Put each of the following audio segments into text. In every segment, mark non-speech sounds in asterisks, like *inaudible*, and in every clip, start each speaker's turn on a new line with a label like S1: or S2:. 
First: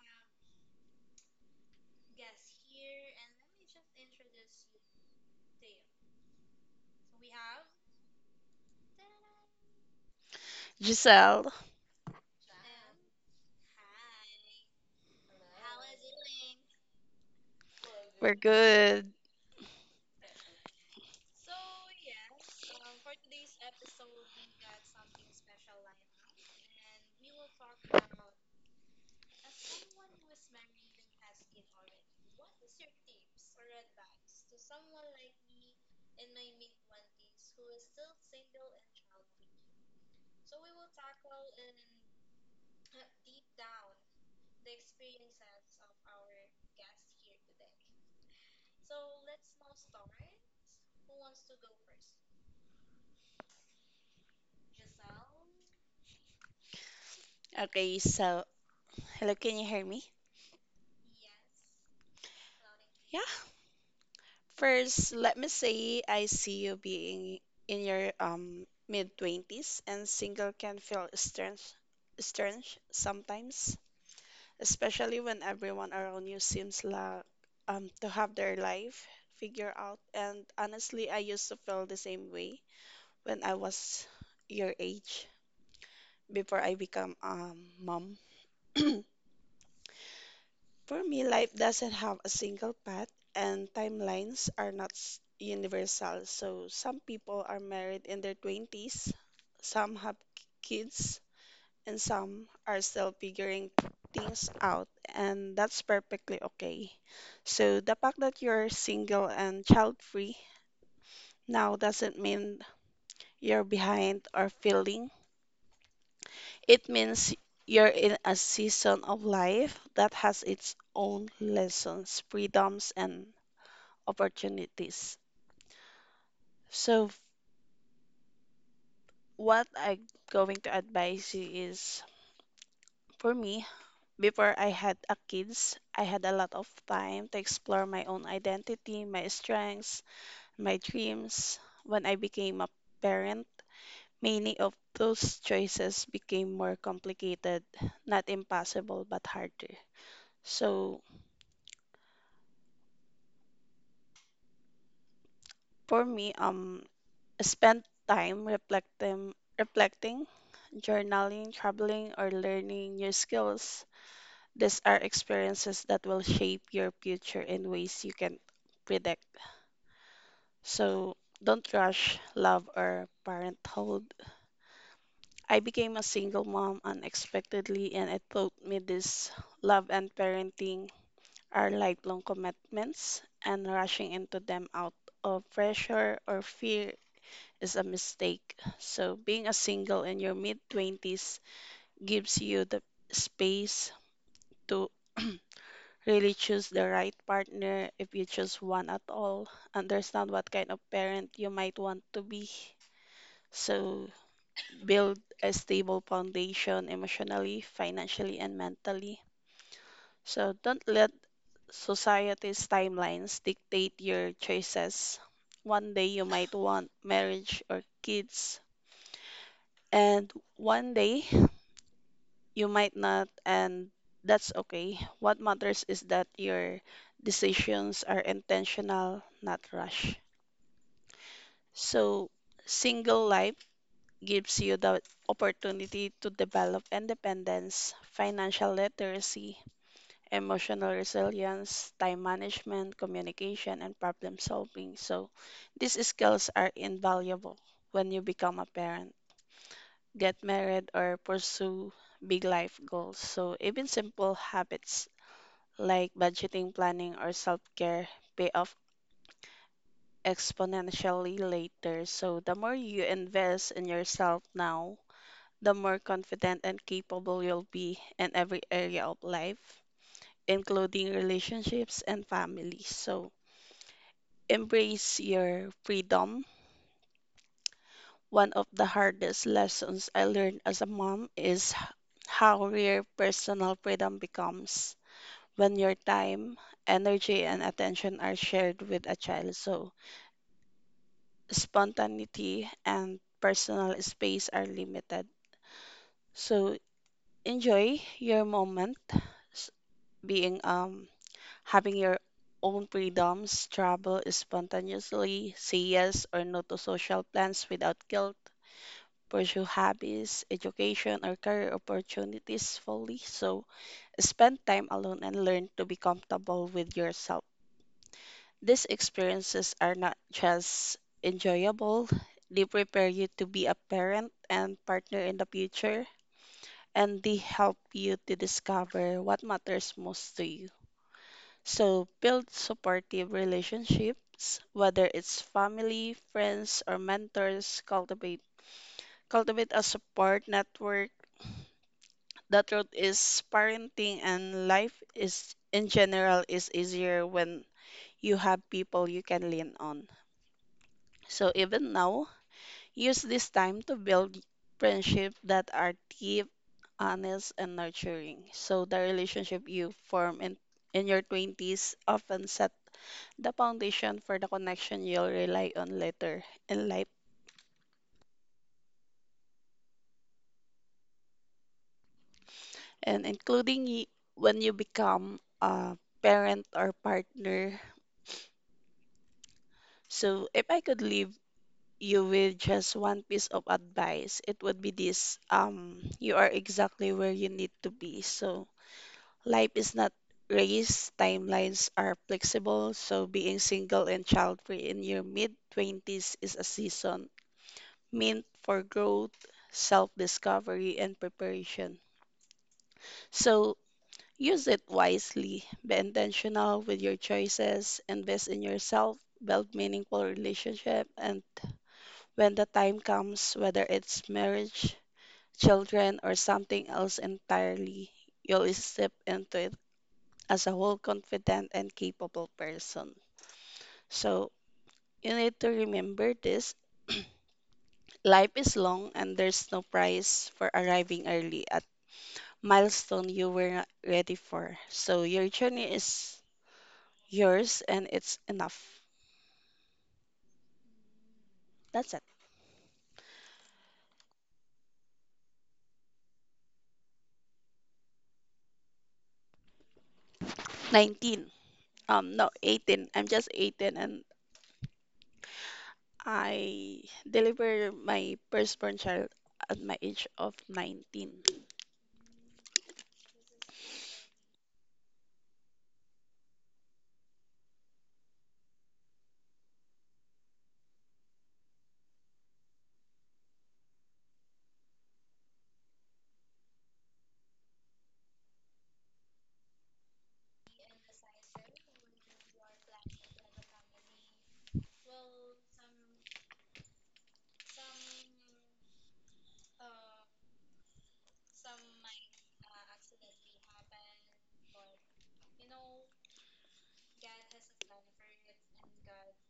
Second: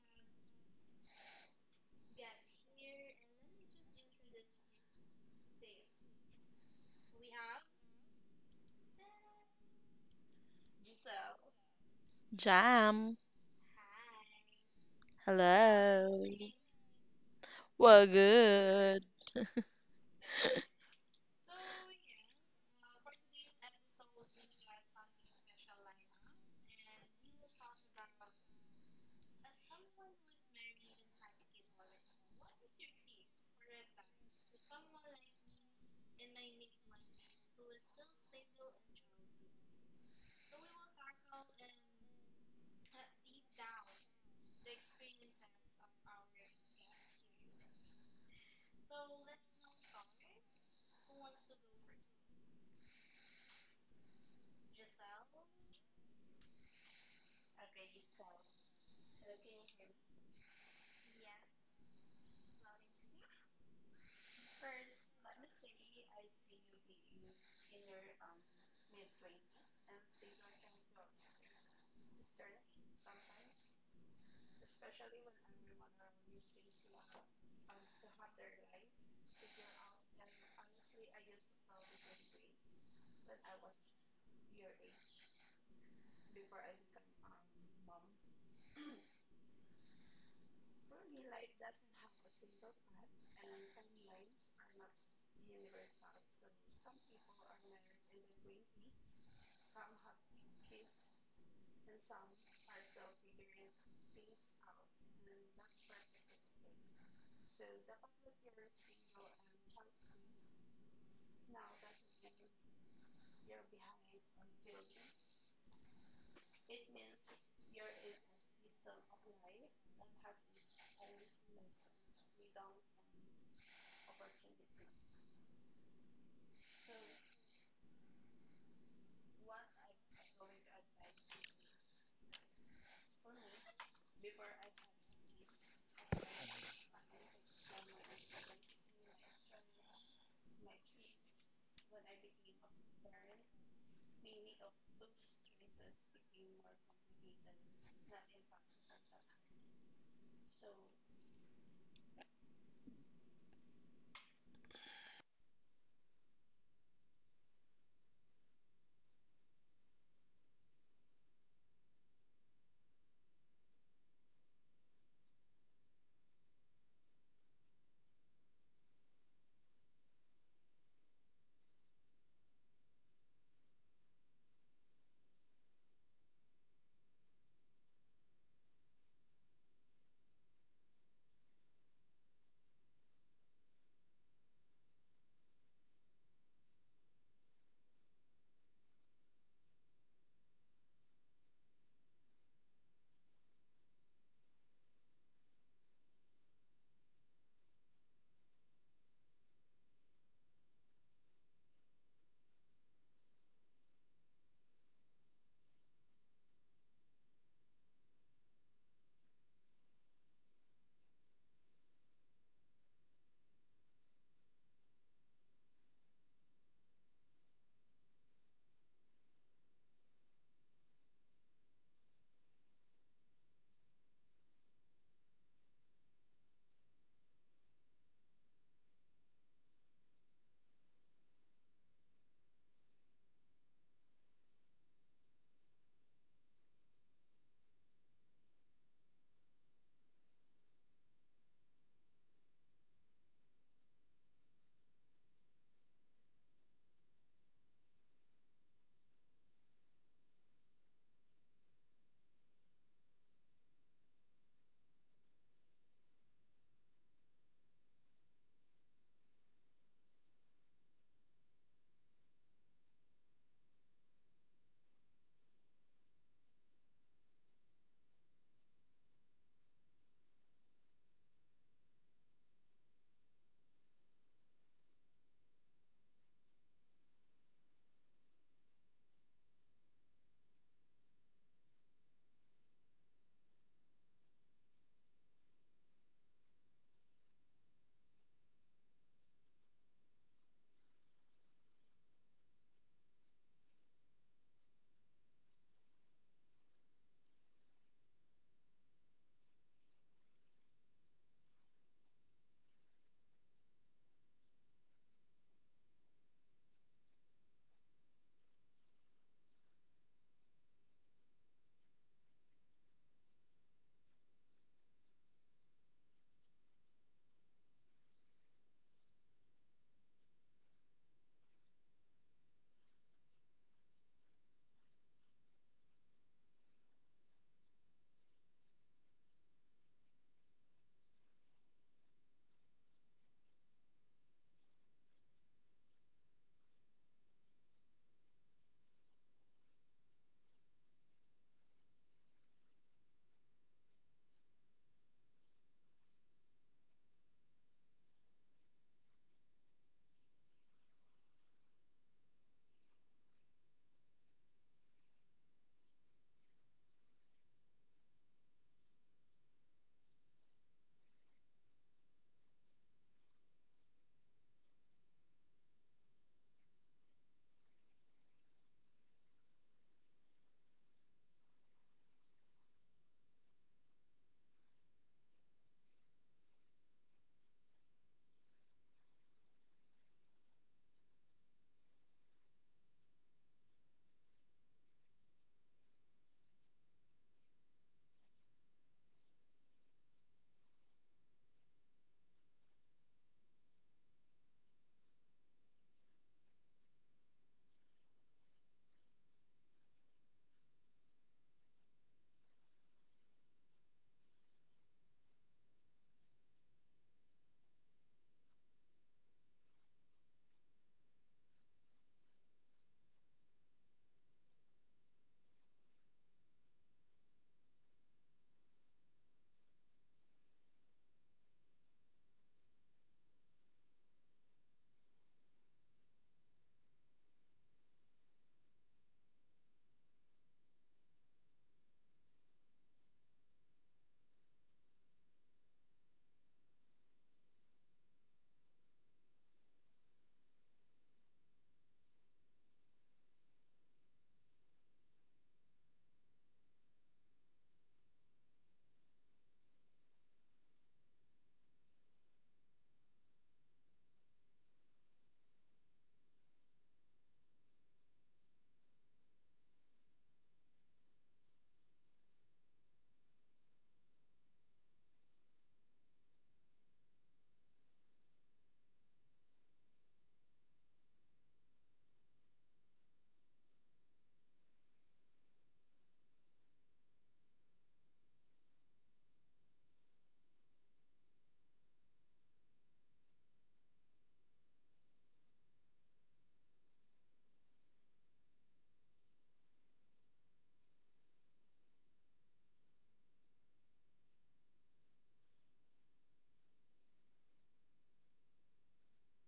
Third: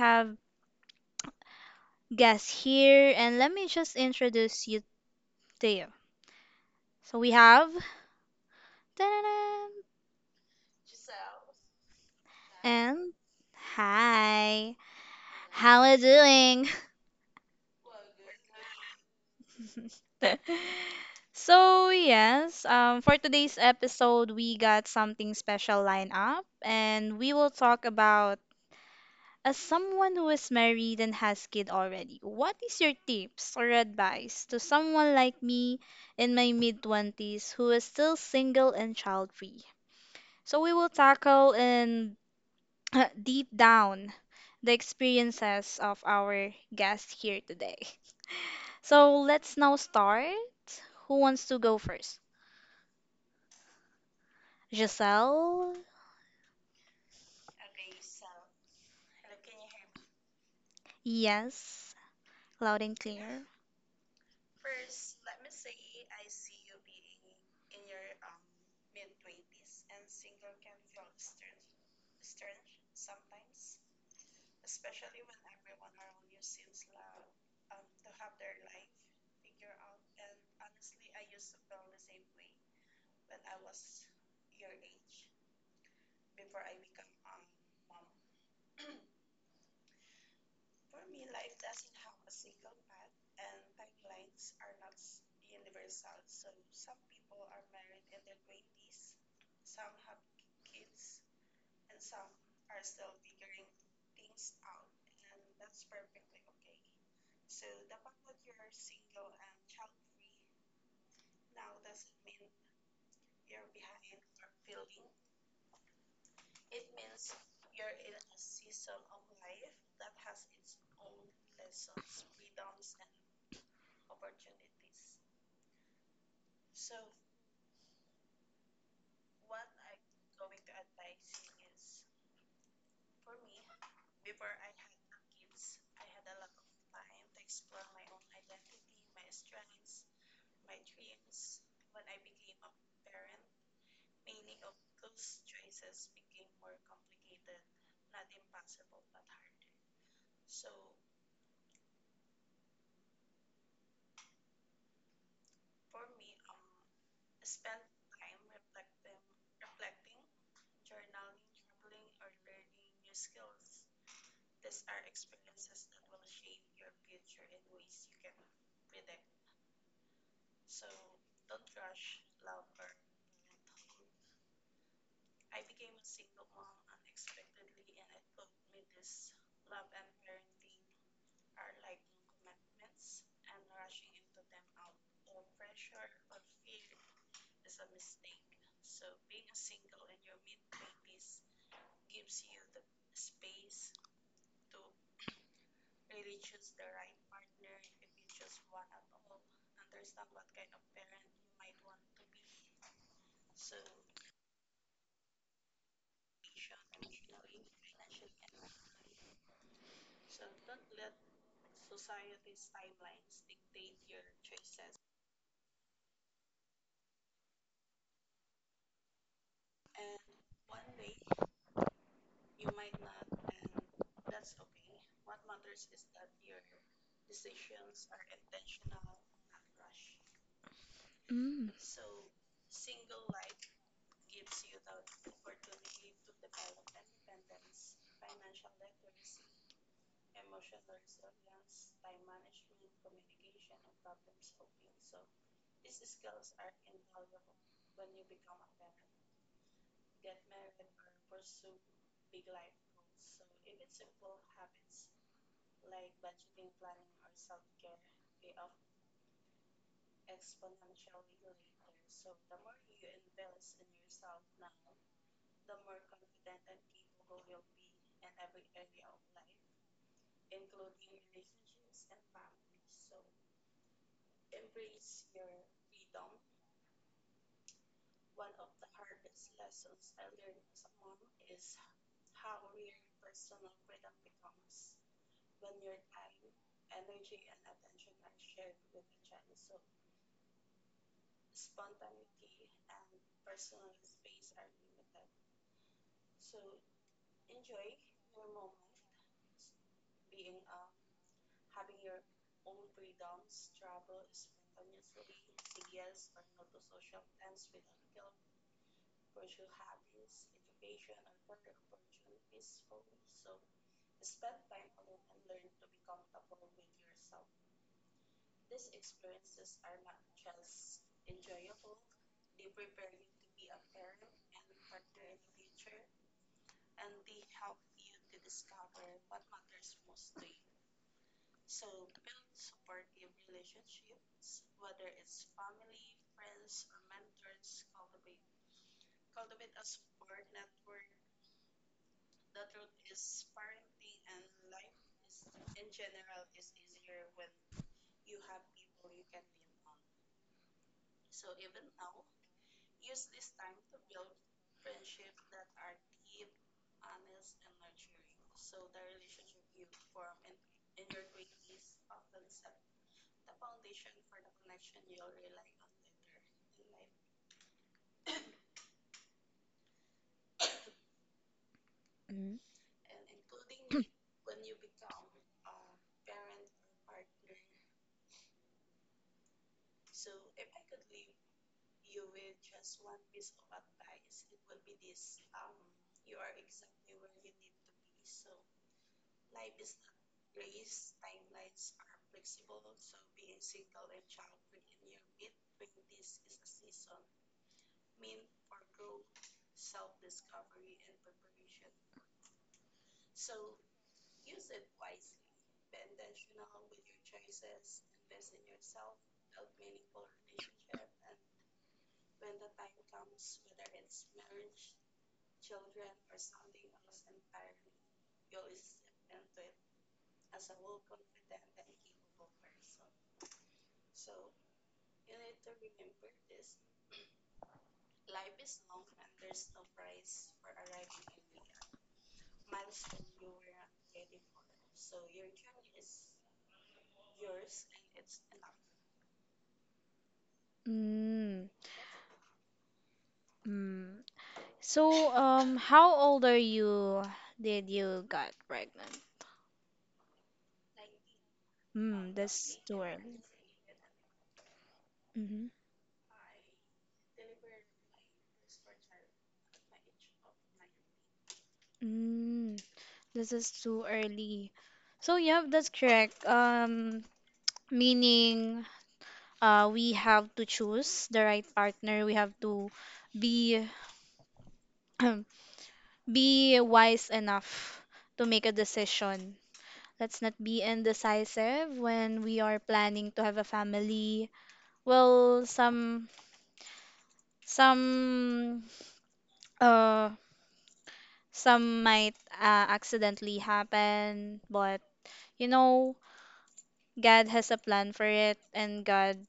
S1: have guests here, and let me just introduce you to you. So, we have, Ta-da-da,
S2: Giselle.
S1: and
S3: Jam,
S1: hi, how are you
S3: hello.
S1: doing? *laughs*
S3: Well,
S2: We're
S3: good.
S2: good.
S1: *laughs* So, yes, for today's episode, we got something special lined up, and we will talk about as someone who is married and has kid already, what is your tips or advice to someone like me in my mid 20s who is still single and child-free? So, we will tackle and *clears throat* deep down the experiences of our guest here today. So, let's now start. Who wants to go first? Giselle?
S2: Okay, so hello, can you hear me?
S1: Yes, loud and
S2: Yeah.
S1: clear.
S2: First, let me say I see you being in your mid-20s and single can feel stern sometimes, especially when everyone around you seems like to have their life figured out. And honestly, I used to feel the same way when I was your age before I become a mom. *clears throat* For me, life doesn't have a single path, and timelines are not universal. So, some people are married in their 20s, some have kids, and some are still figuring things out, and that's perfectly okay. So, the fact that you're single and child free now doesn't mean you're behind or failing, it means you're in a season of life that has its own lessons, freedoms, and opportunities. So, what I'm going to advise you is for me, before I had a kids, I had a lot of time to explore my own identity, my strengths, my dreams. When I became a parent, many of those choices became more complicated, not impossible, but harder. So, for me, I spent time reflecting, journaling, traveling, or learning new skills. These are experiences that will shape your future in ways you can't predict. So don't rush love or parenthood. I became a single mom unexpectedly, and it taught me this love and parenting are lifelong commitments, and rushing into them out of pressure or fear is a mistake. So being a single in your mid 20s gives you the space to *clears throat* really choose the right partner if you choose one at all. Understand what kind of parent you might want to be. So, build a stable foundation emotionally, financially, and mentally. So, don't let society's timelines dictate your choices. One day you might want marriage or kids, and one day you might not, and that's okay. What matters is that your decisions are intentional, not rushed.
S1: Mm,
S2: So, single life gives you the opportunity to develop independence, financial literacy, emotional resilience, time management, communication, and problem solving. So, these skills are invaluable when you become a parent, get married, or pursue big life goals. So, even simple habits like budgeting, planning, or self care pay off exponentially later. So, the more you invest in yourself now, the more confident and capable you'll be in every area of life, including relationships and family. So, embrace your freedom. One of the hardest lessons I learned as a mom is how rare personal freedom becomes when your time, energy, and attention are shared with a child. So, spontaneity, and personal space are limited. So enjoy your moment, s- being having your own freedoms, travel spontaneously, say yes or no to social plans without guilt, pursue hobbies, education, or career opportunities fully. So spend time alone and learn to be comfortable with yourself. These experiences are not just enjoyable, they prepare you to be a parent and partner in the future, and they help you to discover what matters most to you. So, build supportive relationships, whether it's family, friends, or mentors, cultivate a support network. The truth is parenting and life is in general is easier when you have people you can lean on. So even now, use this time to build friendships that are deep, honest, and nurturing. So the relationship you form in your 20s often set the foundation for the connection you'll rely on later in life,
S1: mm,
S2: and when you become a parent or partner. So if I could leave you with just one piece of advice, it would be this. You are exactly where you need to be. So life is not race, timelines are flexible, so being single and child-free in your mid-20s is a season meant for growth, self-discovery, and preparation. So use it wisely, be intentional with your choices, invest in yourself, build meaningful relationship, and when the time comes, whether it's marriage, children, or something else entirely, you'll step into as a whole confident and capable person. So you need to remember this. *clears throat* Life is long and there's no prize for arriving early at milestone you were not ready for. So your journey is yours and it's enough.
S1: mm,
S2: That's it.
S1: mm. So, how old are you? Did you got pregnant?
S2: 19.
S1: Mm,
S2: No,
S1: that's
S2: 18.
S1: too
S2: I'm
S1: early.
S2: just 18 and
S1: Mm-hmm.
S2: I deliver my firstborn child at my age of 19.
S1: Mm, this is too early. So, yeah, that's correct. Meaning, we have to choose the right partner. We have to be *clears throat* be wise enough to make a decision. Let's not be indecisive when we are planning to have a family. Well, some uh some might accidentally happen, but you know, God has a plan for it and God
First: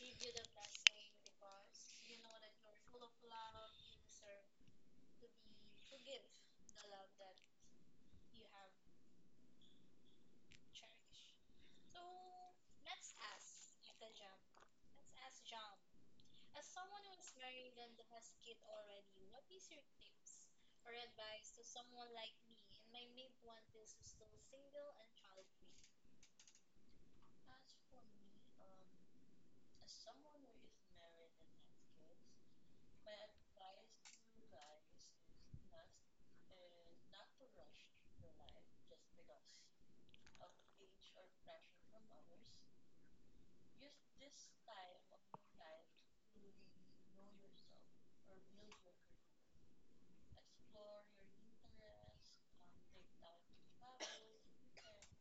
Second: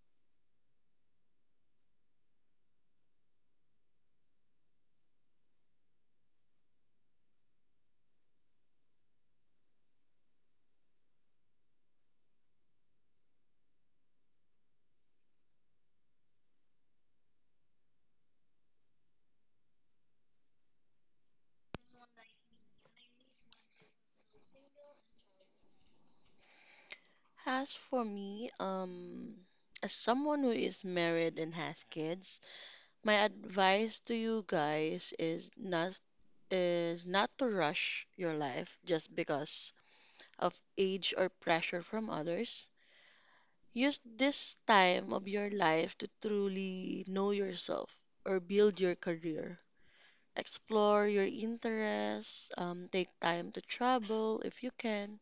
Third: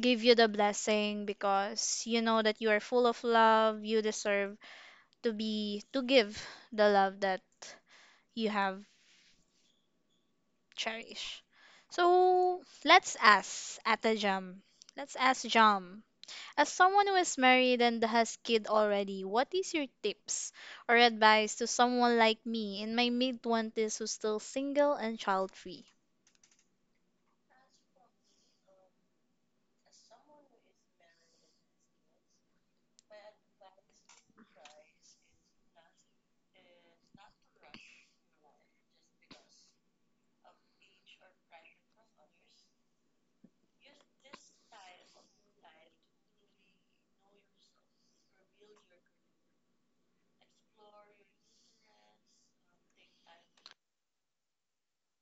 S1: give you the blessing because you know that you are full of love, you deserve to be to give the love that you have cherished. So, let's ask at the Jam. Let's ask Jam. As someone who is married and has kid already, what is your tips or advice to someone like me in my mid 20s who's still single and child-free?
S3: As for me, as someone who is married and has kids, my advice to you guys is not to rush your life just because of age or pressure from others. Use this time of your life to truly know yourself or build your career. Explore your interests, take time to travel if you can.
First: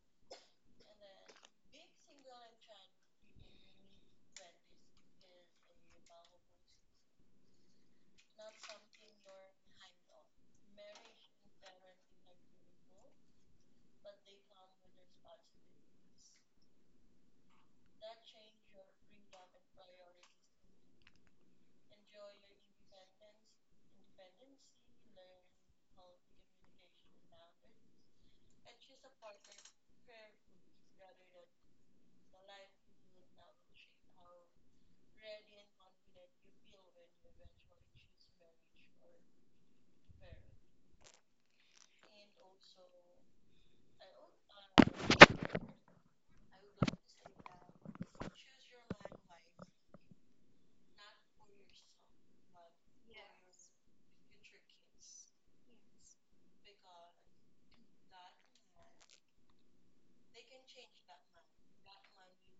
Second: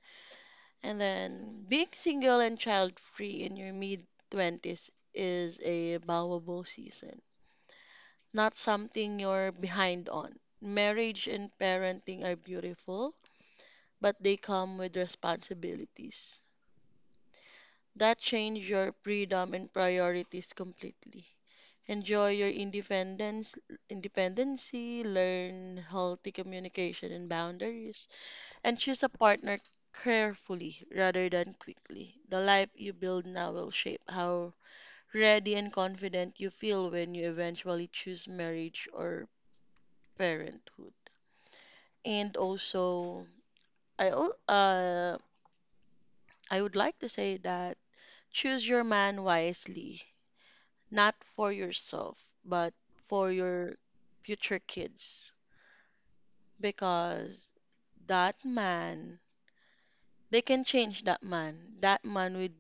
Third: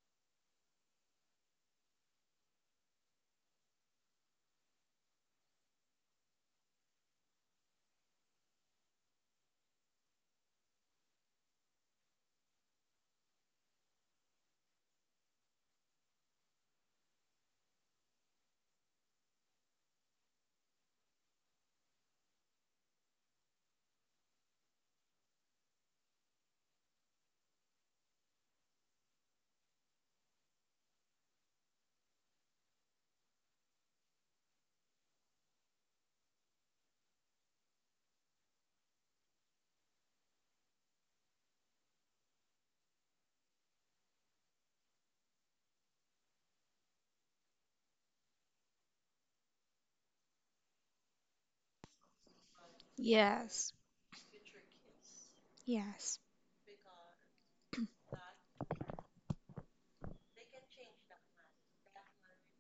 S3: And then being single and child free in your mid 20s is a valuable season, not something you're behind on. Marriage and parenting are beautiful, but they come with responsibilities that change your freedom and priorities completely. Enjoy your independence, independency, learn healthy communication and boundaries, and choose a partner carefully rather than quickly. The life you build now will shape how ready and confident you feel when you eventually choose marriage or parenthood. And also, I al- uh, I would like to say that choose your man wisely, not for yourself, but for
S1: Yes,
S3: your future kids,
S1: yes,
S3: because that man, they can change that man. That man with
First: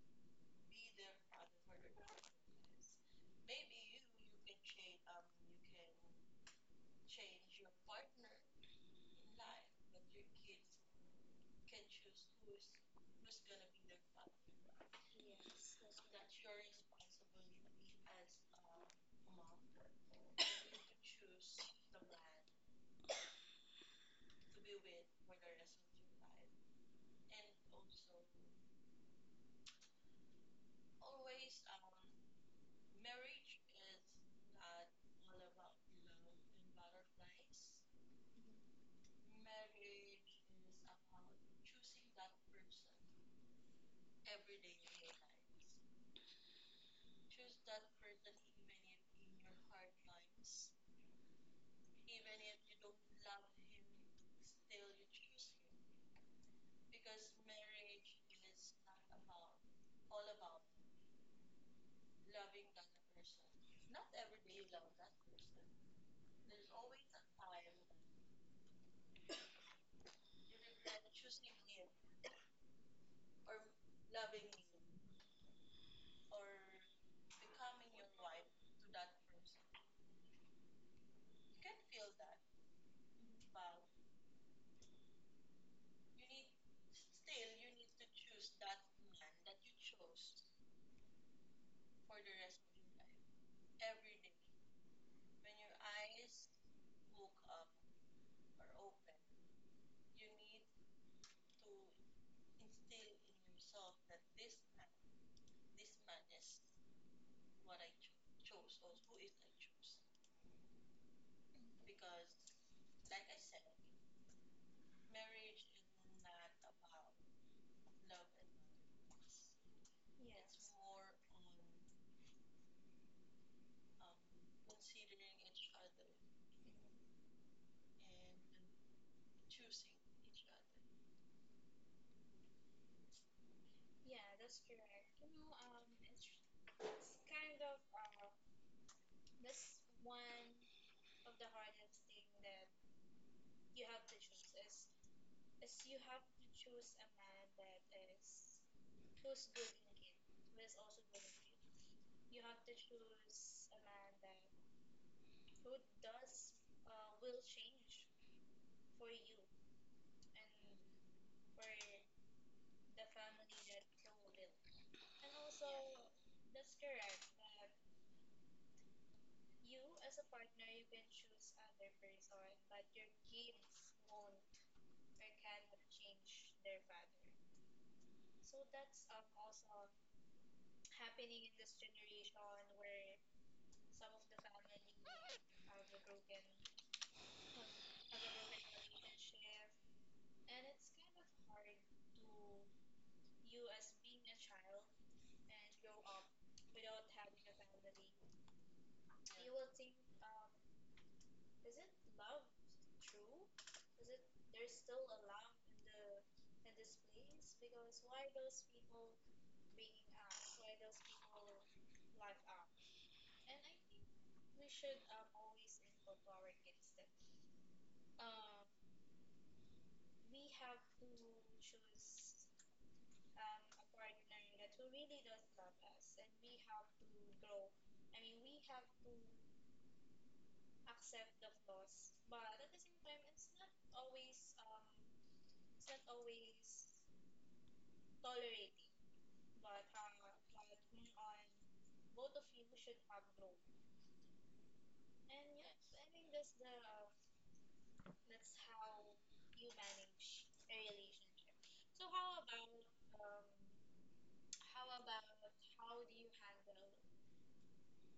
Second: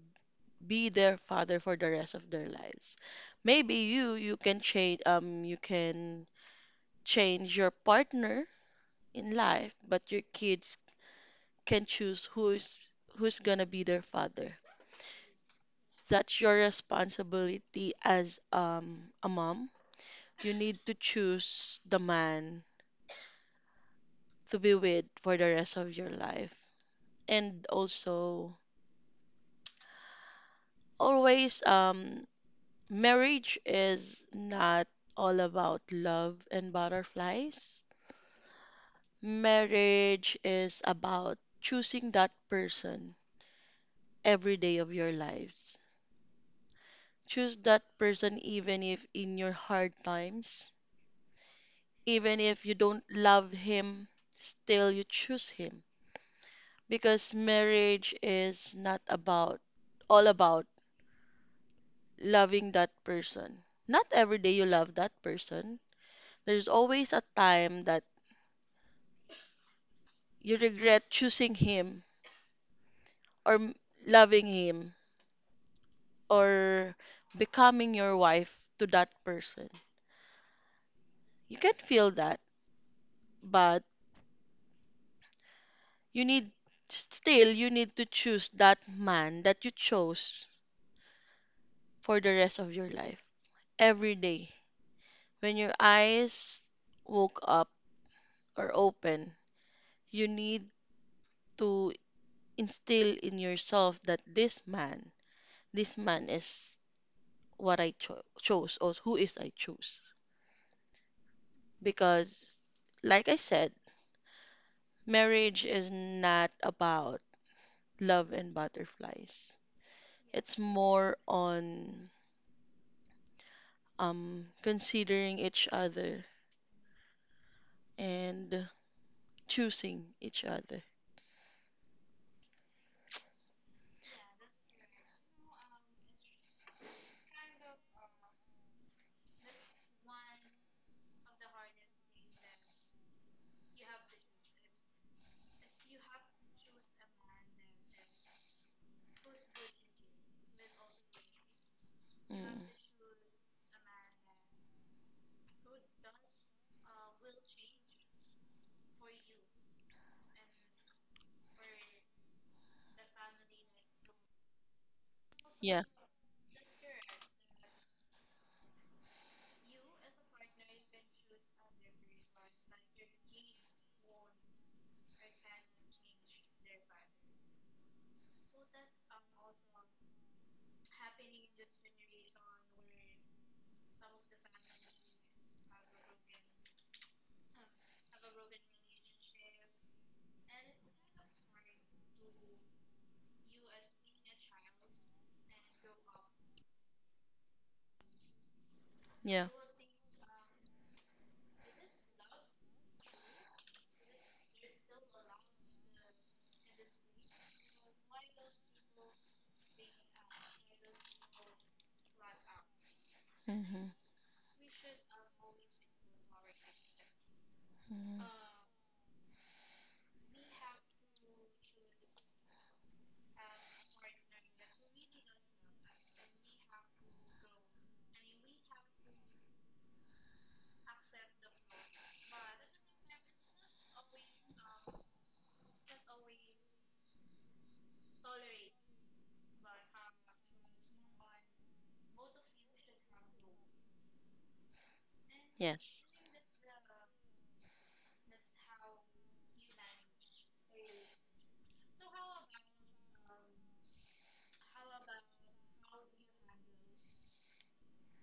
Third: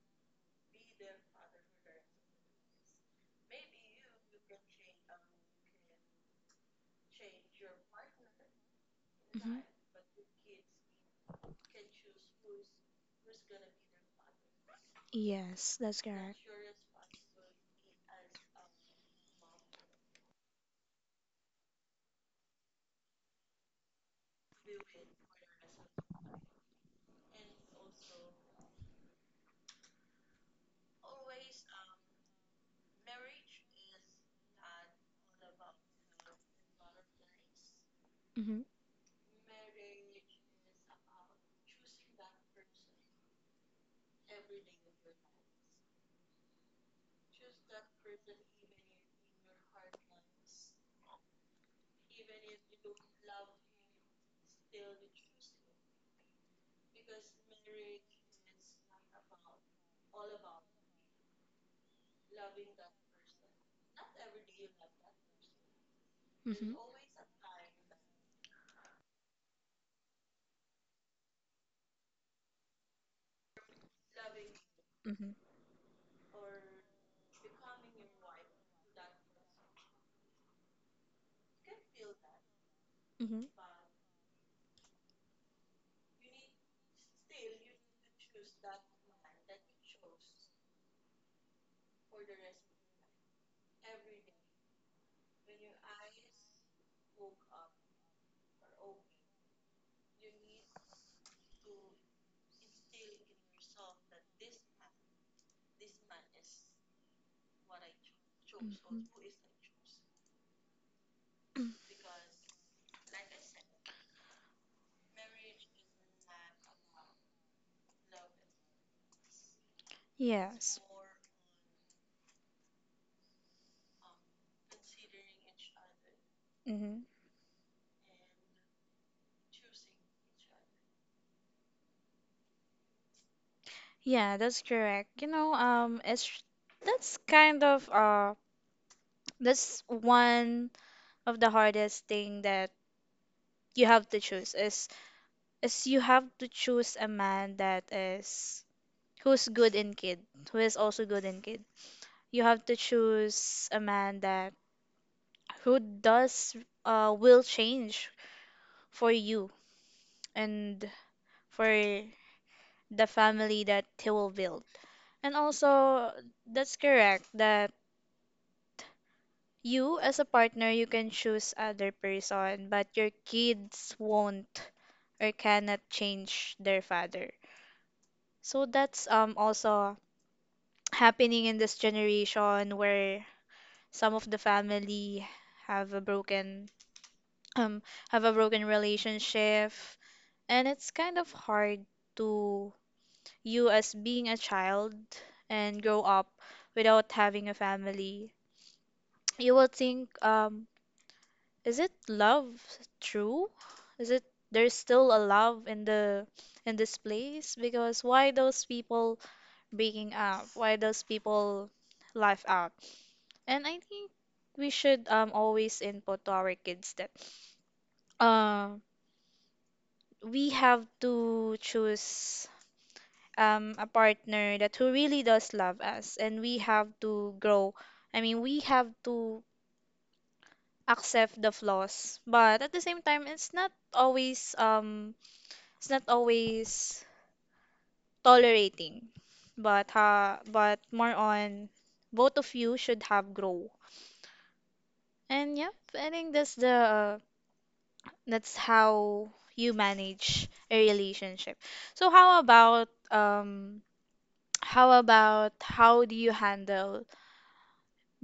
S3: be their father for the rest of their lives. Maybe you can change your partner in
S1: Mhm.
S3: life, but your kids can choose who's gonna be their father.
S1: yes, that's correct.
S3: That's your responsibility as a mom. You need to choose the man to be with for the rest of your life. And also always, marriage is not all about love and butterflies.
S1: Mhm.
S3: Marriage is about choosing that person every day of your lives. Choose that person even if in your hard times, even if you don't love him, still you choose him. Because marriage is not about, all about loving that person. Not every day you love that person. There's
S1: Mhm.
S3: always a time that you regret choosing him or loving him
S1: Mhm.
S3: or becoming your wife to that person. You can feel that,
S1: Mhm.
S3: but you need still you need to choose that man that you chose for the rest of your life. Every day when your eyes woke up or open, you need to instill in yourself that this man is what I chose or
S1: Mhm.
S3: who is I choose because like I said, marriage is not about love and butterflies. It's
S1: Yes.
S3: more on considering each other
S1: Mhm.
S3: and choosing each other.
S1: Yeah, that's correct. It's that's kind of that's one of the hardest thing that you have to choose is you have to choose a man that is who's good in kid, who is also good in kid. You
S3: Mm.
S1: have to choose a man that who does will change for you and for the family that he will build. And
S3: Yeah,
S1: also that's correct that you as a partner you can choose other person but your kids won't or cannot change their father. So that's also *tsk* happening in this generation where some of the family have a broken um have a broken relationship and it's kind of hard to you as being a child and grow up without having a family.
S3: yeah.
S1: You will think is it love true? Is it there's still a love in the in this place because why those people Baking up. Why does people laugh out? And I
S3: Hmm.
S1: think we should always input to our kids that um we have to choose a partner that who really does love us and we have to grow. I mean, we have to accept the flaws, but at the same time it's not always tolerating. But but more on both of you should have grow. And yeah,
S3: Yes.
S1: I think that's the that's how you manage a relationship. So how about how do you handle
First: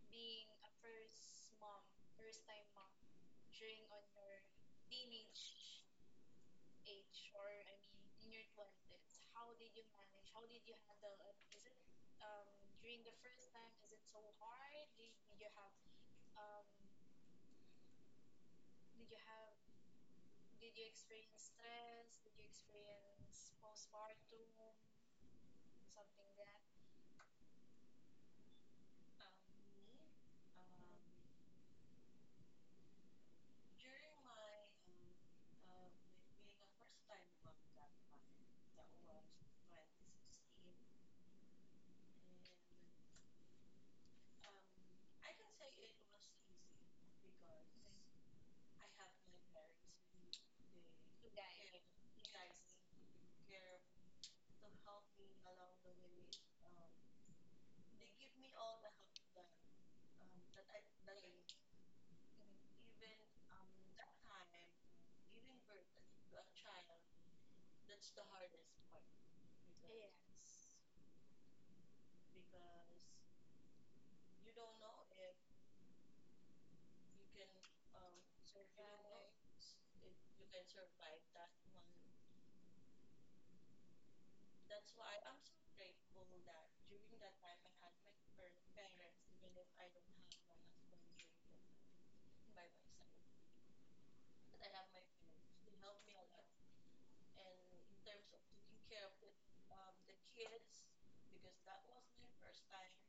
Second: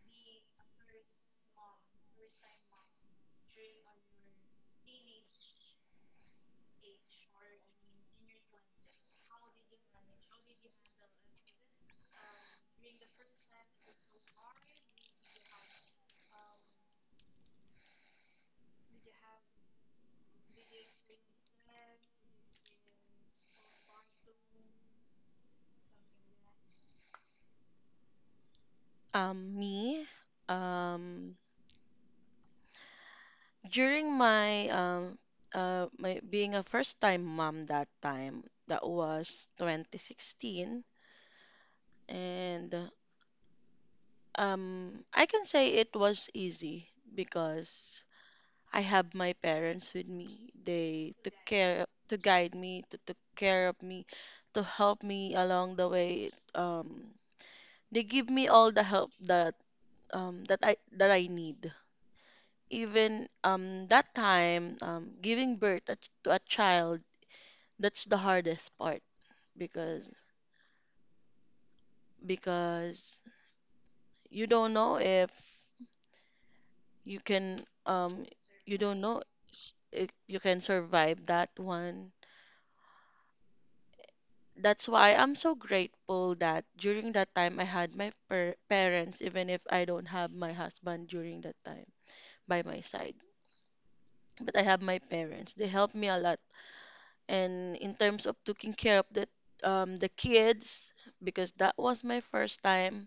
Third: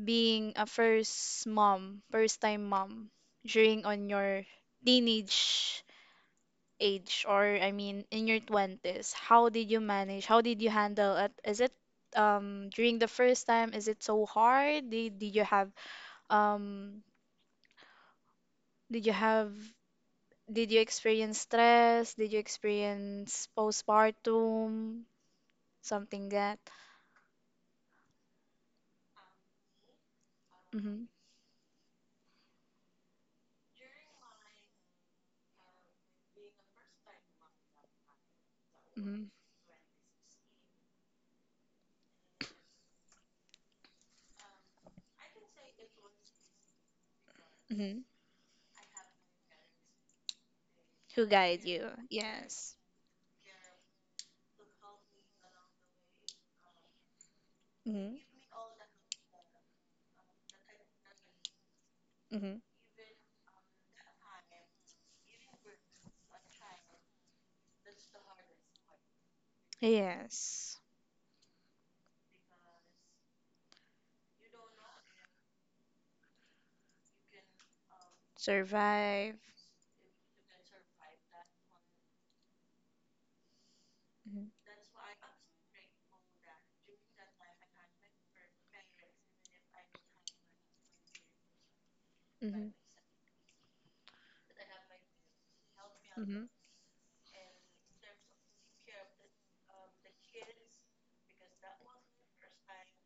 S1: being a first mom, first time mom during on your teenage age or I mean in your 20s? How did you manage? How did you handle it? Is it during the first time is it so hard? Did you have um did you have. Did you experience stress? Did you experience postpartum? Something that.
S3: Me,
S1: Mm-hmm.
S3: um, during my being a first-time mom that time, that
S1: Mm-hmm.
S3: was 2016, and I can say it was easy
S1: Mm-hmm.
S3: because I have my parents with me. They
S1: Who
S3: took
S1: guide
S3: care
S1: you?
S3: to guide
S1: Yes.
S3: me, to took care of me, to help me along the way. They
S1: Mm-hmm.
S3: give me all the help that I need.
S1: Mm-hmm.
S3: Even that time, giving birth to a child, that's the hardest part because
S1: Yes.
S3: because you don't know if you can you don't know
S1: Survive.
S3: s- if you can survive that one.
S1: Mm-hmm.
S3: That's why I'm so grateful that during that time I had my per parents, even if I don't have my husband during that time by
S1: Mm-hmm.
S3: my side. But I have my parents. They helped me a lot.
S1: Mm-hmm.
S3: And in terms of taking care of the kids, because that was my first time,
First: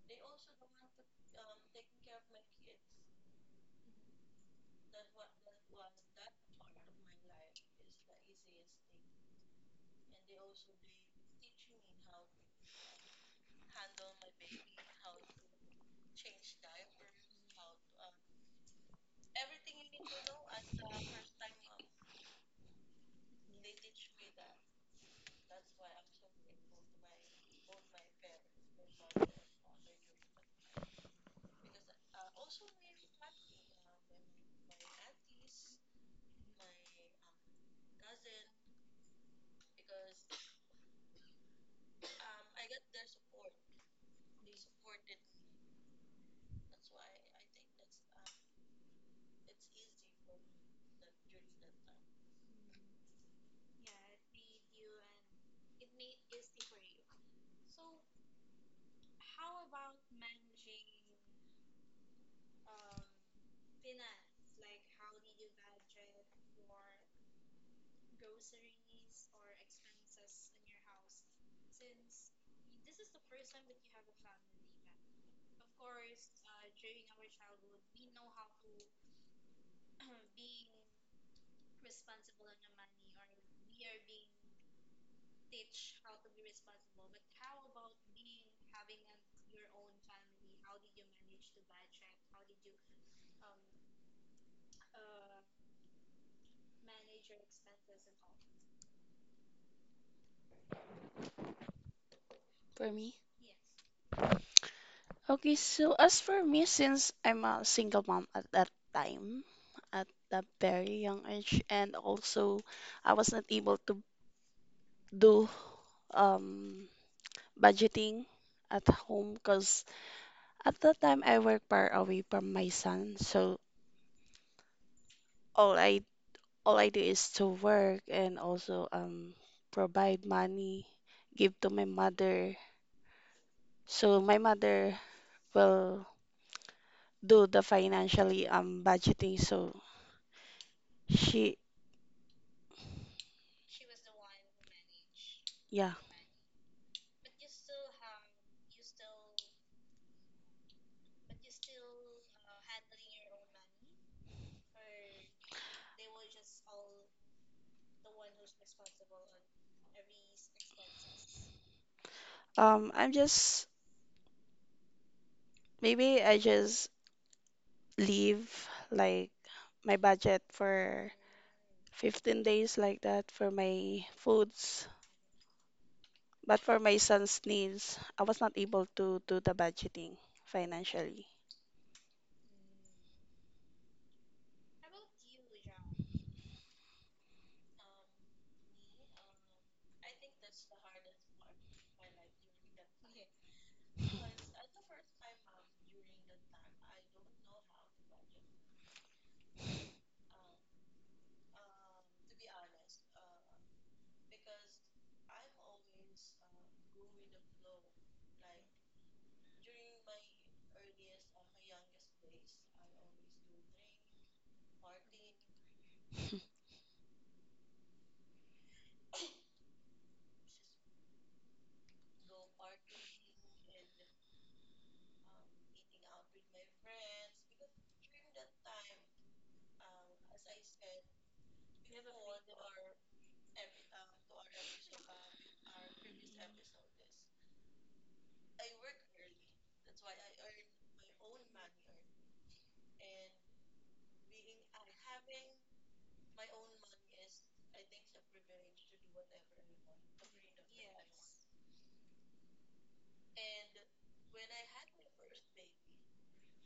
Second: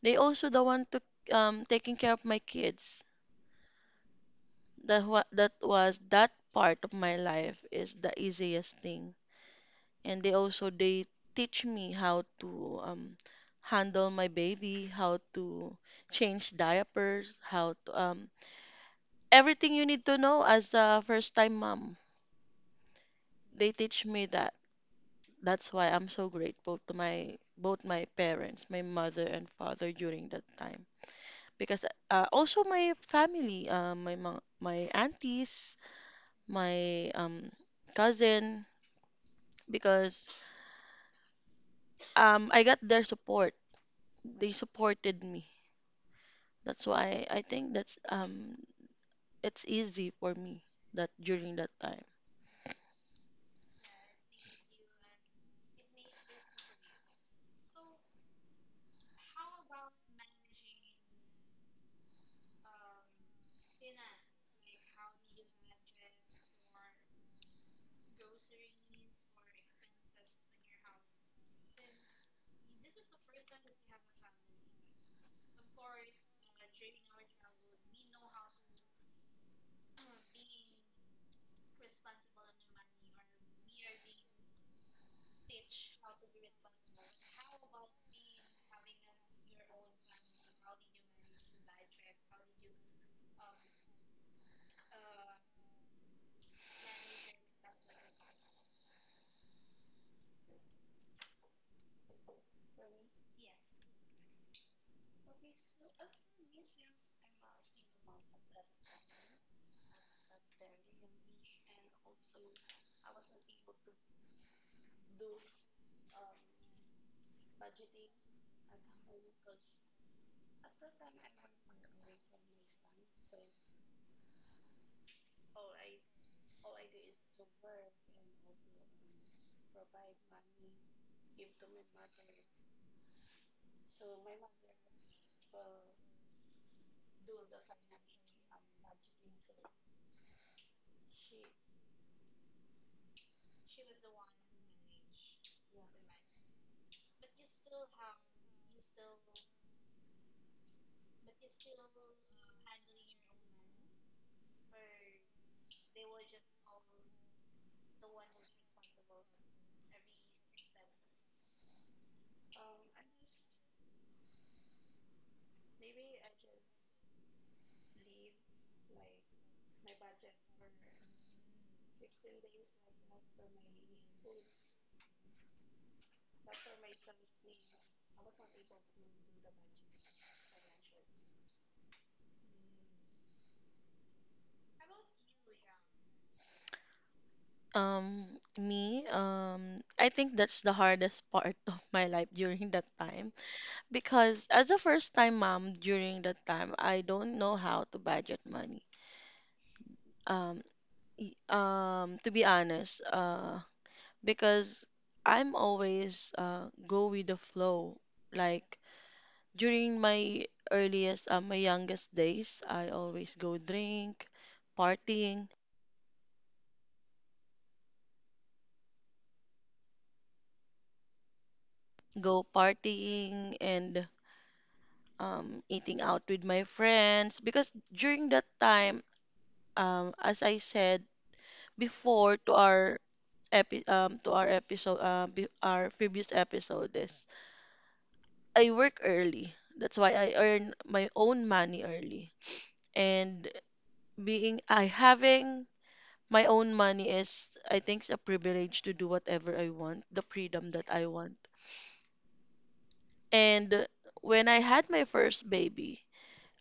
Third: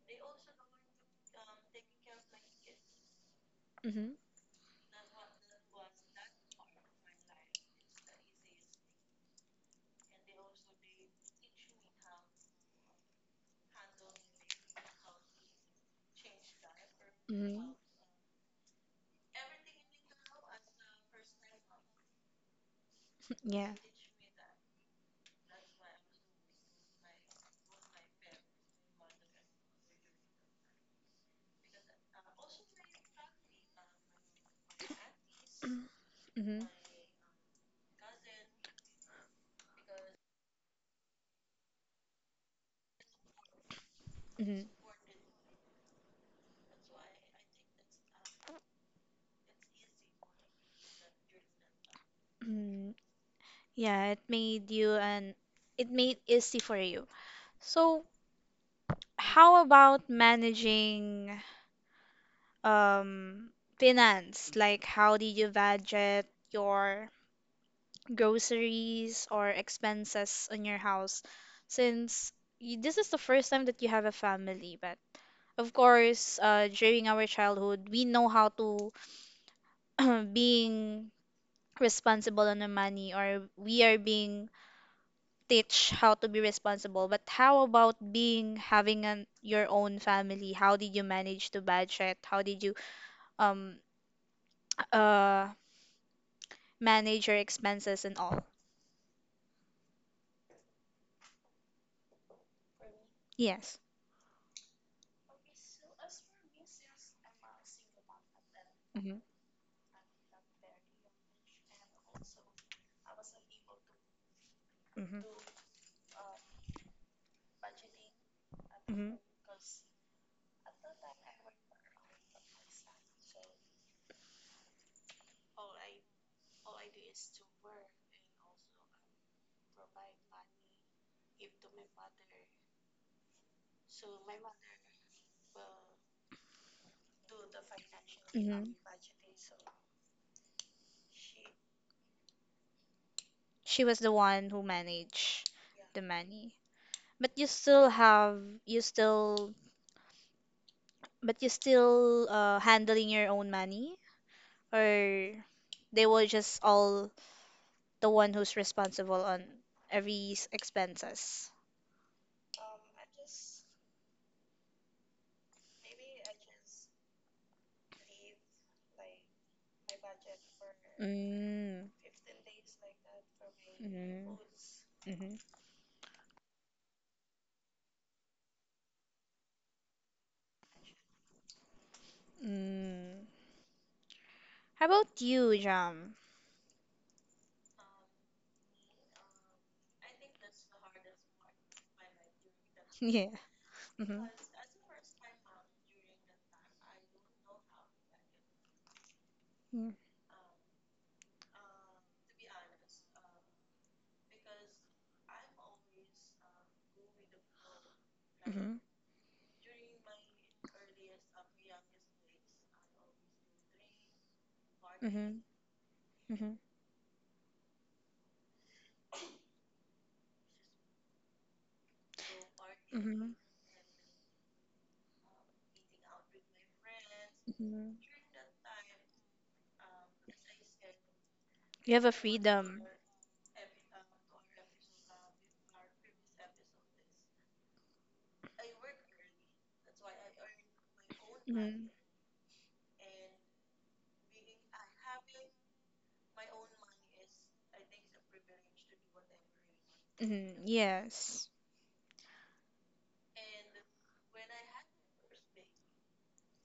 S3: they also the one took taking care of my kids.
S1: Mm-hmm.
S3: That was that part of my life is the easiest thing, and they also they teach me how to handle my baby, how to change diapers,
S1: Mm-hmm.
S3: how to everything you need to know as a first time mom.
S1: Yeah.
S3: They teach me that. That's why I'm so grateful to my both my parents, my mother and father during that time. Because also my family, my my aunties,
S1: Mm-hmm.
S3: my cousin, because I got their support. They
S1: Mm-hmm.
S3: supported me. That's why I think that's it's easy for me that during that time.
S1: Mm-hmm. Yeah, it made you and it made easy for you. So, how about managing um finance? Like how did you budget your groceries or expenses on your house? Since you, this is the first time that you have a family, but of course, during our childhood, we know how to *clears throat* being responsible on the money or we are being teach how to be responsible, but how about being having an your own family? How did you manage to budget? How did you um uh manage your expenses and all?
S2: For me,
S1: Yes.
S2: okay, so as for me, since I'm a single mom at that
S1: Mm-hmm.
S2: time, at a very young age, and also I was not able to
S1: Mm-hmm.
S2: do um, budgeting at
S1: Mm-hmm.
S2: home because at that time I work far away from my son, so all I all I do is to work and also provide money, give to my mother. So my mother will do the financially
S1: Mm-hmm.
S2: budgeting, so she
S1: She was the one who managed
S2: yeah.
S1: the money. But you still you still handling your own money or they were just all the one who's responsible on every expenses.
S2: I'm just Maybe I just leave like my budget for
S1: Mm.
S2: 15 days like that for my
S1: Mm.
S2: foods,
S1: Mm-hmm.
S2: but for my son's needs, I was not able to do the budgeting financially.
S1: Mm. How about you, Jam? *laughs*
S3: Me, I think that's the hardest part *laughs* of my life during that time
S1: Yeah. Mm-hmm.
S3: because as a first time mom during that time, I don't know how to budget money. Um, to be honest, because I'm always go with the flow.
S1: Mm-hmm.
S3: Like during my my youngest days, I always go drink,
S1: Mm-hmm.
S3: partying,
S2: *laughs*
S1: Mm-hmm.
S3: go
S1: Mhm,
S3: partying and eating out with my friends because
S1: mhm.
S3: during that time, as I said
S1: You have a
S3: before to
S1: freedom.
S3: our epi to our episode, be our previous episode is I work early. That's why I earn my own
S1: Mm-hmm.
S3: money early. And being I having my own money is, I think, it's a privilege to do whatever I want, the
S1: Mm-hmm.
S3: freedom that I want.
S1: Yes.
S3: And when I had my first baby,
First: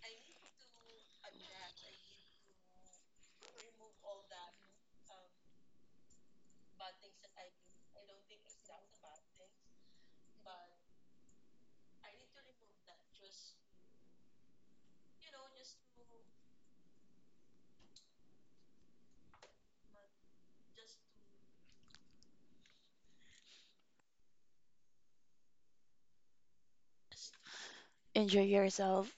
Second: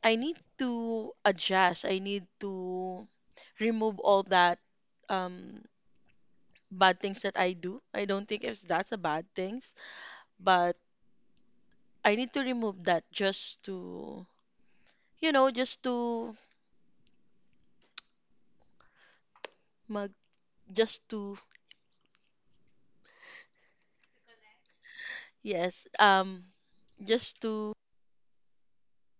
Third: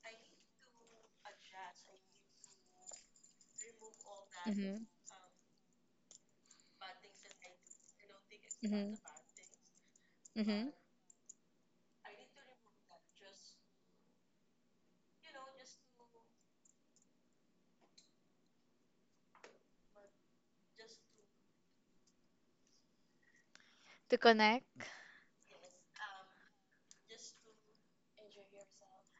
S3: I need to adjust. I need to remove all that
S1: Mm-hmm.
S3: um, bad things that I do. I don't think if that's
S1: Mm-hmm.
S3: a bad things,
S1: Mm-hmm.
S3: but I need to remove that just to, you know, just to mag, just to,
S1: To connect.
S3: yes, just
S2: Enjoy yourself.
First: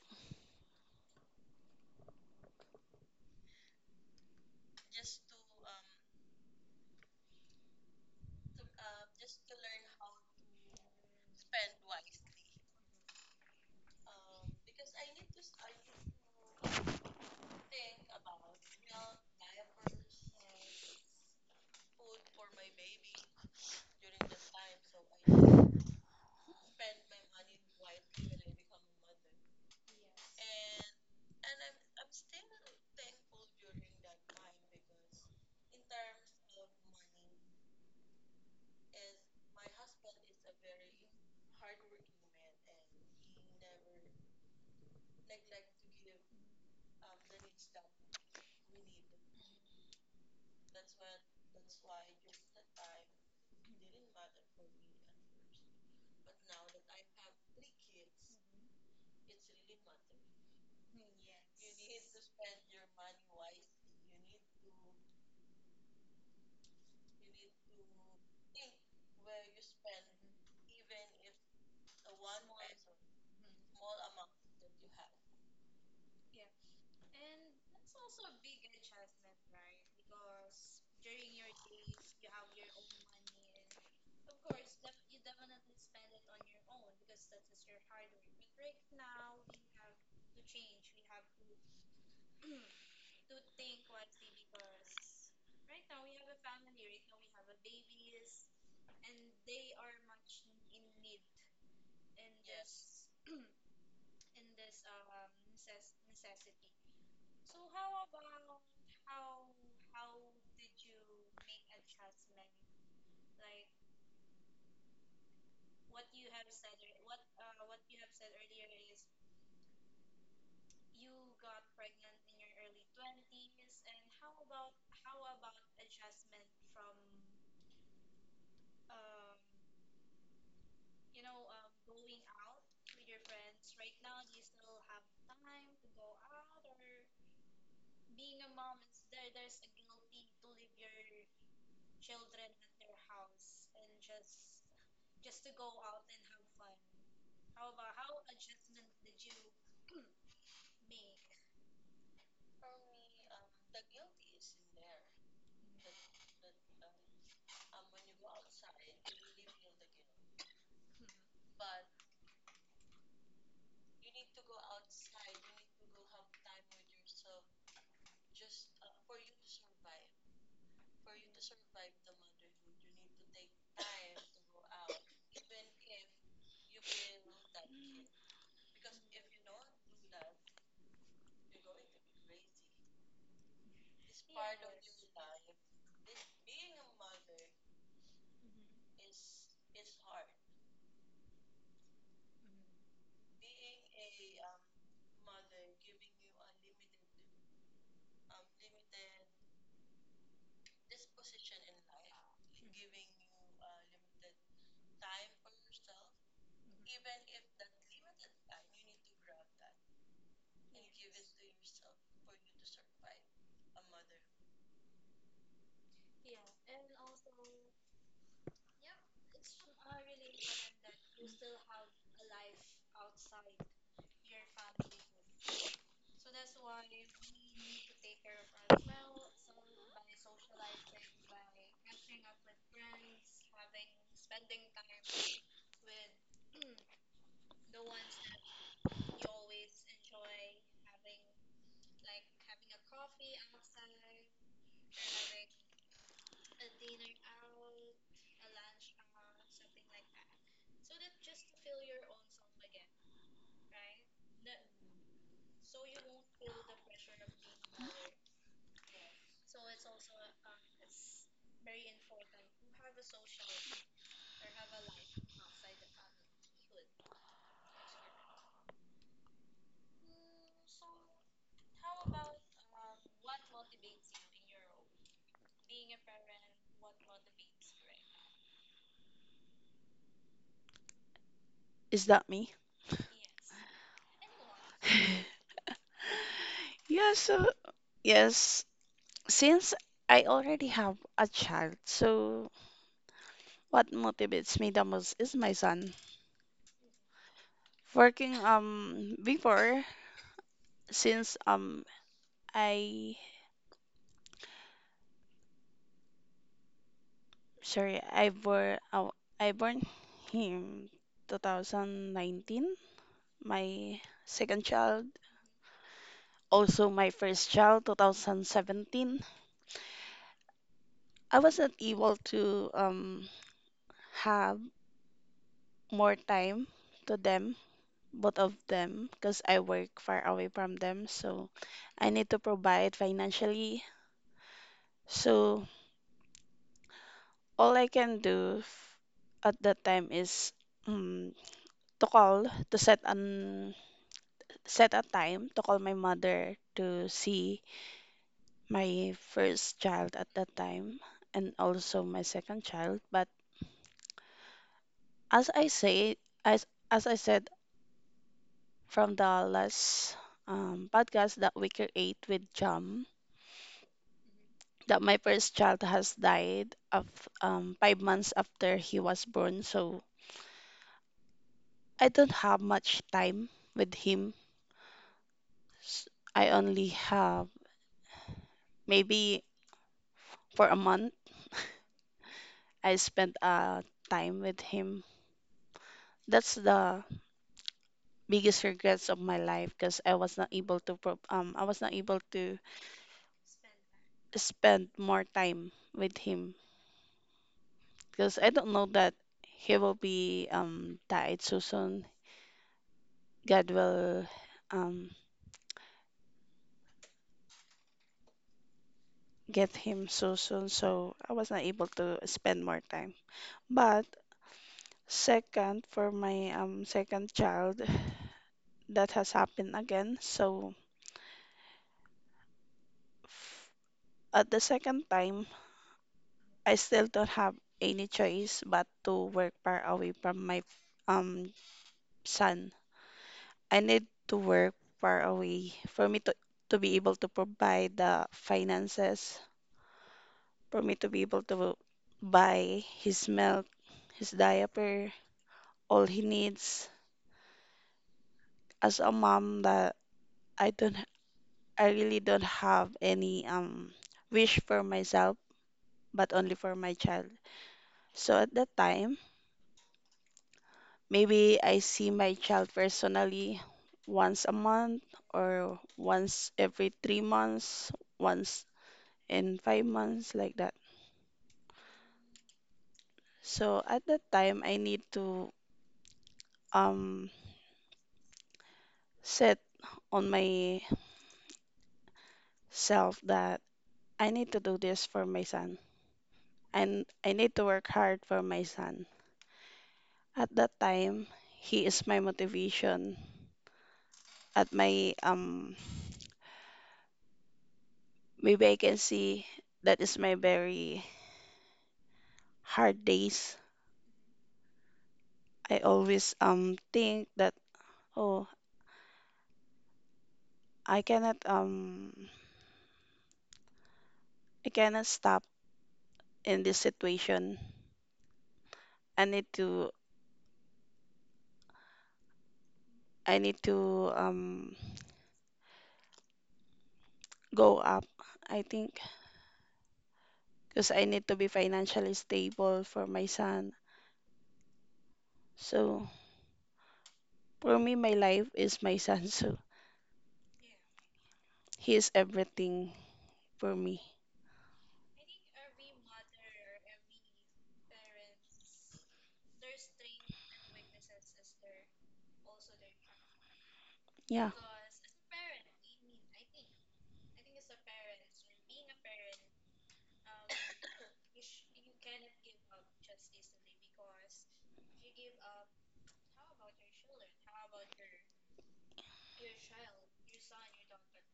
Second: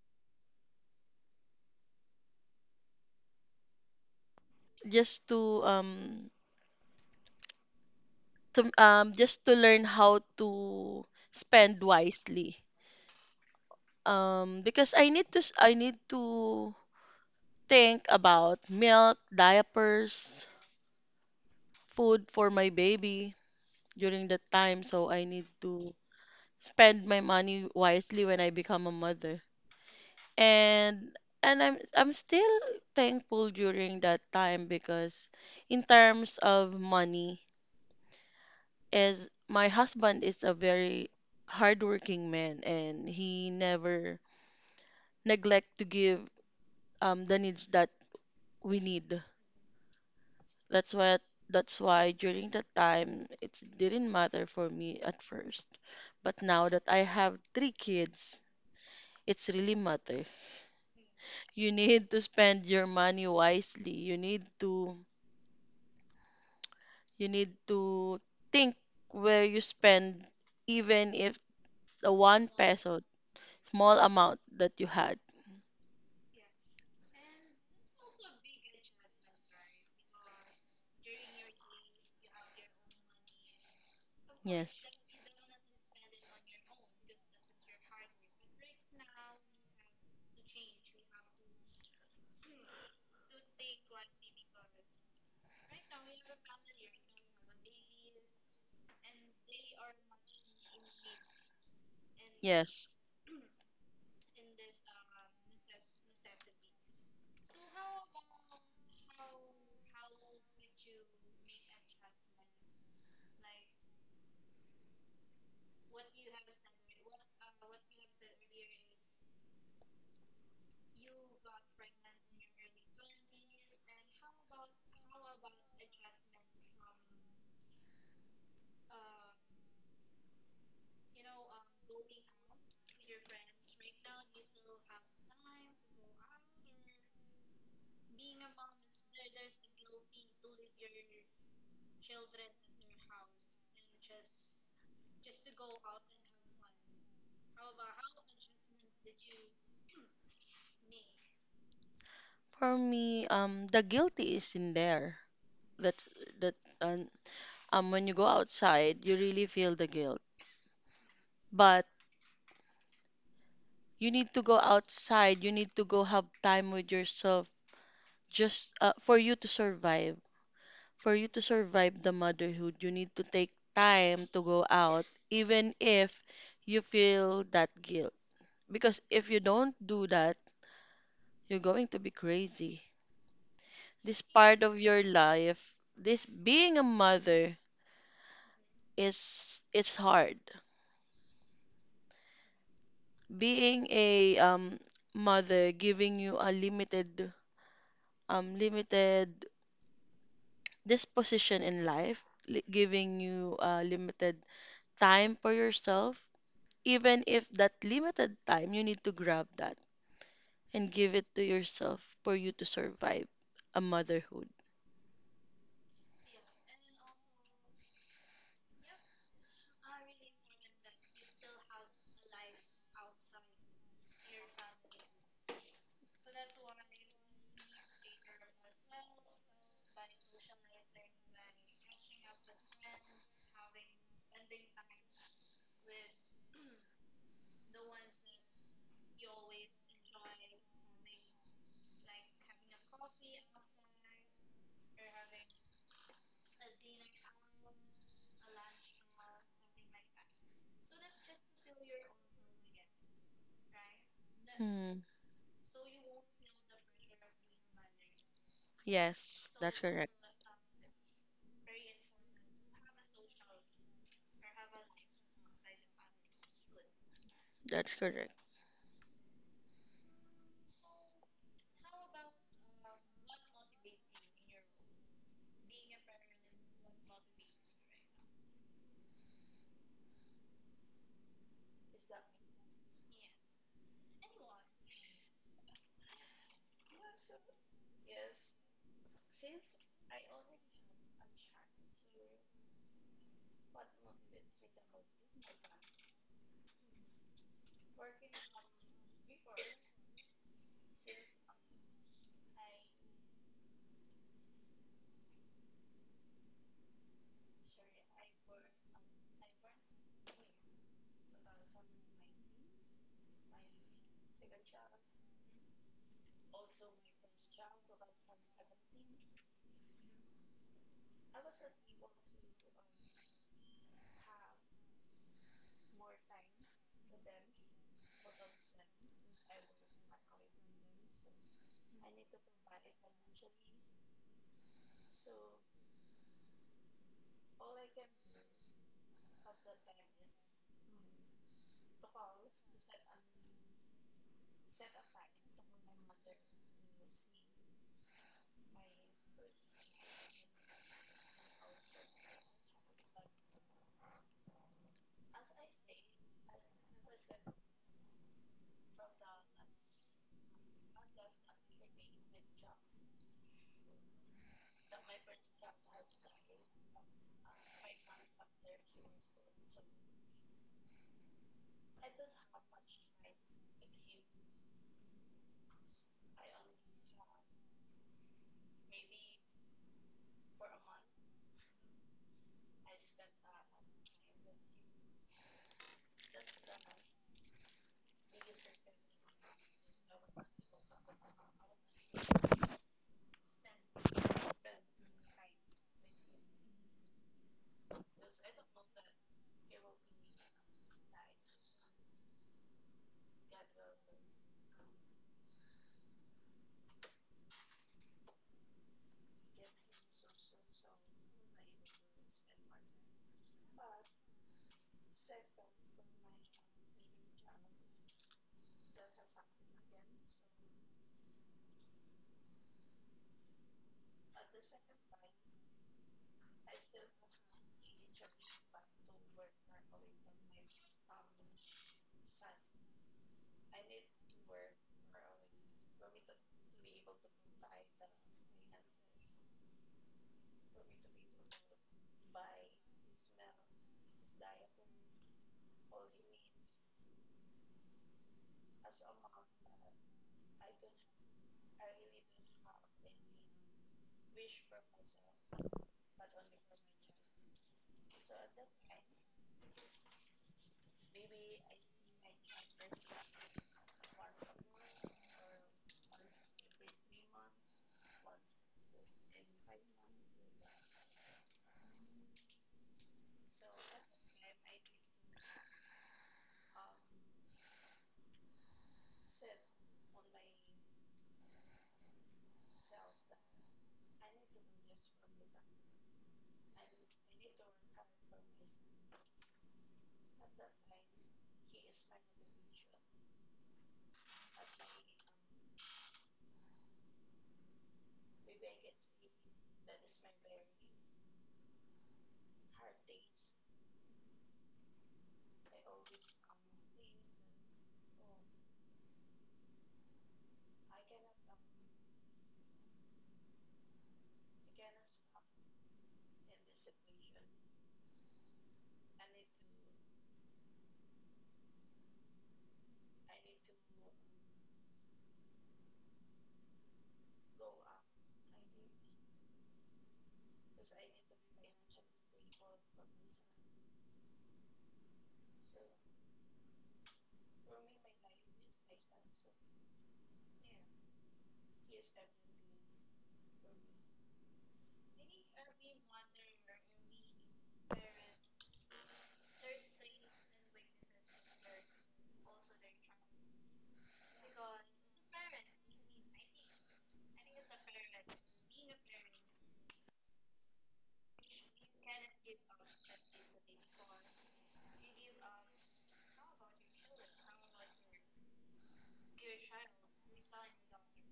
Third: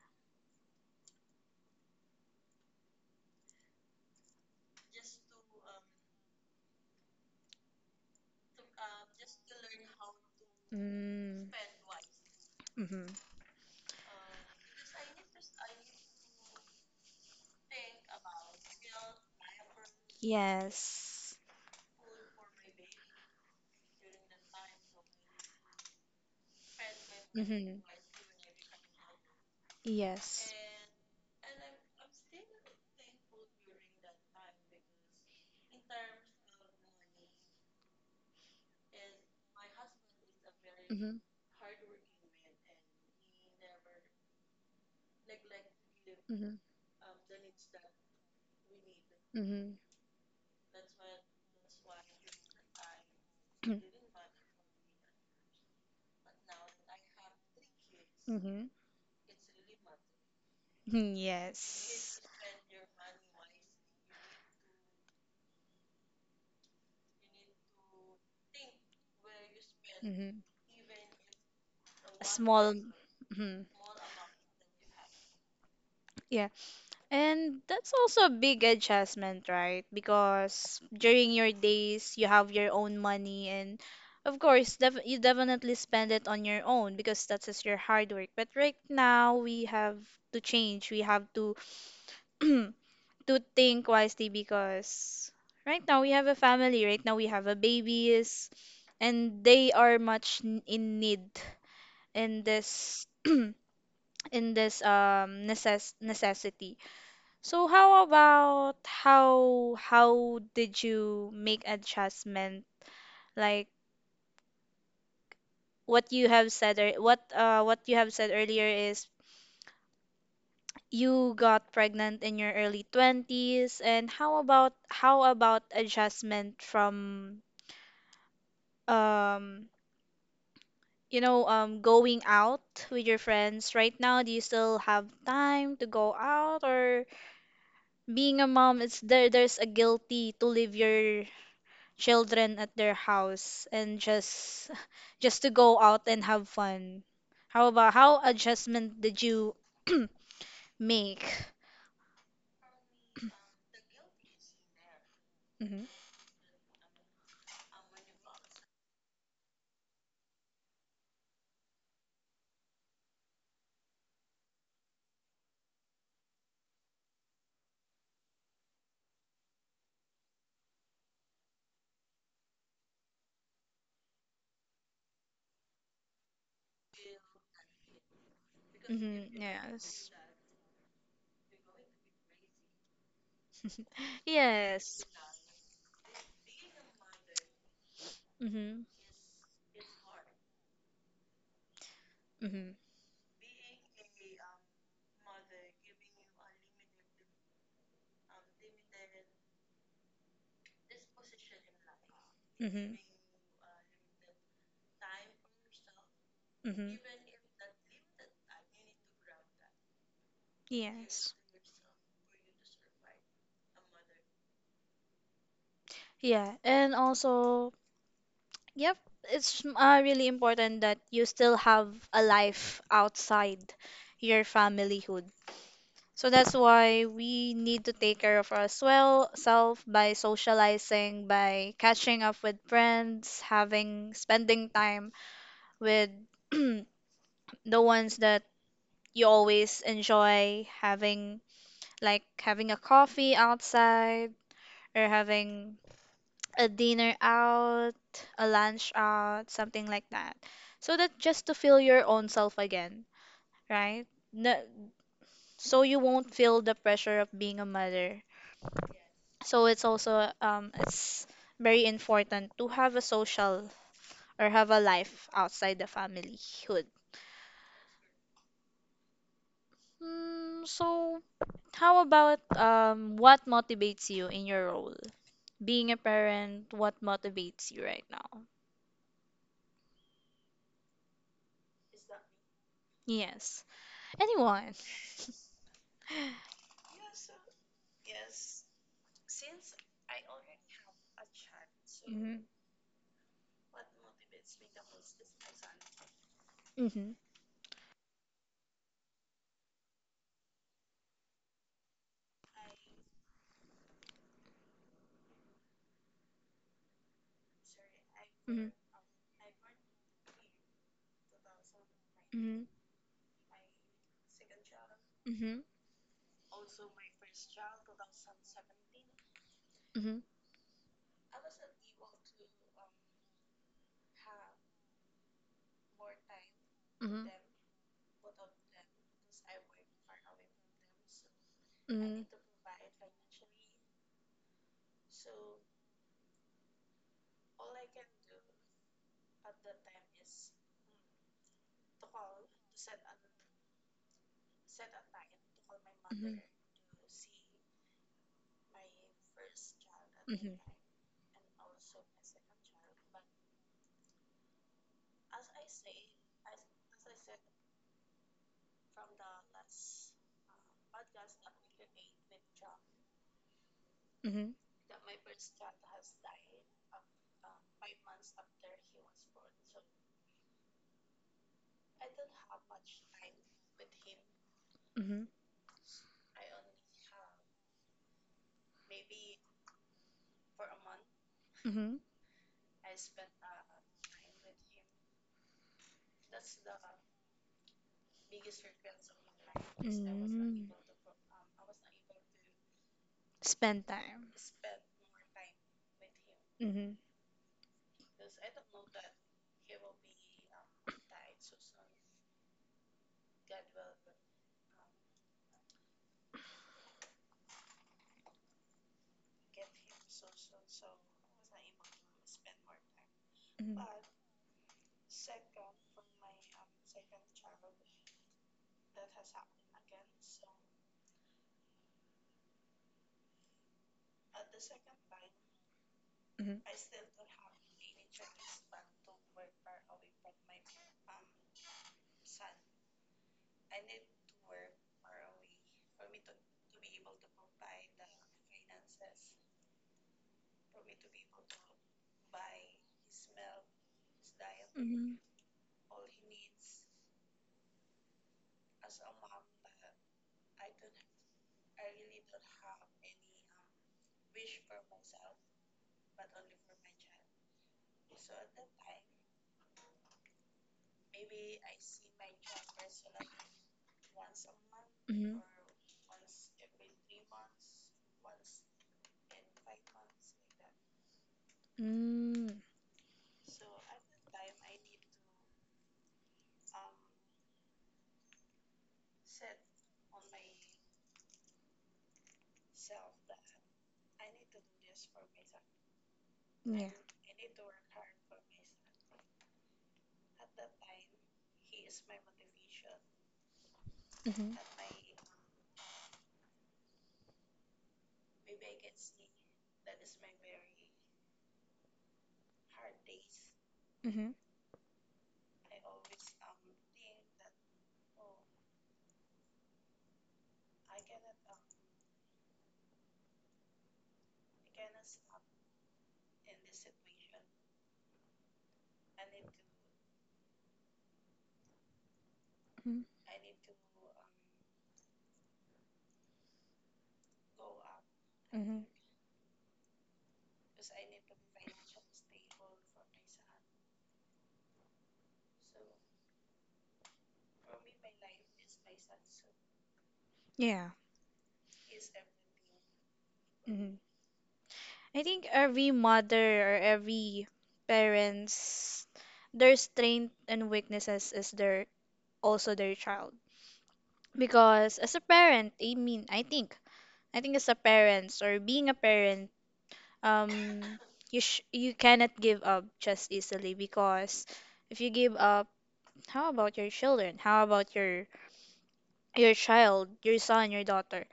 S3: just to um to just to learn how to
S1: Mm.
S3: spend wisely.
S1: Mm-hmm.
S3: Because I need to think about milk, diapers,
S1: Yes.
S3: food for my baby during that time. So I need to spend my money
S1: Mm-hmm.
S3: wisely when I become a mother.
S1: Yes.
S3: And and I'm still thankful during that time because in terms of money, as my husband is a very
S1: Mm-hmm.
S3: hardworking man and he never neglect to give
S1: Mm-hmm.
S3: the needs that we need.
S1: Mm-hmm.
S3: That's what that's why during that time it didn't matter for me at first. But now that I have three kids,
S1: Mm-hmm.
S3: it's really matter.
S1: *clears throat*
S3: You need
S1: Yes.
S3: to spend your money wisely. You need to think where you spend
S1: Mm-hmm.
S3: even if the
S1: A
S3: one
S1: small.
S3: peso
S1: Mm-hmm.
S3: small amount that you had.
S1: Yeah. And that's also a big adjustment, right? Because during your days, you have your own money, and of course,
S3: Yes.
S1: you definitely spend it on your own because that's just your hard work. But right now, we have to change. We have to *clears throat* to think wisely because right now we have a family. Right now we have a babies, and they are much in need in
S3: Yes.
S1: this *clears throat* in this necessity. So how about how did you make adjustment? Like what you have said earlier is you got pregnant in your early 20s and how about adjustment from um you know going out with your friends right now do you still have time to go out or being a mom it's there's a guilty to live your children at their house and just *laughs* just to go out and have fun. How about how adjustment did you *clears throat* make?
S3: For me, the guilty is in there.
S1: Mm-hmm.
S3: That that um, when you go outside, you really feel the guilt. But you need to go outside. You need to go have time with yourself, just for you to survive. For you to survive the motherhood, you need to take time to go out, even if you feel that guilt. Because
S1: Mm-hmm.
S3: if you don't do
S1: Yes.
S3: that, you're going to be crazy. This part of your
S1: Yes.
S3: life, this being a mother
S1: Mm-hmm.
S3: is it's hard.
S1: Mm-hmm.
S3: Being a mother giving you a limited disposition in life,
S1: Mm-hmm.
S3: giving you limited time for yourself.
S1: Mm-hmm.
S3: Even if that limited time, you need to grab that and give it
S1: Yes.
S3: to yourself for you to survive a motherhood.
S1: Yeah, and also Yep, it's really important that you still have a life outside your familyhood. So that's why we need to take care of ourselves well by socializing, by catching up with friends, having spending time with *clears throat* the ones that you always enjoy having like having a coffee outside or having a dinner out, a lunch out, something like that. So that just to feel your own self again, right? No,
S3: Hmm.
S1: so you won't feel the pressure of being a mother.
S3: Yes,
S1: So
S3: that's
S1: it's
S3: correct.
S1: also it's very important to have a social or have a life outside the familyhood.
S3: That's correct.
S1: Mm, so how about what motivates you in your role? Being a parent, what motivates you right now?
S2: Is that me?
S1: Yes. Anyone?
S2: *laughs* Yeah, so yes, since I already have a child,
S1: Mhm.
S2: so what motivates me the most is my son.
S1: Mm-hmm.
S2: Working before since I I
S1: Mm-hmm.
S2: born oh, I born him
S1: Mm-hmm.
S2: 2019. My second child,
S1: Mm-hmm.
S2: also my first child, 2017.
S1: Mm-hmm.
S2: I wasn't able to have more time to
S1: Mm-hmm.
S2: them, both of them, because I work far away from them. So I
S1: Mm-hmm.
S2: need to provide financially. So all I can do at that time is um, to call to set a time to call my
S1: Mm-hmm. Mm-hmm.
S2: mother to see my first child at that time and also my second child. But as I say, as as I said from the last podcast that we create with Jam,
S1: Mm-hmm.
S2: that my first child has died of 5 months after he was born, so I don't have much time with him.
S1: Mm-hmm.
S2: S- I only have maybe for a month
S1: Mm-hmm.
S2: I spent time with him. That's the biggest regrets of my life because I was not
S1: Mm.
S2: able to I was not able to
S1: Spend time.
S2: spend more time with him
S1: Mm-hmm.
S2: because I don't know that he will be died so soon. God will um get him so soon. So I was not able to spend more time.
S1: Mm-hmm.
S2: But second for my second child that has happened again. So f- at the second time
S1: Mm-hmm.
S2: I still don't have any choice but to work far away from my um son, I need to work far away for me to be able to provide the finances, for me to be able to buy his milk, his diaper,
S1: Mm-hmm.
S2: all he needs. As a mom that I don't I really don't have any wish for myself, but only for my child. So at that time, maybe I see my child personally once a month
S1: Mm-hmm.
S2: or once every 3 months, once and 5 months like that.
S1: Mm.
S2: So at that time, I need to um set on myself that I need to do this for my son,
S1: Yeah.
S2: and I need to work hard for my son. At that time, he is my motivation.
S1: Mm-hmm. Mm-hmm.
S2: At my maybe I can see that is my very hard days.
S1: Mm-hmm.
S2: I always think that oh I cannot um I cannot stop in this situation. I need to I need to go up, I
S1: Mm-hmm.
S2: think, because I need to be financially stable for my son. So for me, my life is my son. *laughs* So
S1: Yeah.
S2: he is everything for
S1: Mm-hmm.
S2: me.
S1: I think every mother or every parents, their strength and weaknesses is their also their child.
S2: Yeah.
S1: Because as a parent, I mean, I think as a parent or being a parent, um, you sh you cannot give up just easily because if you give up, how about your children? How about your child, your son, your daughter?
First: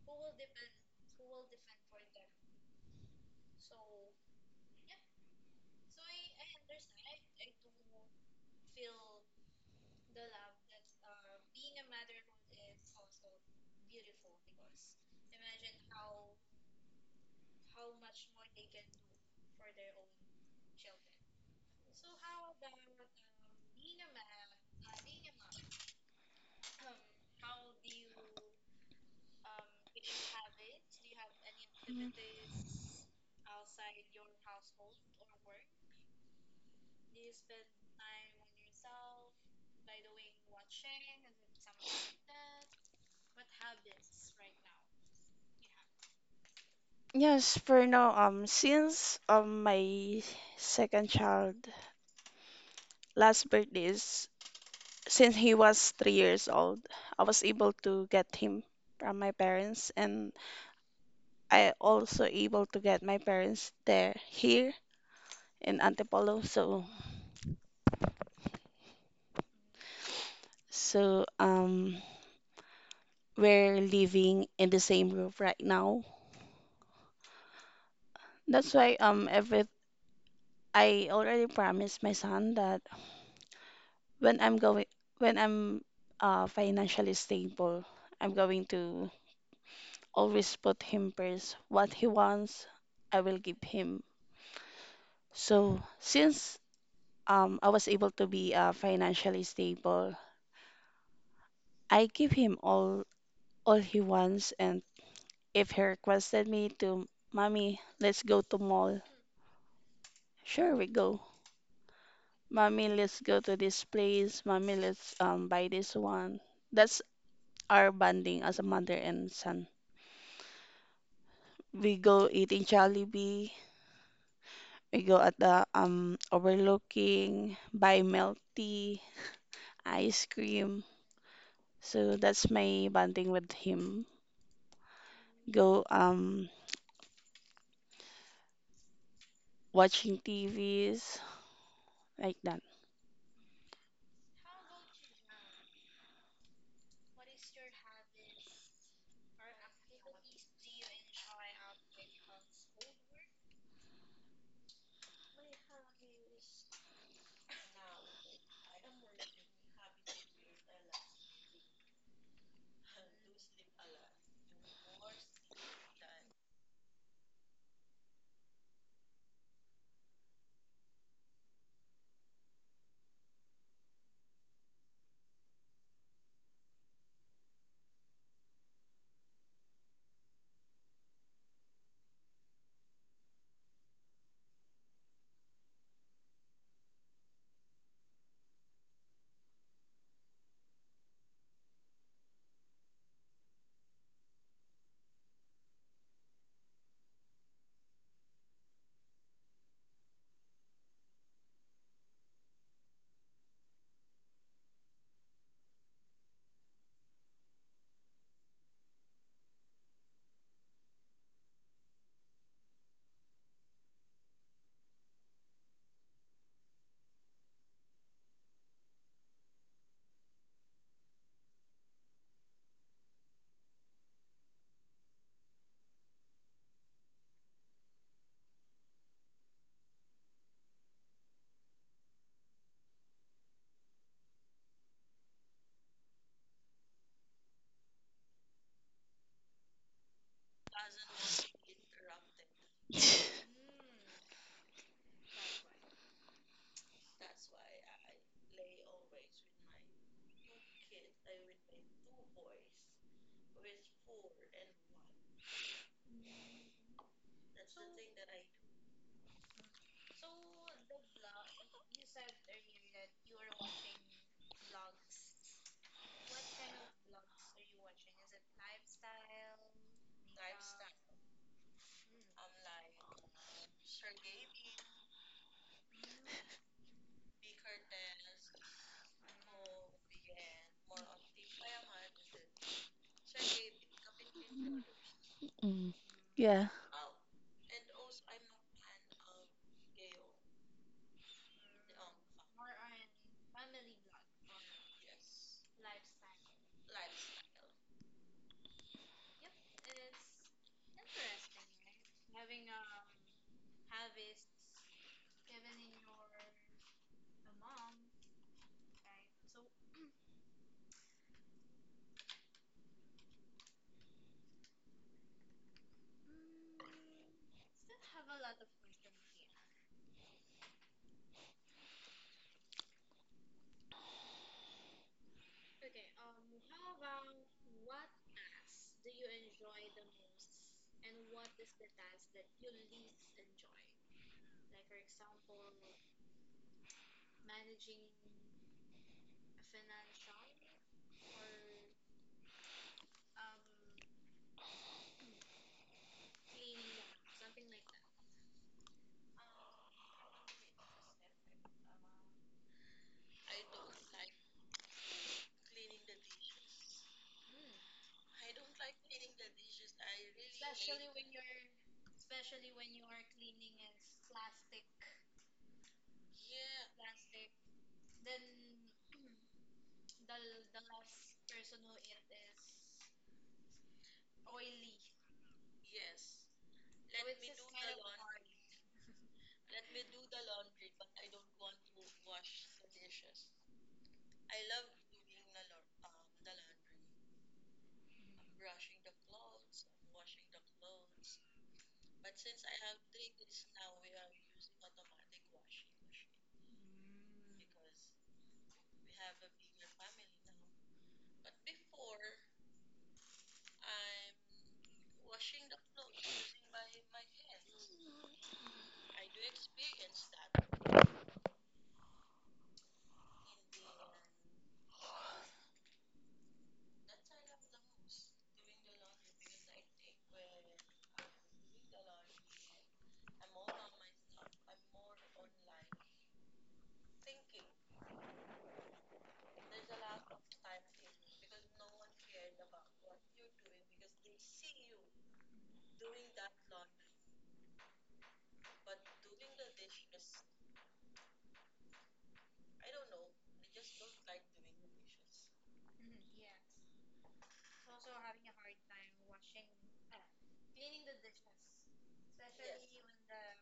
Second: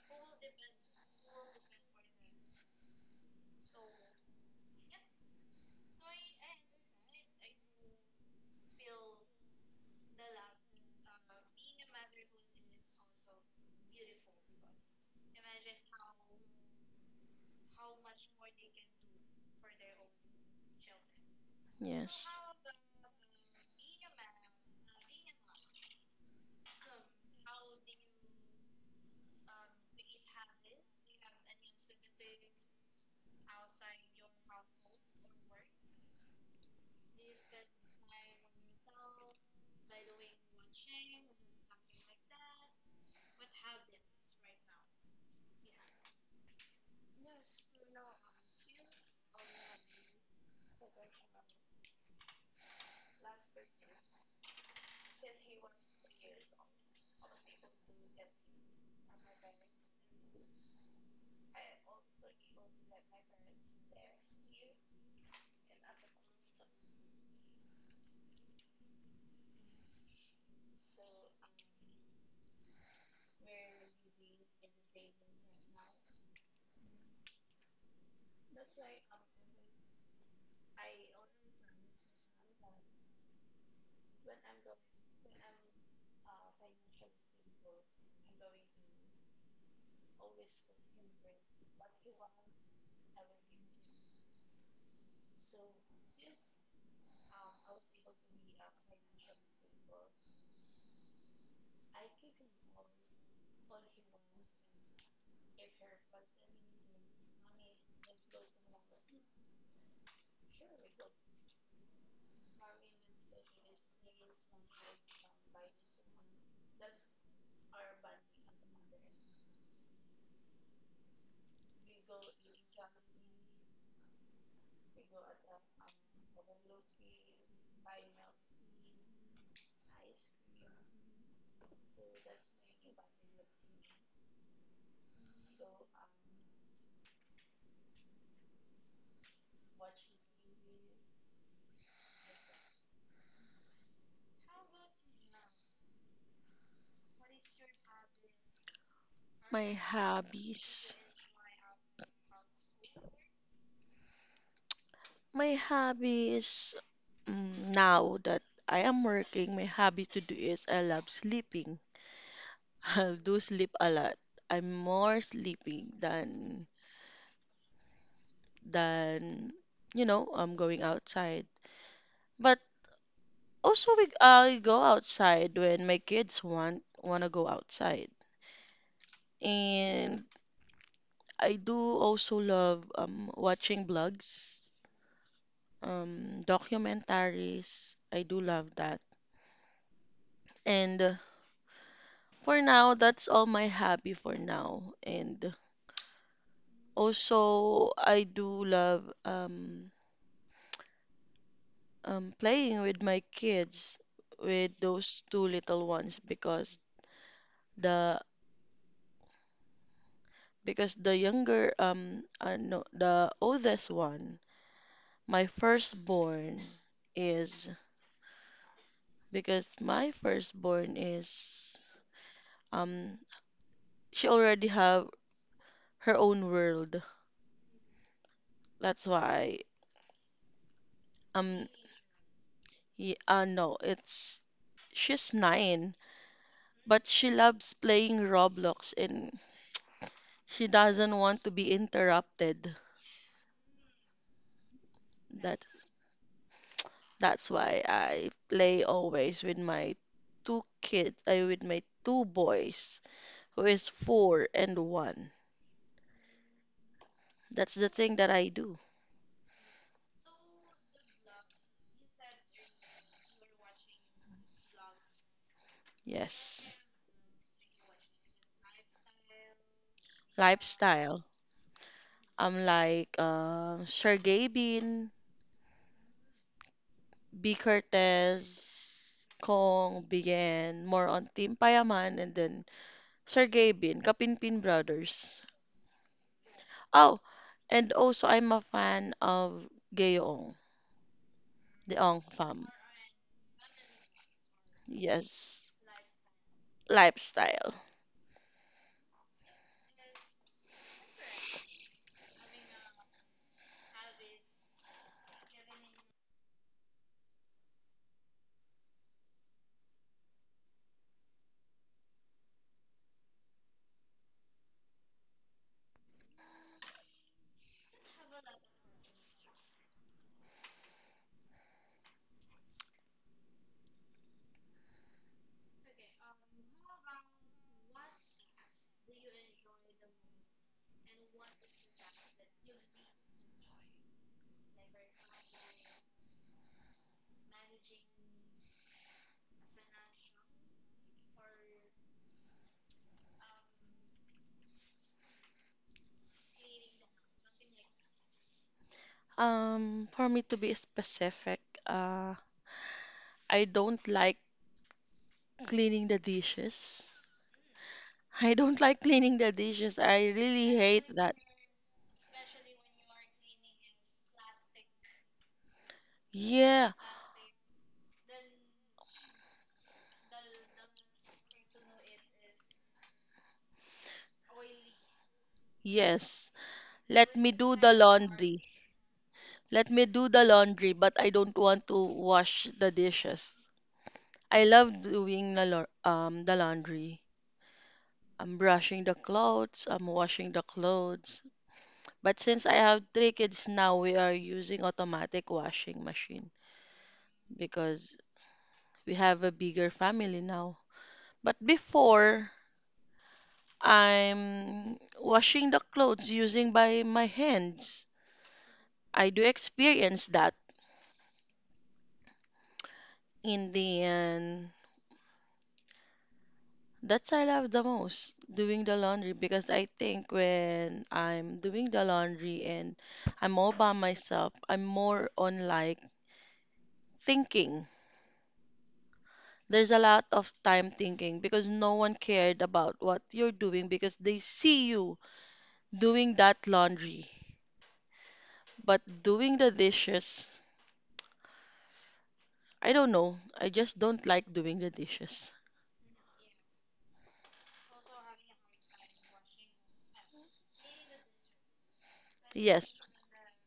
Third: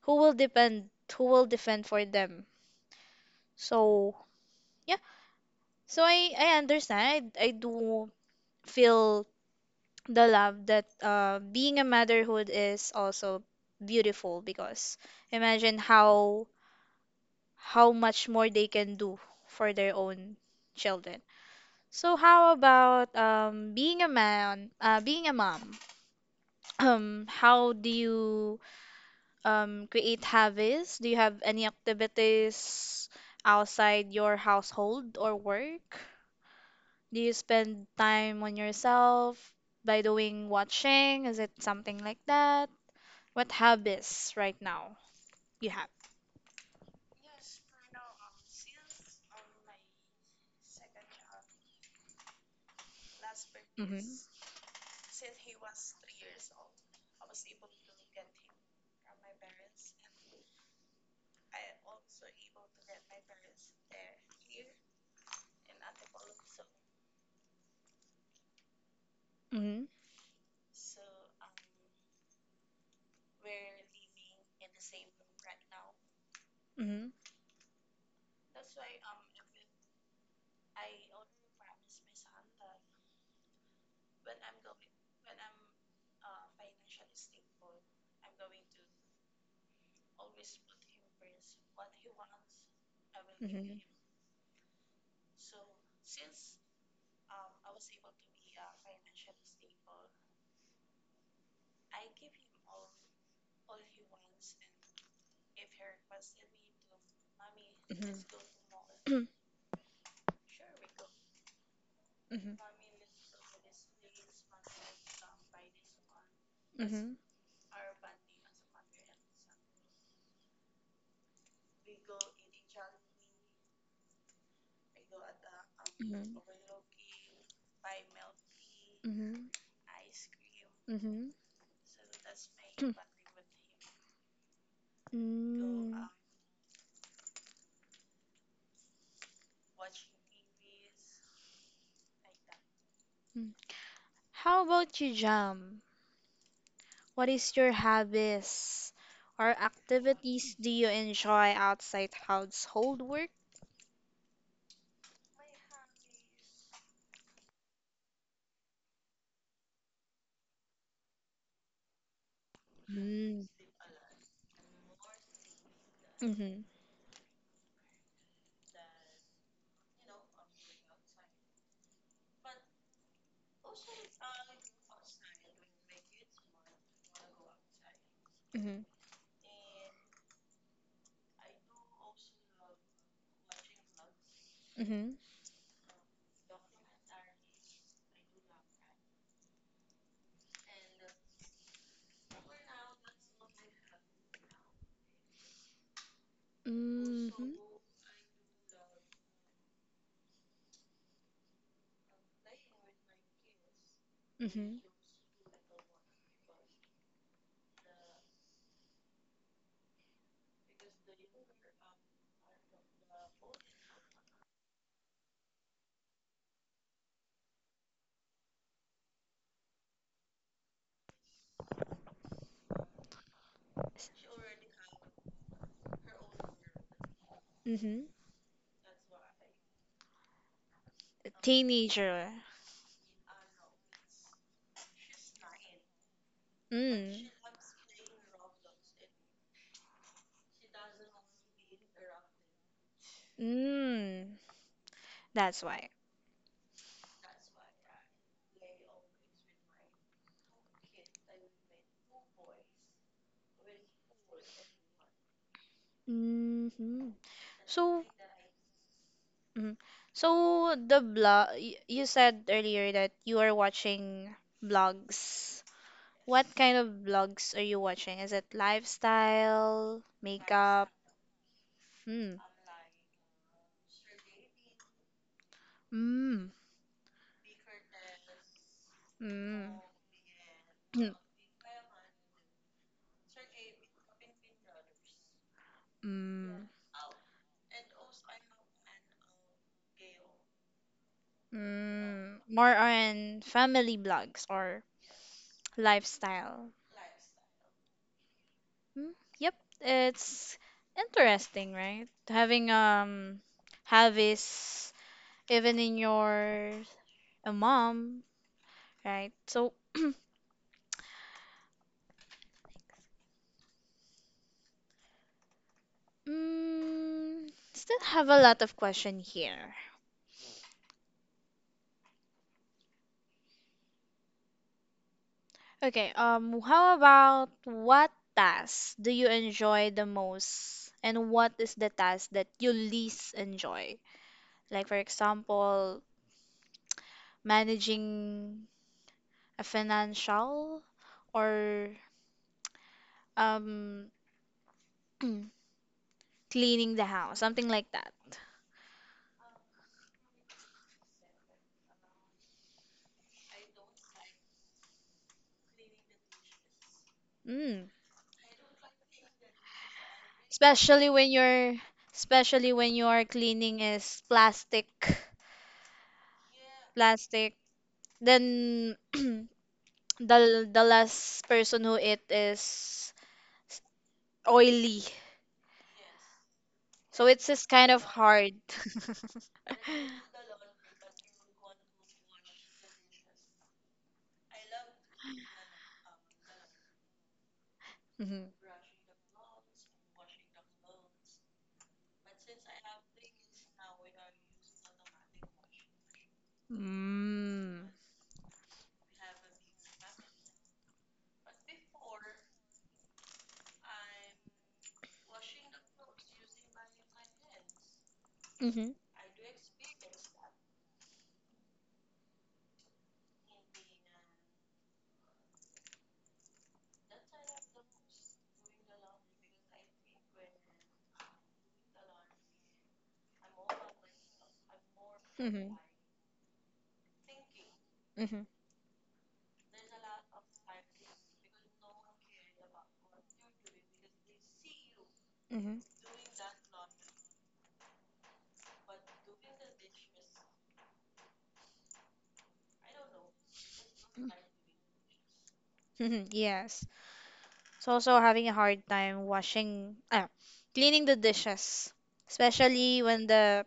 S1: Who will depend? Who will defend for them? So yeah, so I understand. I do feel the love that being a motherhood is also beautiful because imagine how much more they can do for their own children. So
S3: Yes.
S1: how about being a mom? *clears throat* How do you create habits? Do you have any
S2: Mm.
S1: activities outside your household or work? Do you spend time on yourself by doing watching? Is it something like that? What habits right now you have?
S2: Yes, for now, since my second child last birthday
S1: Mm-hmm.
S2: is since he was 3 years old, I was able to get him from my parents, and I also able to get my parents there here in Antipolo. So
S1: Mm-hmm.
S2: so we're living in the same roof right now. That's why every I already promised my son that when I'm going when I'm financially stable, I'm going to always put him first. What he wants, I will
S1: Mm-hmm.
S2: give
S1: Mm-hmm.
S2: him. So since I was able to be financially stable, I give him all he wants and if he requested me to, Mommy,
S1: Mm-hmm.
S2: let's go to
S1: *clears throat*
S2: mall. Sure, we go.
S1: Mm-hmm.
S2: Mommy, let's go to this place. Mommy, let's buy this one. That's
S1: Mm-hmm.
S2: our bonding as a mother and son. We go eating Jollibee. We go at the overlooking, buy milk tea,
S1: Mhm,
S2: ice cream.
S1: mhm.
S2: So that's my bonding with him. Go
S1: Mm.
S2: watching TVs like that.
S1: Mm. How about you, Jam? What is your hobbies or
S3: My
S1: activities do you
S3: hobbies.
S1: enjoy outside household work?
S3: My hobbies now that I am working, my hobby to do is I love sleeping. *laughs* I do
S1: Mm.
S3: sleep a lot. I'm more sleeping
S1: Mm-hmm.
S3: than I'm going outside. But also we I go outside when my kids want wanna go outside.
S1: Mm-hmm.
S3: And I do also love watching vlogs,
S1: Mm-hmm.
S3: documentaries. I do love that. And for now, that's all my hobby for now. And
S1: Mm-hmm.
S3: also, I do love playing with my kids, with
S1: Mm-hmm.
S3: those two little ones, the because the younger no, the oldest one, my firstborn is because my firstborn is um she already have her own world.
S1: Mm-hmm.
S3: That's why um
S1: Teenager.
S3: y no, it's she's nine, but
S1: Mm.
S3: she loves playing Roblox and she doesn't want to be interrupted.
S2: *laughs*
S1: Mm. That's
S3: That
S1: why.
S3: that's why I play always with my two kids, I with my two boys, who is four and one.
S1: Mm-hmm.
S3: That's the
S1: So,
S3: thing that I do.
S1: mm. So the blog you said earlier that you are watching blogs. What
S3: Yes.
S1: kind of blogs are you watching? Is it lifestyle, makeup?
S3: Lifestyle.
S1: Hmm.
S3: I'm like Sergey Bean.
S1: Mm.
S3: B. Cortez,
S1: Mm.
S3: Kong began more
S1: Mm.
S3: on Team Payaman and then Sergey Bin, Kapinpin Brothers.
S2: Mm.
S1: Mm.
S2: Yeah.
S3: Oh, and also I'm a fan of Gayong, the Ong
S1: Mm.
S3: fam.
S1: More on family blogs or
S3: Yes,
S1: lifestyle.
S3: lifestyle.
S1: Mm. Yep, it's interesting, right? Having hobbies even in your a mom, right? So, mm, still have a lot of question here. Okay, how about what task do you enjoy the most, and what is the task that you least enjoy? Like, for example, managing a financial or um, cleaning the house, something like that.
S3: For me to be specific, uh, I don't like cleaning the dishes. *laughs*
S1: Mm.
S3: I don't like cleaning the dishes. I really hate
S1: Especially when
S3: that.
S1: you're, especially when your cleaning is plastic,
S3: Yeah,
S1: plastic, then *clears throat* the last person who it is oily.
S3: yes.
S1: So
S3: Let
S1: it's
S3: me
S1: just
S3: do
S1: kind
S3: the
S1: of hard.
S3: laundry.
S1: *laughs*
S3: Let me do the laundry, but I don't want to wash the dishes. I love doing the laundry.
S1: Mhm.
S3: I'm brushing the clothes, I'm washing the clothes. But since I have three kids now, we are using automatic washing machine
S1: Mm.
S3: because we have a bigger family now. But before, I'm washing the clothes using by my hands.
S1: Mhm.
S3: I do experience that in the end. That's I love the most, doing the laundry, because I think when I'm doing the laundry and I'm all by myself, I'm more on
S1: Mhm.
S3: like thinking.
S1: Mhm.
S3: There's a lot of time thinking because no one cared about what you're doing because they see you
S1: Mhm.
S3: doing that laundry. But doing the dishes, I don't know. I just don't like doing the dishes.
S1: Mhm. Yes. So also having a hard time washing, cleaning the dishes,
S3: Yes.
S1: especially when the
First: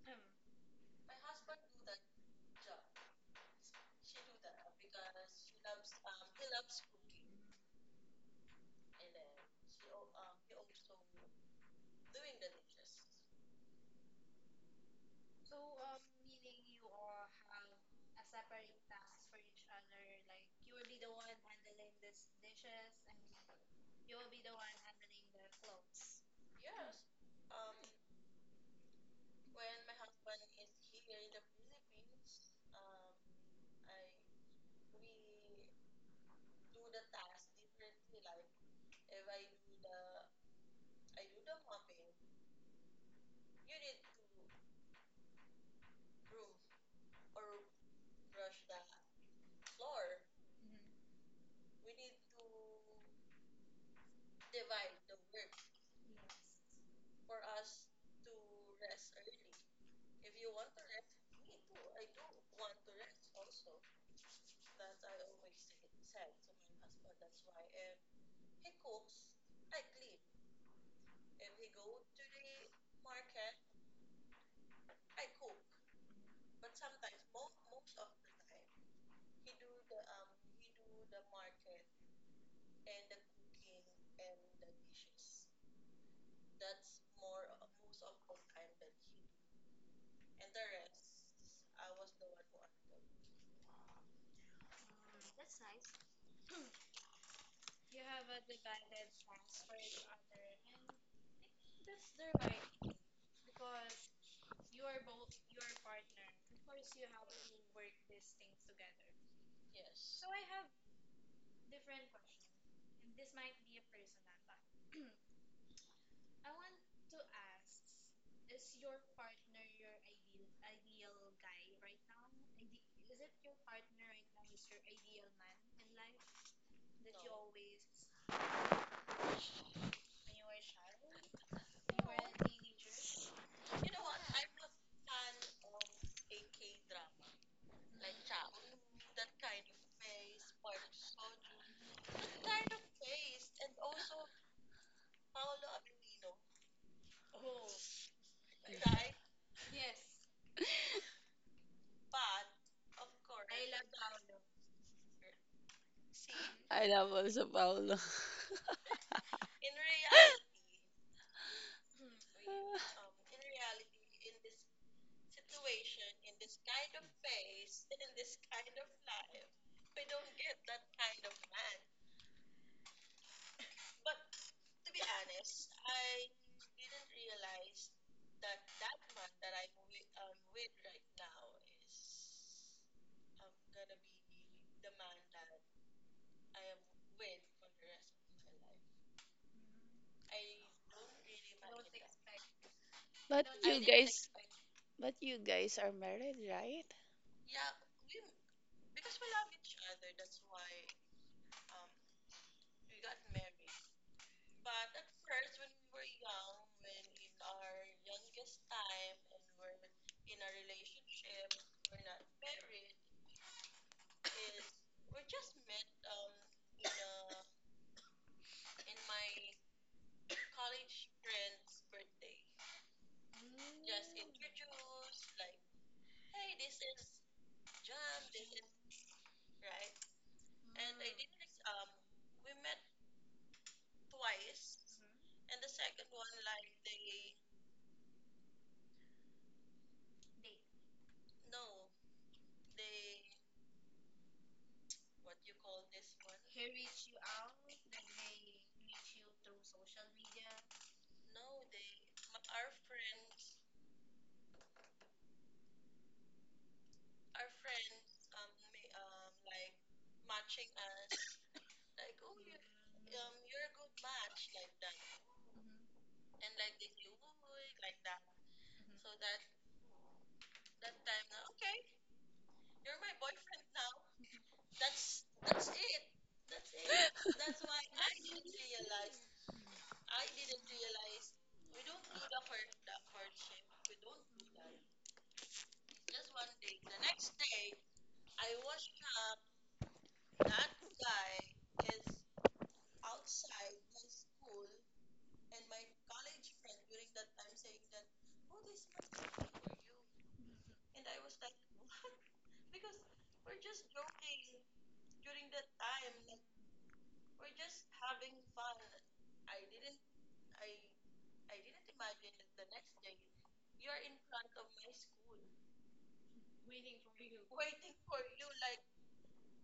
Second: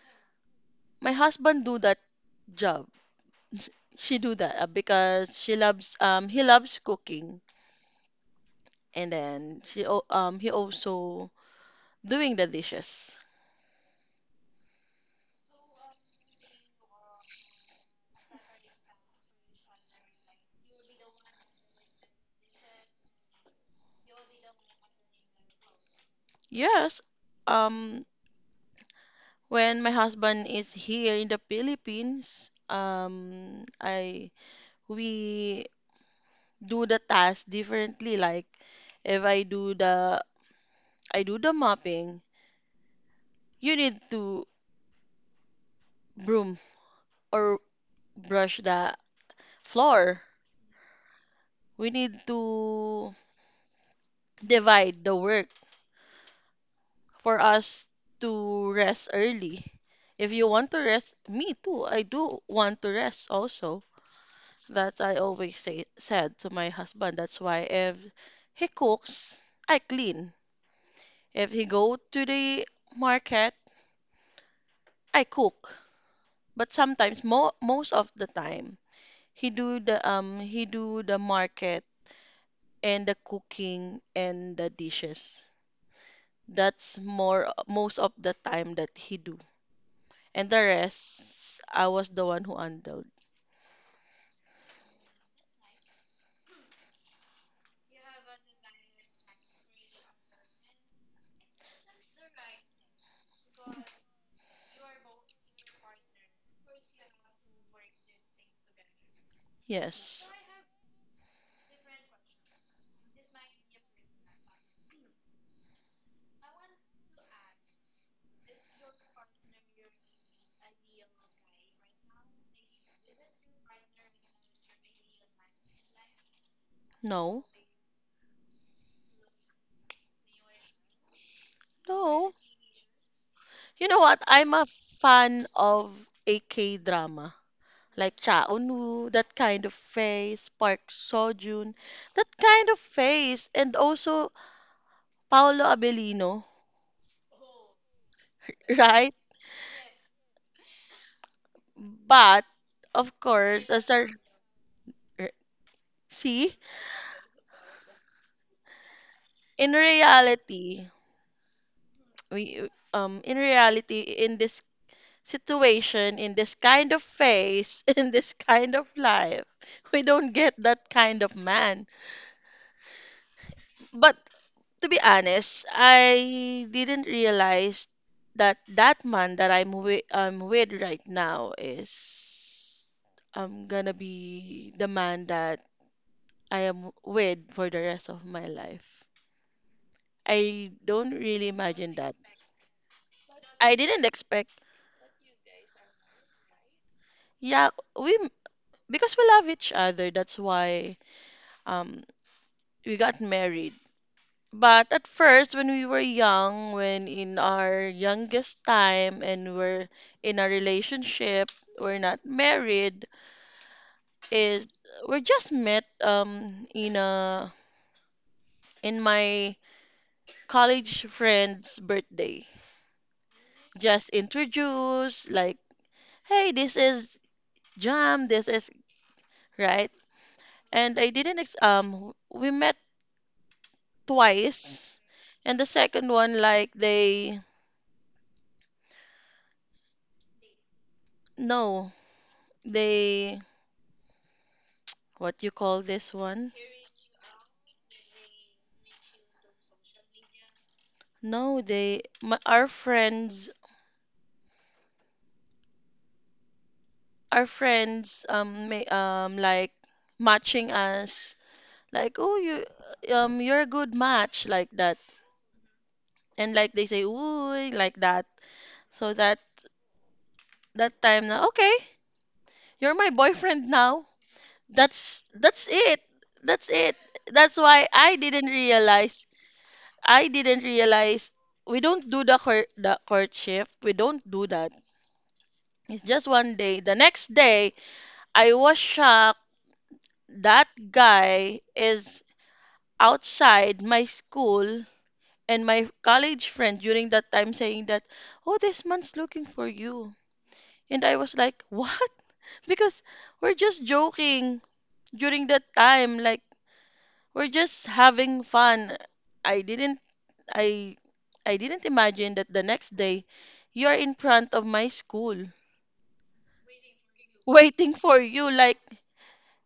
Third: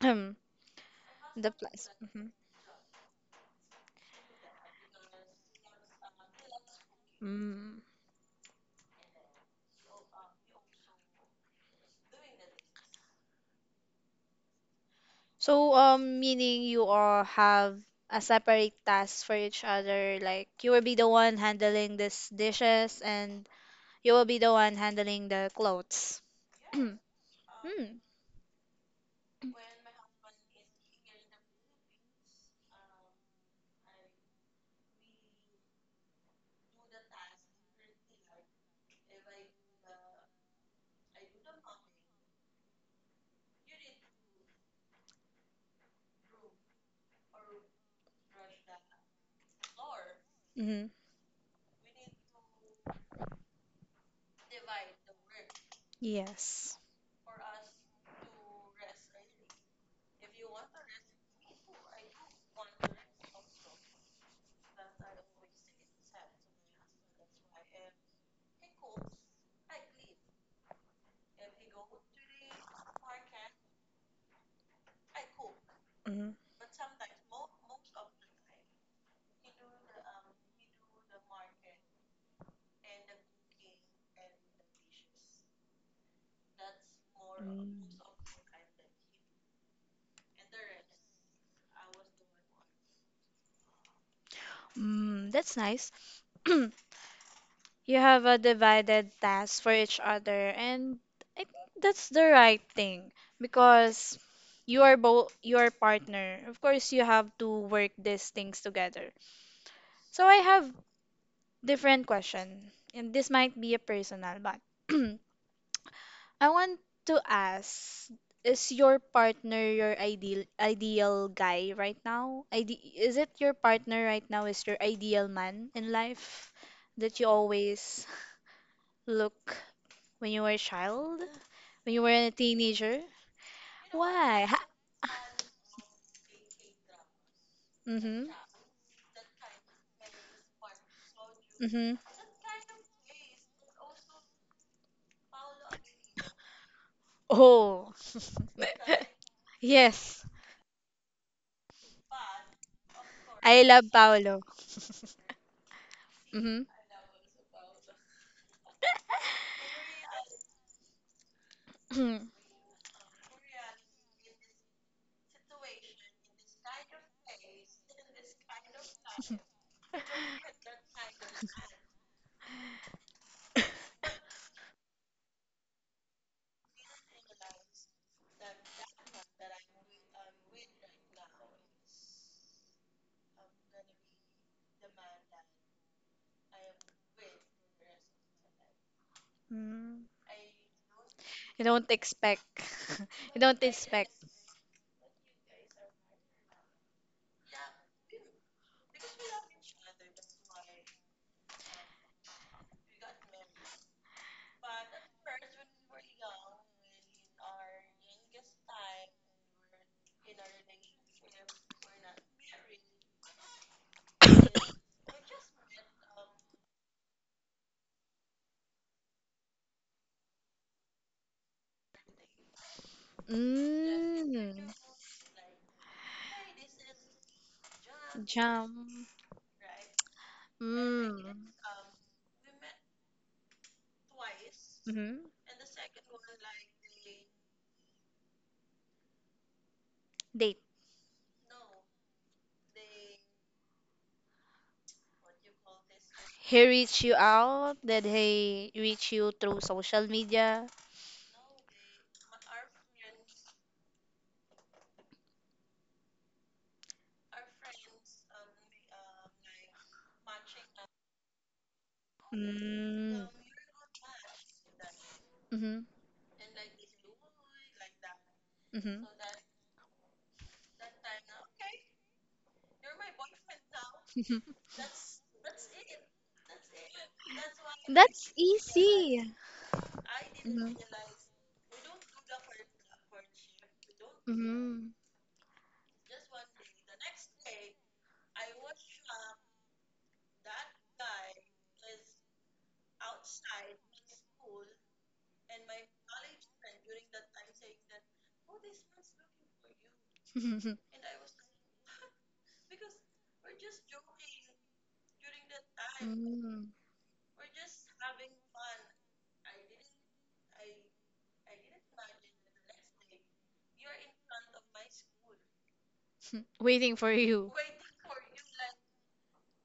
S1: *clears throat*
S3: My
S1: the
S3: husband do
S1: plas-
S3: that job. *laughs* She do that because she loves he loves cooking,
S1: Mhm.
S3: and then he also doing the dishes.
S1: So, meaning you all have a separate task for each other. Like you will be the one handling this dishes, and you will be the one handling the clothes. *clears throat*
S3: Yes,
S1: Mm.
S3: um when my husband is here in the Philippines, I we do the task differently like if I do the I do the mopping, you need to broom or brush the floor.
S1: Mm-hmm.
S3: We need to divide the work
S1: Yes.
S3: for us to rest early. If you want to rest, me too. I do want to rest also. That I always say said to my husband. That's why if he cooks, I clean. If he go to the market, I cook.
S1: Mm-hmm.
S3: But sometimes, mo most of the time, he do the market and the cooking and the dishes. That's more
S1: Mm.
S3: most of the time that he do. And the rest, I was the one who handled.
S1: Mm, that's nice. *clears throat* You have a divided task for each other, and I think that's the right thing because you are both your partner. Of course, you have to work these things together. So
S3: Yes.
S1: I have different question, and this might be a personal, but *clears throat* I want to ask, is your partner your ideal guy right now? Ide is it your partner right now is your ideal man in life that you
S3: No.
S1: always look when you were a child, when you were a
S3: No.
S1: teenager?
S3: You know what?
S1: Why?
S3: I'm
S1: Ha
S3: a fan of AK drama. Like
S1: mm-hmm.
S3: Cha Eun-woo, that kind of face, Park Seo-joon,
S1: Mm-hmm.
S3: that kind of face, and also Paolo Abellino,
S1: Oh,
S3: *laughs* right?
S1: *laughs* yes.
S3: But of
S1: I
S3: course, as
S1: love
S3: our
S1: Paolo.
S3: r- see,
S1: Hmm.
S2: I love also Paolo. *laughs*
S3: in reality,
S1: *clears throat*
S3: we in reality, in this situation, in this kind of phase, *laughs* in this kind of life. We don't get that kind of man. But to be honest, I didn't realize that that man that I'm with, right now is I'm gonna be the man that I am with for the rest of my life. I don't really
S1: You don't
S3: imagine that.
S1: expect. *laughs* You
S2: But
S1: don't
S3: I
S2: you
S3: didn't
S1: expect.
S2: guys,
S3: expect.
S2: but you guys are married, right?
S3: Yeah, we because we love each other. That's why um we got married. But at first, when we were young, when in our youngest time and we're in a relationship, we're not married, is we just met in my college friend's birthday. Just
S1: Mm.
S3: introduce like, hey, this is Jam, this is.
S1: Jam.
S3: Right. And I didn't
S1: Mm.
S3: ex we met twice,
S1: Hmm.
S3: and the second one, like, they,
S1: Date.
S3: no, they, what you call this one?
S1: He reached you out? Did he reach you through social media?
S3: No, our friends like matching us, like, oh,
S1: Mm.
S3: you're a good match, like that,
S1: Mm-hmm.
S3: and like they say, ooh, like that.
S1: Mm-hmm.
S3: So that that time, now, okay, you're my boyfriend now, that's it, that's it. That's why
S1: *laughs*
S3: I
S1: That's
S3: didn't realize
S1: easy.
S3: I didn't realize we don't do the courtship, we don't do that.
S1: Mm-hmm.
S3: It's just one day, the next day I was shocked that guy is outside my school, and my college friend during that time saying that, oh, this man's looking for you.
S1: Mm-hmm. *laughs*
S3: And I was like, what? *laughs* Because we're just joking during that time. Like,
S1: Mm,
S3: we're just having fun. I didn't, I, I didn't imagine that the next day you're in front of my school *laughs*
S1: waiting for you.
S3: waiting for you. Like,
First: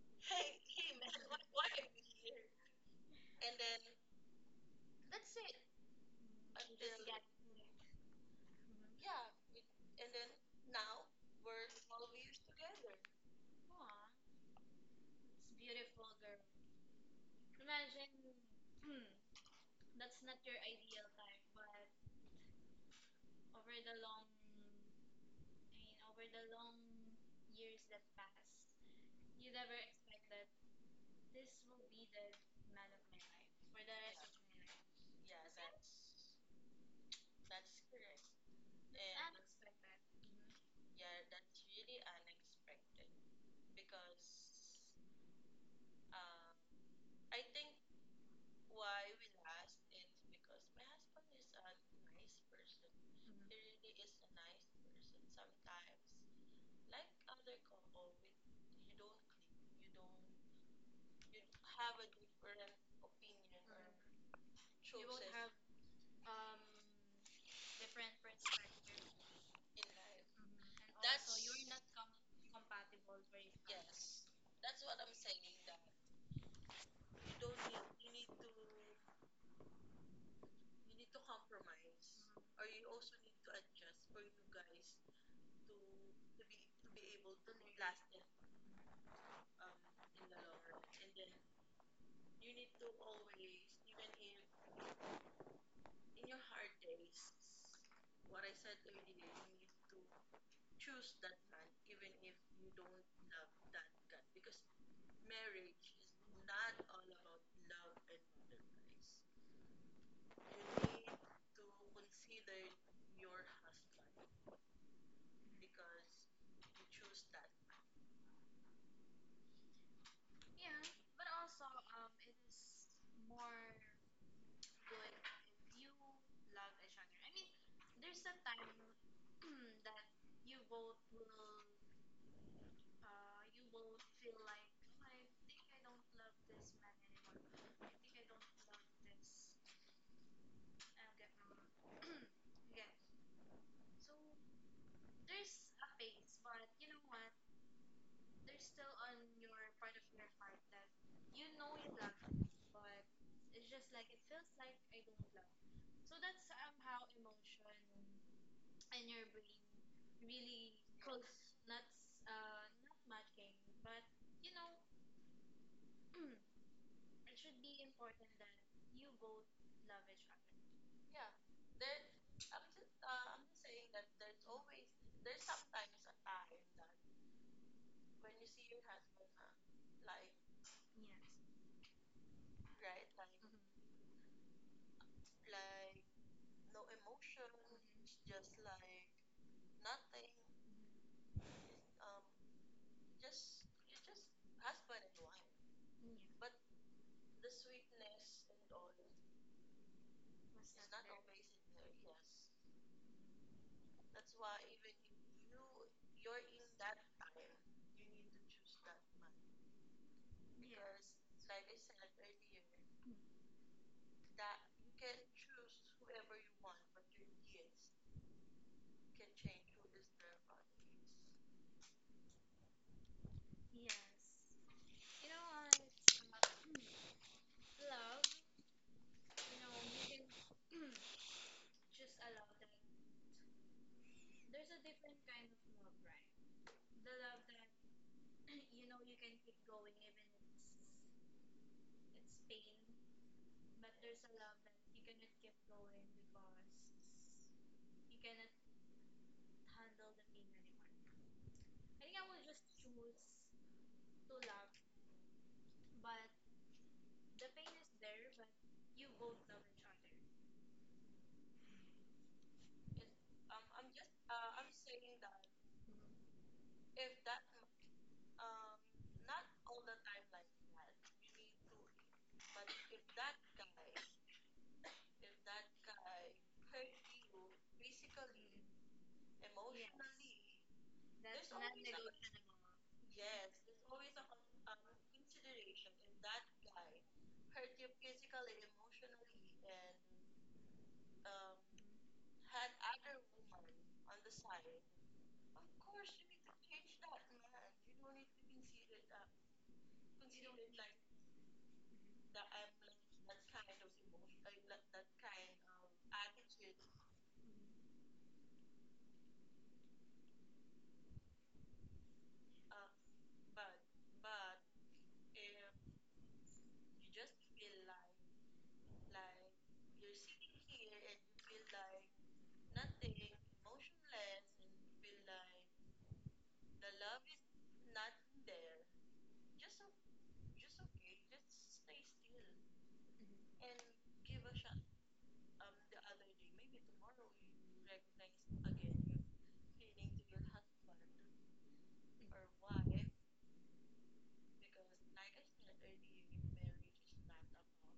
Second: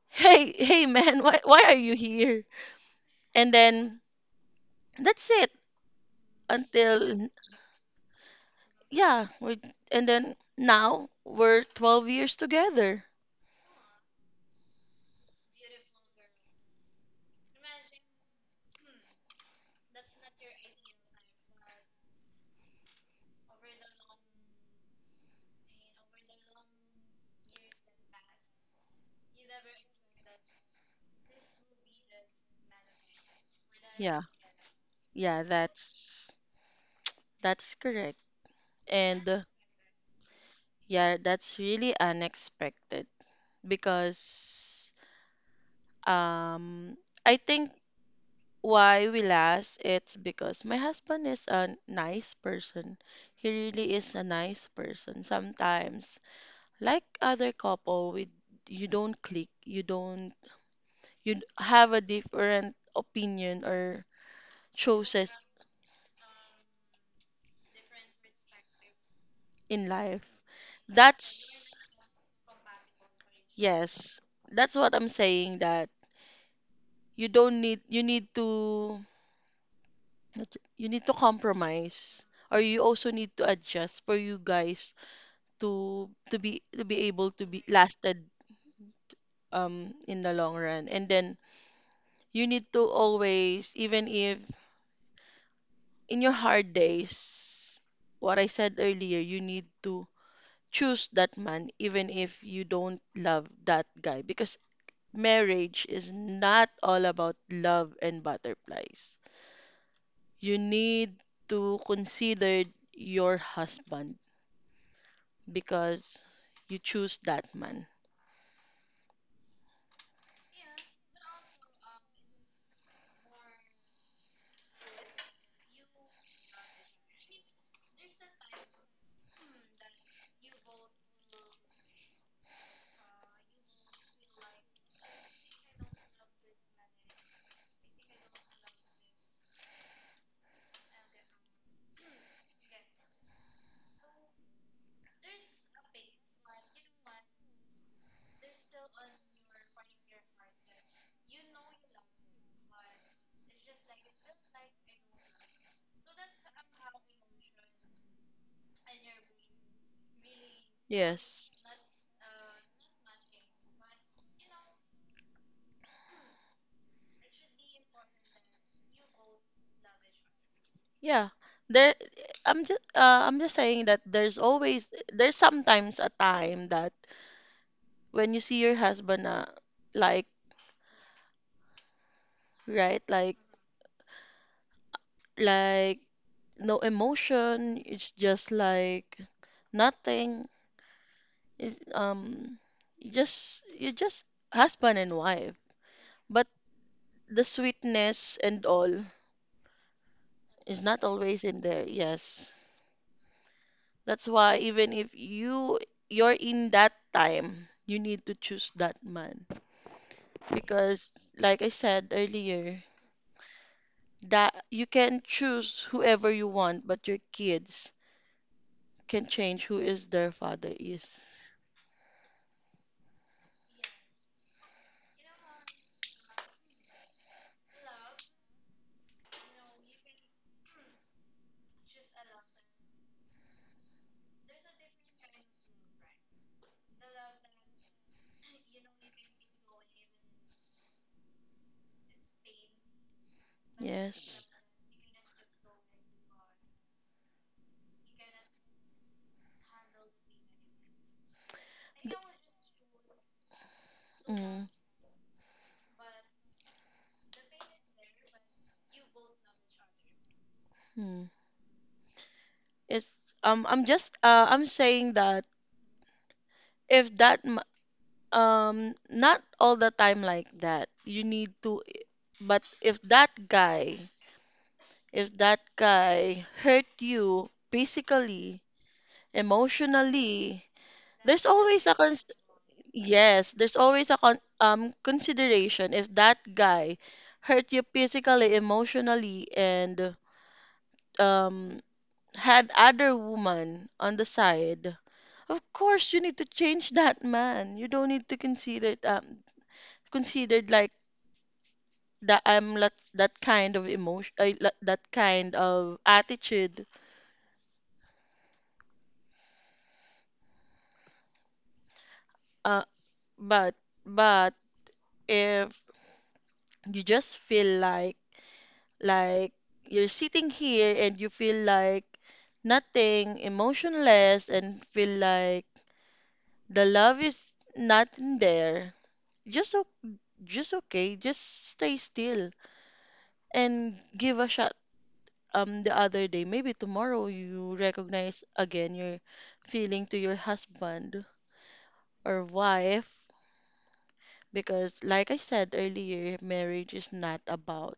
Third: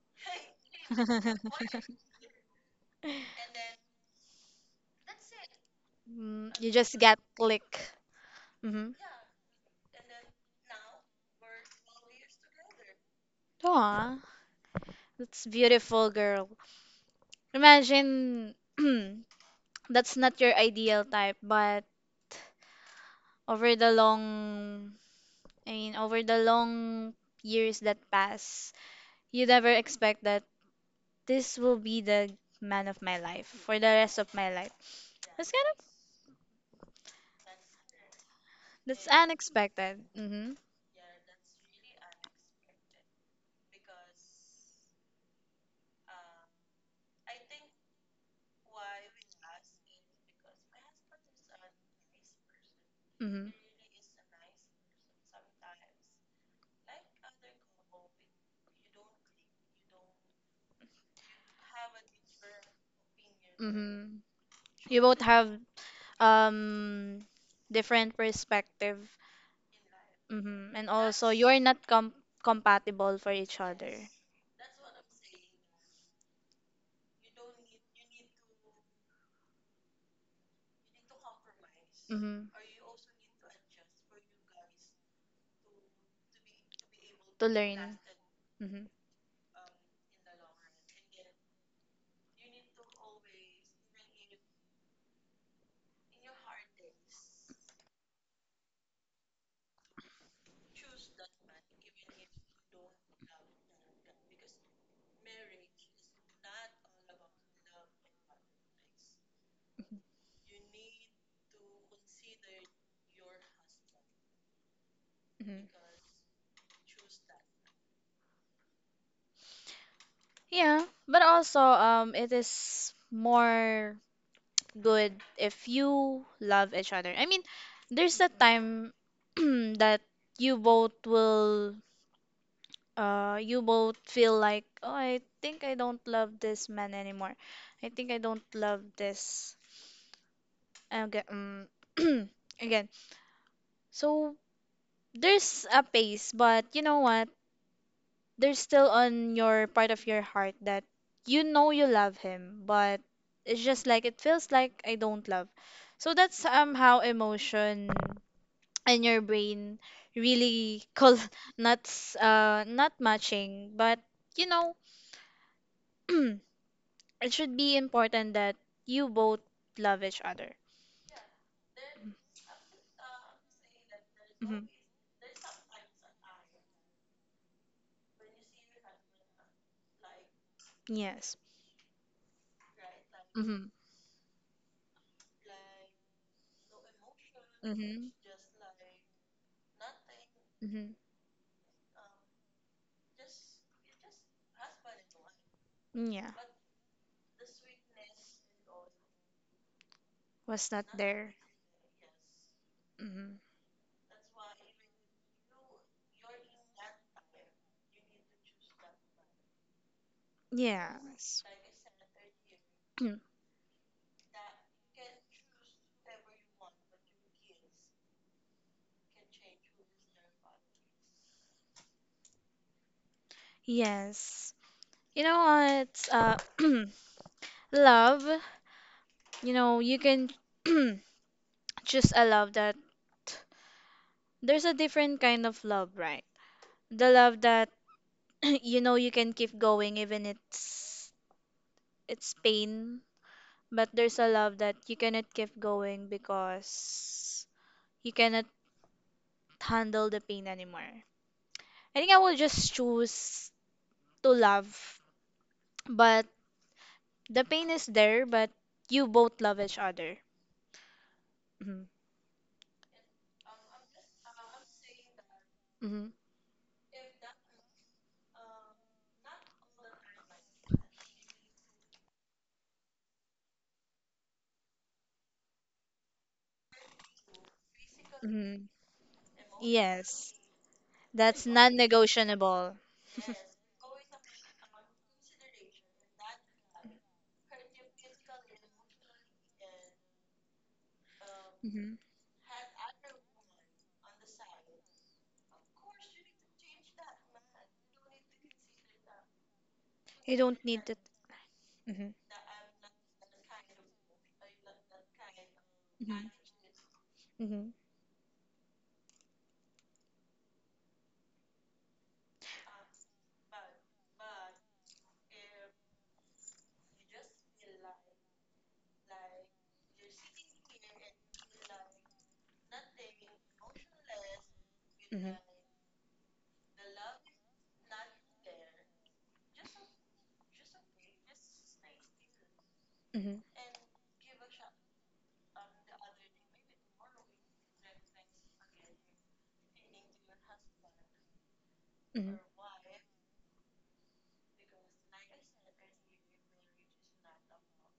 S3: hey, hey, man, why are you
S1: *laughs*
S3: here? And then that's it,
S1: Mm, you just got
S3: until
S1: click. Mm-hmm.
S3: yeah, we and then now we're 12 years together.
S1: Aw, that's beautiful, girl. Imagine *clears throat* that's not your ideal type, but over the long, over the long years that pass, you never expect that this will be the man of my life for the rest
S3: Yeah.
S1: of my life.
S3: Yeah,
S1: That's kind of
S3: that's correct.
S1: that's
S3: And
S1: unexpected. Mm-hmm.
S3: yeah, that's really unexpected because um I think why we last it's because my husband is a nice person.
S1: Mm-hmm.
S3: He really is a nice person. Sometimes, like other couple, we you don't click, you don't, you have a different opinion or
S1: Mm-hmm. You both
S3: choices
S1: have um different perspective.
S3: in life.
S1: Mm-hmm. And also you're
S3: That's
S1: not compatible for each other.
S3: yes. That's what I'm saying that you don't need, you need to compromise
S1: Mm-hmm.
S3: or you also need to adjust for you guys to be able to
S1: To
S3: be
S1: learn.
S3: lasted
S1: Mm-hmm.
S3: in the long run, and then you need to always, even if in your hard days, what I said earlier, you need to choose that man even if you don't love that guy because marriage is not all about love and butterflies.
S1: Mm-hmm.
S3: You need to consider your husband
S1: Mm-hmm.
S3: because you choose that man.
S1: Yeah, but also it is more good if you love each other. There's a time *clears throat* that you both will you both feel like, "Oh, I think I don't love this man anymore. I think I don't love this." Okay, *clears throat* again. So there's a pace, but you know what? There's still on your part of your heart that you know you love him, but it's just like it feels like I don't love. So that's how emotion and your brain really call *laughs*
S3: Yes.
S1: not matching but you know *clears throat* it should be important that you both love each other.
S3: Yeah. There I'm just saying that
S1: Hmm.
S3: there's sometimes a time that when you see your husband, like,
S1: Yes.
S3: right, like
S1: Mm-hmm.
S3: like no emotion.
S1: Mm-hmm.
S3: It's just like nothing.
S1: Mm-hmm.
S3: It's, you just husband and wife.
S1: Yeah.
S3: But the sweetness and all
S1: Was
S3: is
S1: not
S3: not
S1: there.
S3: always in there. Yes,
S1: Mm-hmm.
S3: that's why even if you're in that time, you need to choose that man because,
S1: Yes.
S3: like I said earlier,
S1: *clears throat*
S3: that you can choose whoever you want, but your kids can change who is their father is.
S1: Yes. You know what *clears throat* love, you know, you can *clears throat* just a love that there's a different kind of love, right? The love that *clears throat* you know you can keep going even it's pain, but there's a
S3: Yes.
S1: love that you cannot keep going because you cannot handle the pain anymore. I think I will just choose to
S3: Mm-hmm.
S1: love, but the pain is there, but you both love each other. Hmm.
S3: It's I'm saying that
S1: Hmm.
S3: if that not all the time like that. You need to I- But if that guy hurt you physically,
S1: Hmm. Yes,
S3: emotionally,
S1: that's
S3: there's always a cons
S1: non-negotiable.
S3: yes, there's always a consideration if that guy hurt you physically, emotionally, and um
S1: Hmm.
S3: had other woman on the side, of course you need to change that man. You don't need to consider it,
S1: You don't
S3: considered,
S1: need
S3: like,
S1: to. Mhm.
S3: that I'm not that kind of emotion, that kind of
S1: Mhm.
S3: attitude.
S1: Mhm.
S3: Uh, but but if you just feel like you're sitting here and you feel like nothing, emotionless, and feel
S1: Mhm.
S3: like the love is not in there, just just okay, just stay still
S1: Mhm.
S3: and give a shot the other day. Maybe tomorrow you recognize again your feeling to your husband
S1: Mhm.
S3: or wife because, like I said earlier, marriage is not about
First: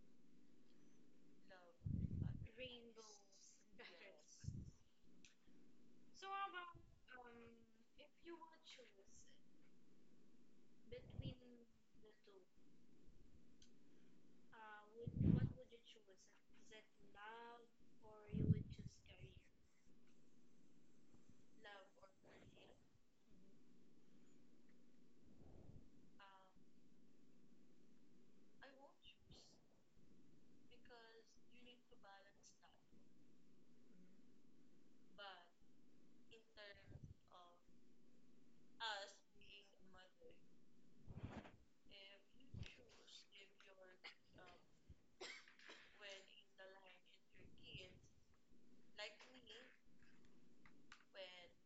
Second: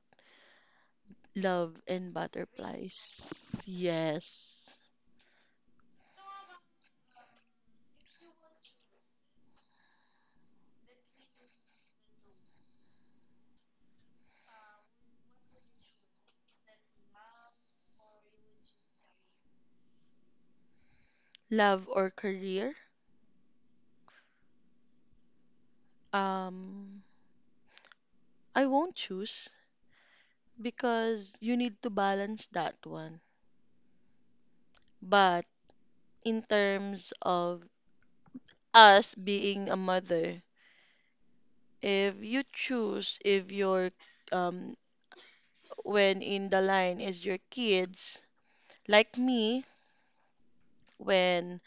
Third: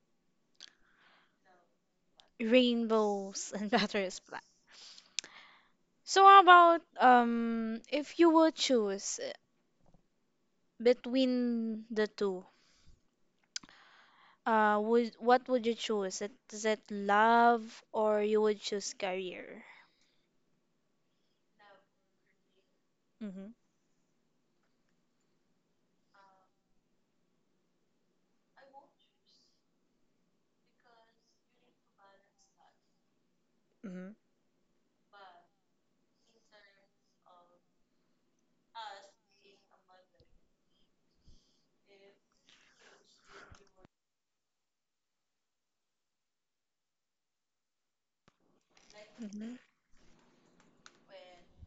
S3: love and
S1: Rainbows
S3: butterflies.
S1: and *laughs* butterflies.
S3: Yes.
S1: So how about if you would choose between the two, would what would you choose? Is it love or you would choose career?
S3: Love or career?
S1: Mhm.
S3: Um I won't choose because you need to balance that one.
S1: Mhm.
S3: But in terms of us being a mother, if you choose, if your, um when in the line is your kids, like
S1: Mhm.
S3: me, when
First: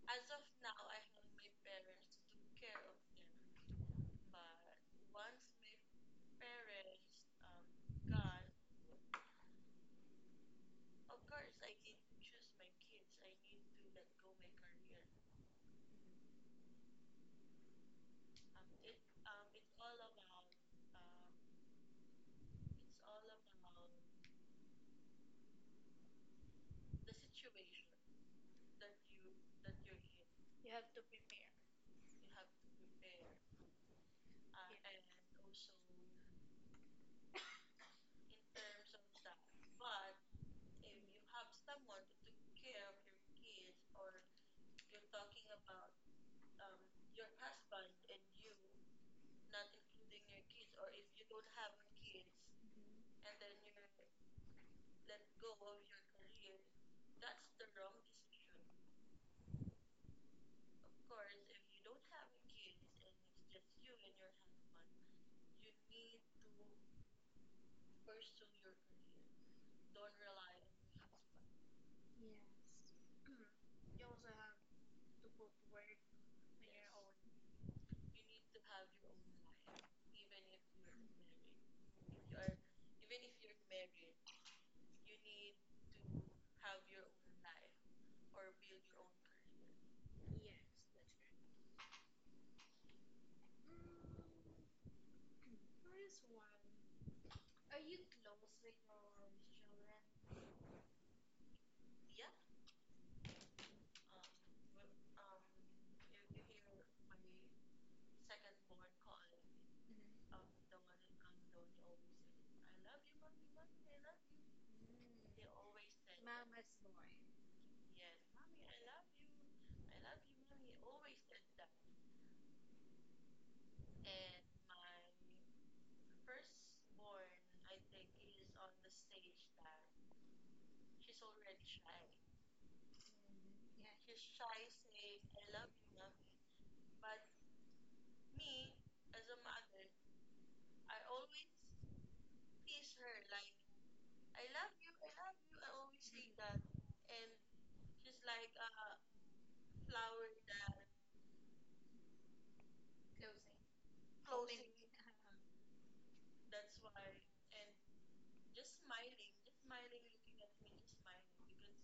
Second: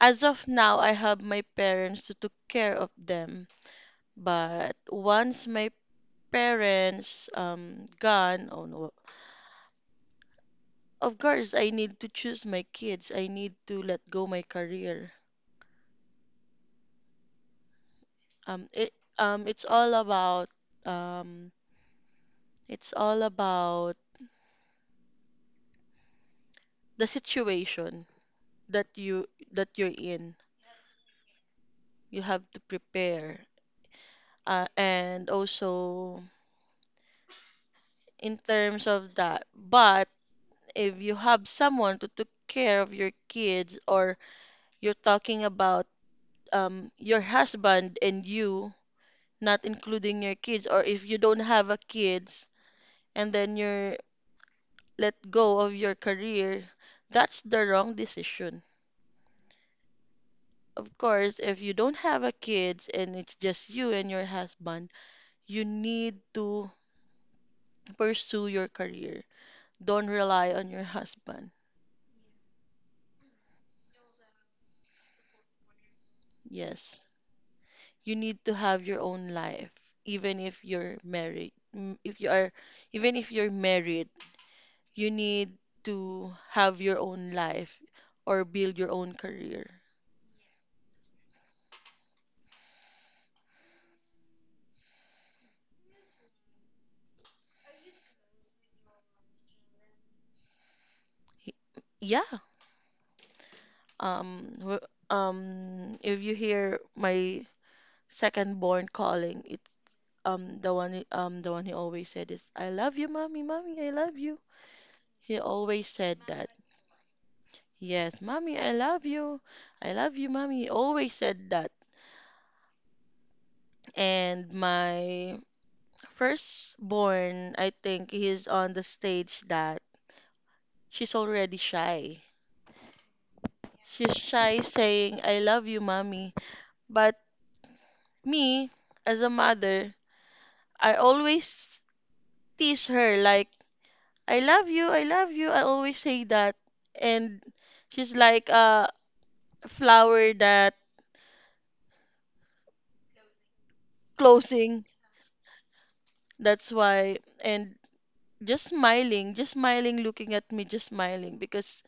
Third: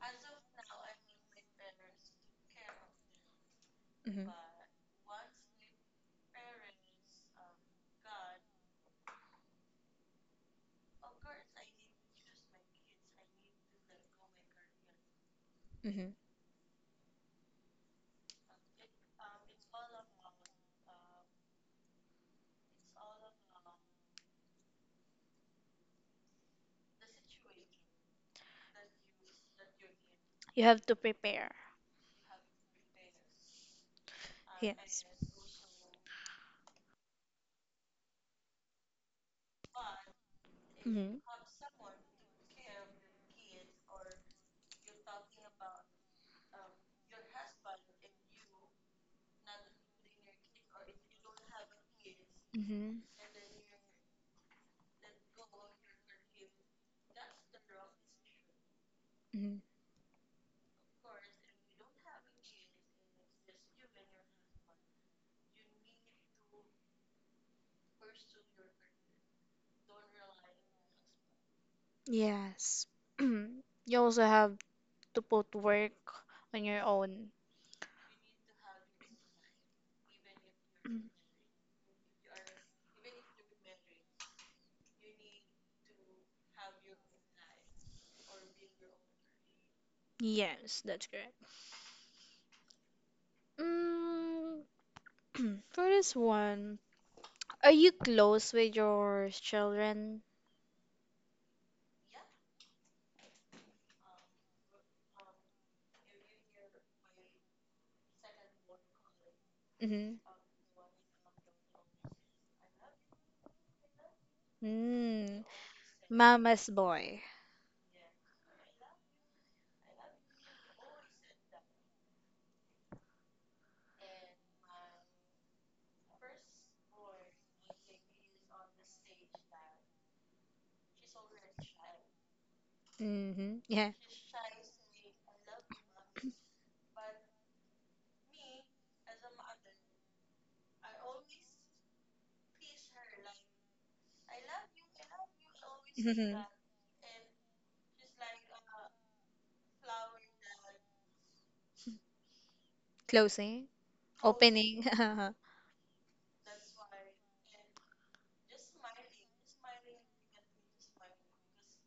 S3: as of now I have my parents to took care of them,
S1: Mhm.
S3: but once my parents gone, oh no, of course I need to choose my kids, I need to let go my career.
S1: Mhm.
S3: um it um it's all about um it's all about the situation that you that you're in.
S1: You have to prepare.
S3: You have to prepare,
S1: Yes.
S3: and also in terms of that, but if you
S1: Mhm.
S3: have someone to take care of your kids, or you're talking about, your husband and you, not including your kids, or if you don't have a kids,
S1: Mhm.
S3: and then you're let go of your career, that's the wrong decision.
S1: Mhm.
S3: Of course, if you don't have a kids and it's just you and your husband, you need to pursue your career, don't rely on your *laughs* husband.
S1: Yes. *clears throat* You also have to both work on your
S3: Yes.
S1: own.
S3: You need to have your own life even if you're married. If you are even if you're married, you need to have your own life or build your own career.
S1: Yes, that's correct. Mm, *clears throat* for this one, are you close with your children?
S3: Y- Yeah. Um wh- if you hear my second born calling, it,
S1: Mm-hmm.
S3: the one he always said is, I love you, mommy, mommy, I love you. He
S1: Mm,
S3: always said that.
S1: mama's boy.
S3: Yes, mommy, I love you. I love you, mommy. Always said that. And my firstborn, I think he's on the stage that she's already shy.
S1: Mm-hmm. Yeah.
S3: She's shy saying, I love you, mommy. But me, as a mother, I always tease her, like, I love you, I love you. I always say
S1: Mm-hmm.
S3: that. And she's like a flower that
S1: Closing, opening.
S3: closing.
S1: *laughs*
S3: That's why. And just smiling, looking at me, just smiling, because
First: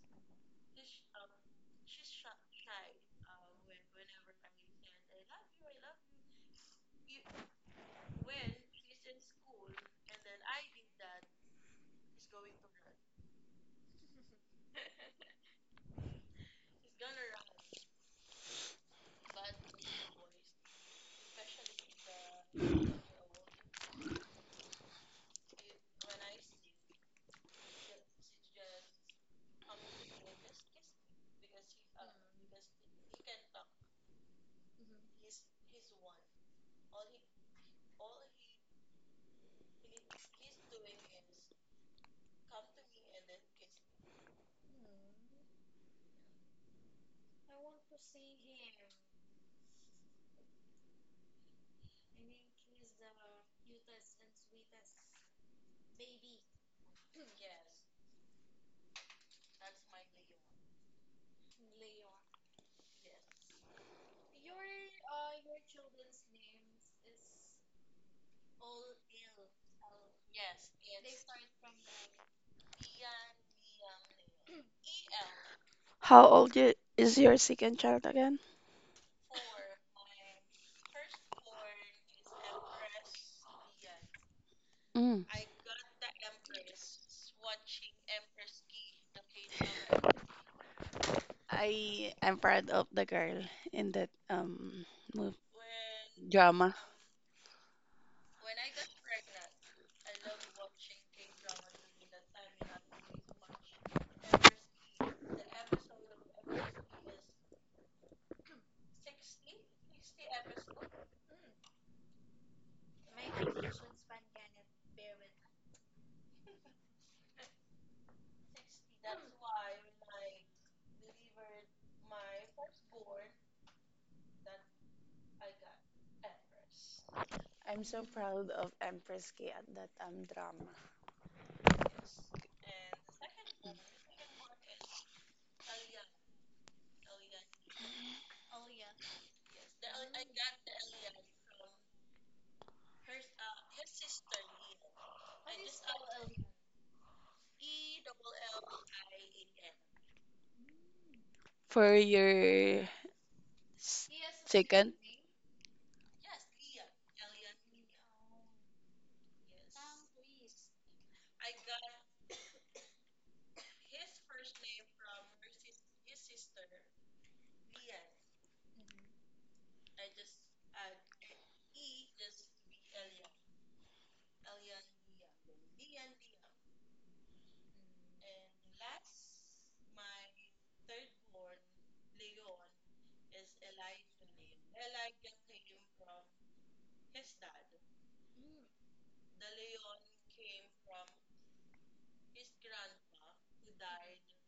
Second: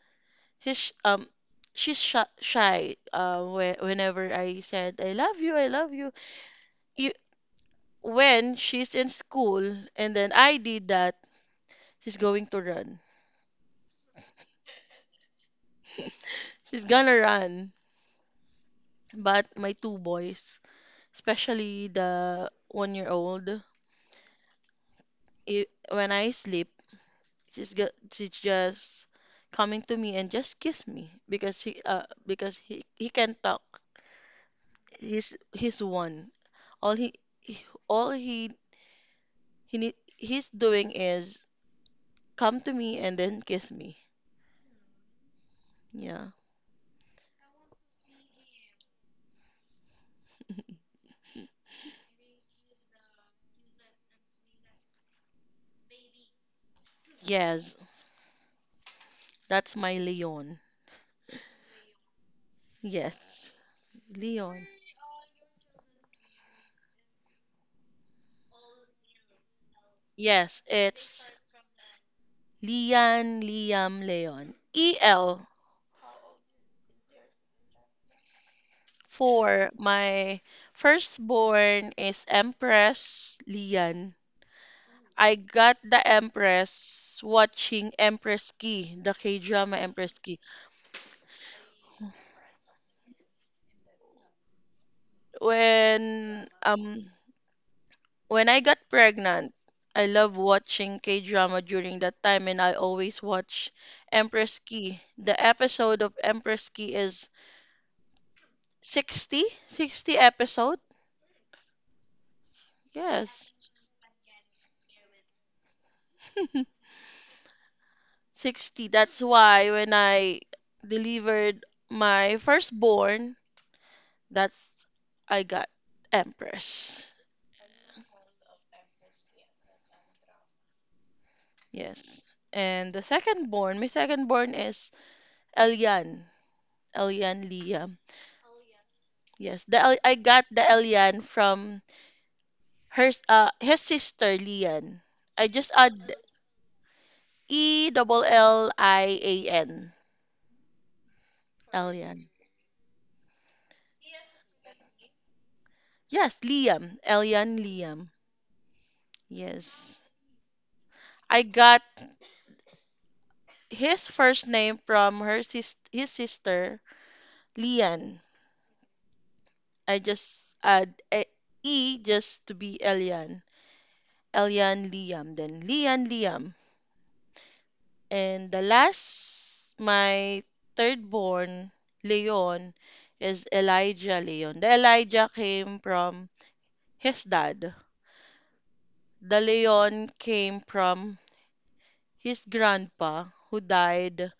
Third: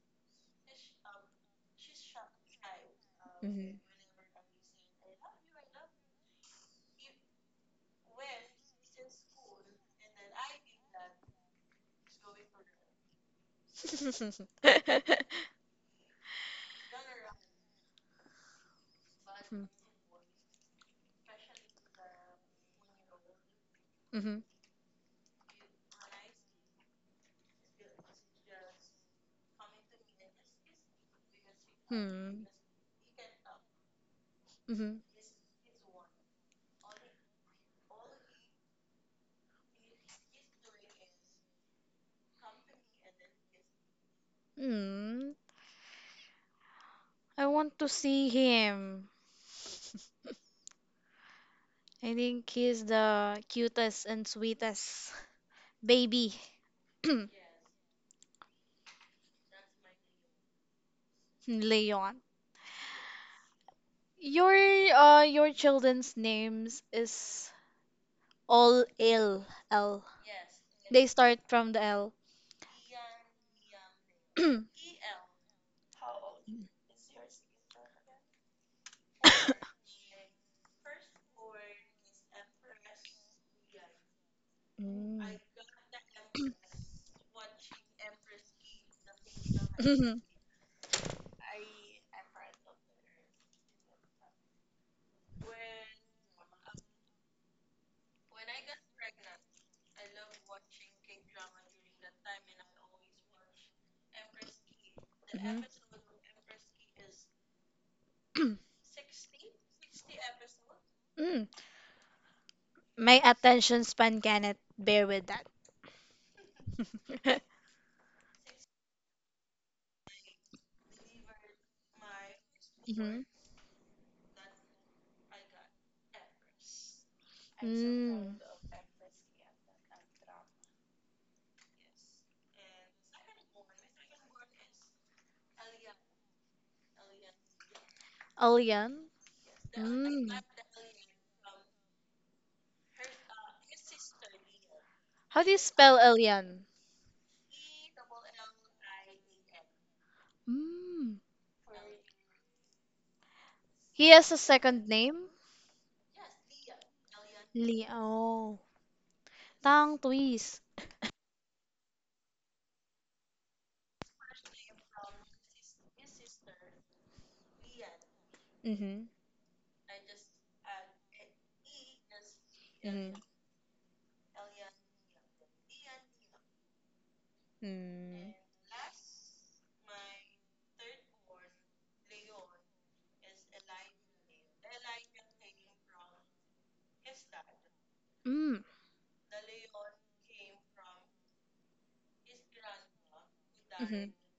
S3: his sh- um she's shy,
S1: Mm-hmm.
S3: whenever I said I love you, I love you. E- When she's in school, and then I did that, she's going to run. She's gonna run.
S1: *laughs*
S3: But my two boys, especially the 1-year-old old,
S1: Mm-hmm.
S3: I when I sleep, she's just coming to me and just kiss me because he
S1: Hmm.
S3: because he can talk.
S1: Mm-hmm.
S3: He's one. All he he- all he need, he's doing is come to me and then kiss me.
S1: Hmm.
S3: Yeah.
S1: I want to see him. I think he's the cutest and sweetest *laughs* baby. *clears throat*
S3: Yes, that's my Leon.
S1: Leon.
S3: Yes, Leon.
S1: Your children's names is all L L.
S3: Yes,
S1: They
S3: it's
S1: start from the L.
S3: Lian, Liam, Leon. EL
S2: How old you, is your second child again?
S3: for my firstborn is Empress Lian.
S2: Mm.
S3: I
S1: Mm.
S3: got the
S1: *laughs*
S3: Empress watching Empress Key, the K-drama Empress
S1: Mhm.
S3: Key.
S2: I am proud of the girl in that mov-
S3: When
S2: drama.
S3: um when I got pregnant, I love watching K-drama during that time, and I always watch Empress Key. The
S1: Mhm.
S3: episode of Empress Key is 60, 60 episode.
S1: Mm. My
S3: Yes.
S1: attention span cannot bear with that.
S3: *laughs*
S1: *laughs*
S3: 60. That's why when I delivered my
S1: Mm-hmm.
S3: firstborn, that's I got Empress.
S2: I'm so
S1: Mm.
S2: proud of Empress K at that drama.
S3: Yes. And my second born is Elian. Elian Liam.
S1: Elian?
S3: Yes, the El I
S1: Mm.
S3: got the Elian from his sister Lian.
S1: How
S3: I
S1: do you
S3: just
S1: spell
S3: add
S1: Elian?
S3: E double Lian.
S1: Mm.
S2: For
S3: Elian.
S2: your s-
S1: He has a
S2: Second,
S1: second name?
S3: Yes, Liam. Elian
S1: Li.
S3: Liam.
S1: Oh. Tang
S3: Yes.
S1: Twist.
S3: I got his first name from her sis his sister Lian.
S1: Mm-hmm.
S3: I just add E just to be
S1: Mm-hmm.
S3: Elian. Elian Liam, then Lian Liam.
S1: Mm.
S3: And the last, my third born, Leon, is Elijah Leon. The Elijah came from his dad.
S1: Mm.
S3: The Leon came from his grandpa who
S1: Mm-hmm.
S3: died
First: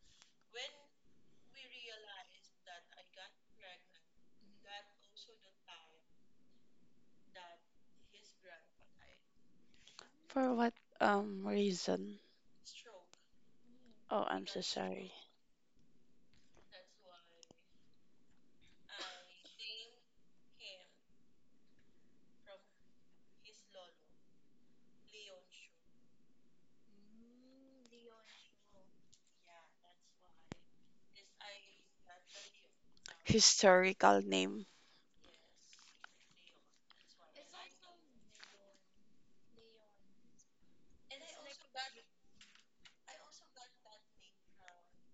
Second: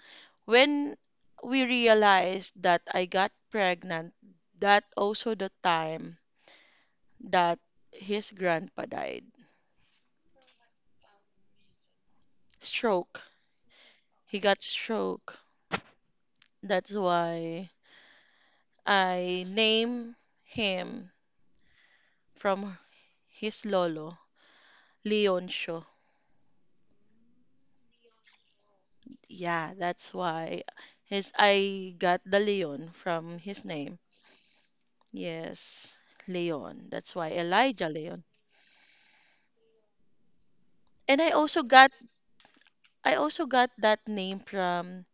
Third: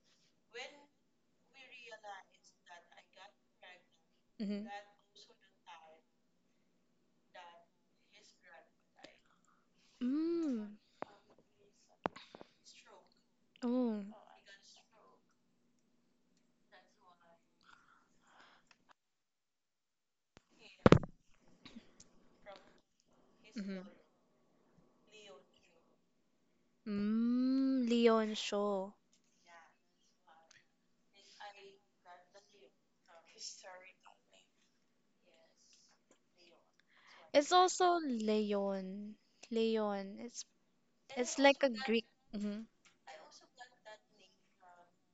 S3: when we realized that I got pregnant.
S1: Mm-hmm.
S3: That also the time that his grandpa died.
S2: for what
S1: Mm.
S2: reason?
S3: Stroke.
S1: Oh.
S2: Oh,
S3: He
S2: I'm so
S3: got
S2: sorry.
S3: stroke. That's why I name him from his
S1: Mm-hmm.
S3: lolo, Leoncio.
S1: Mm. Leon Shaw.
S3: Yeah, that's why his I got the Leon from his name.
S2: Historical name.
S3: Yes, Leon. That's why
S1: It's
S3: Elijah
S1: also
S3: Leon.
S1: Leon. Leon.
S3: And I
S1: It's like
S3: also
S1: a
S3: got
S1: Greek. Mhm.
S3: I also got that name from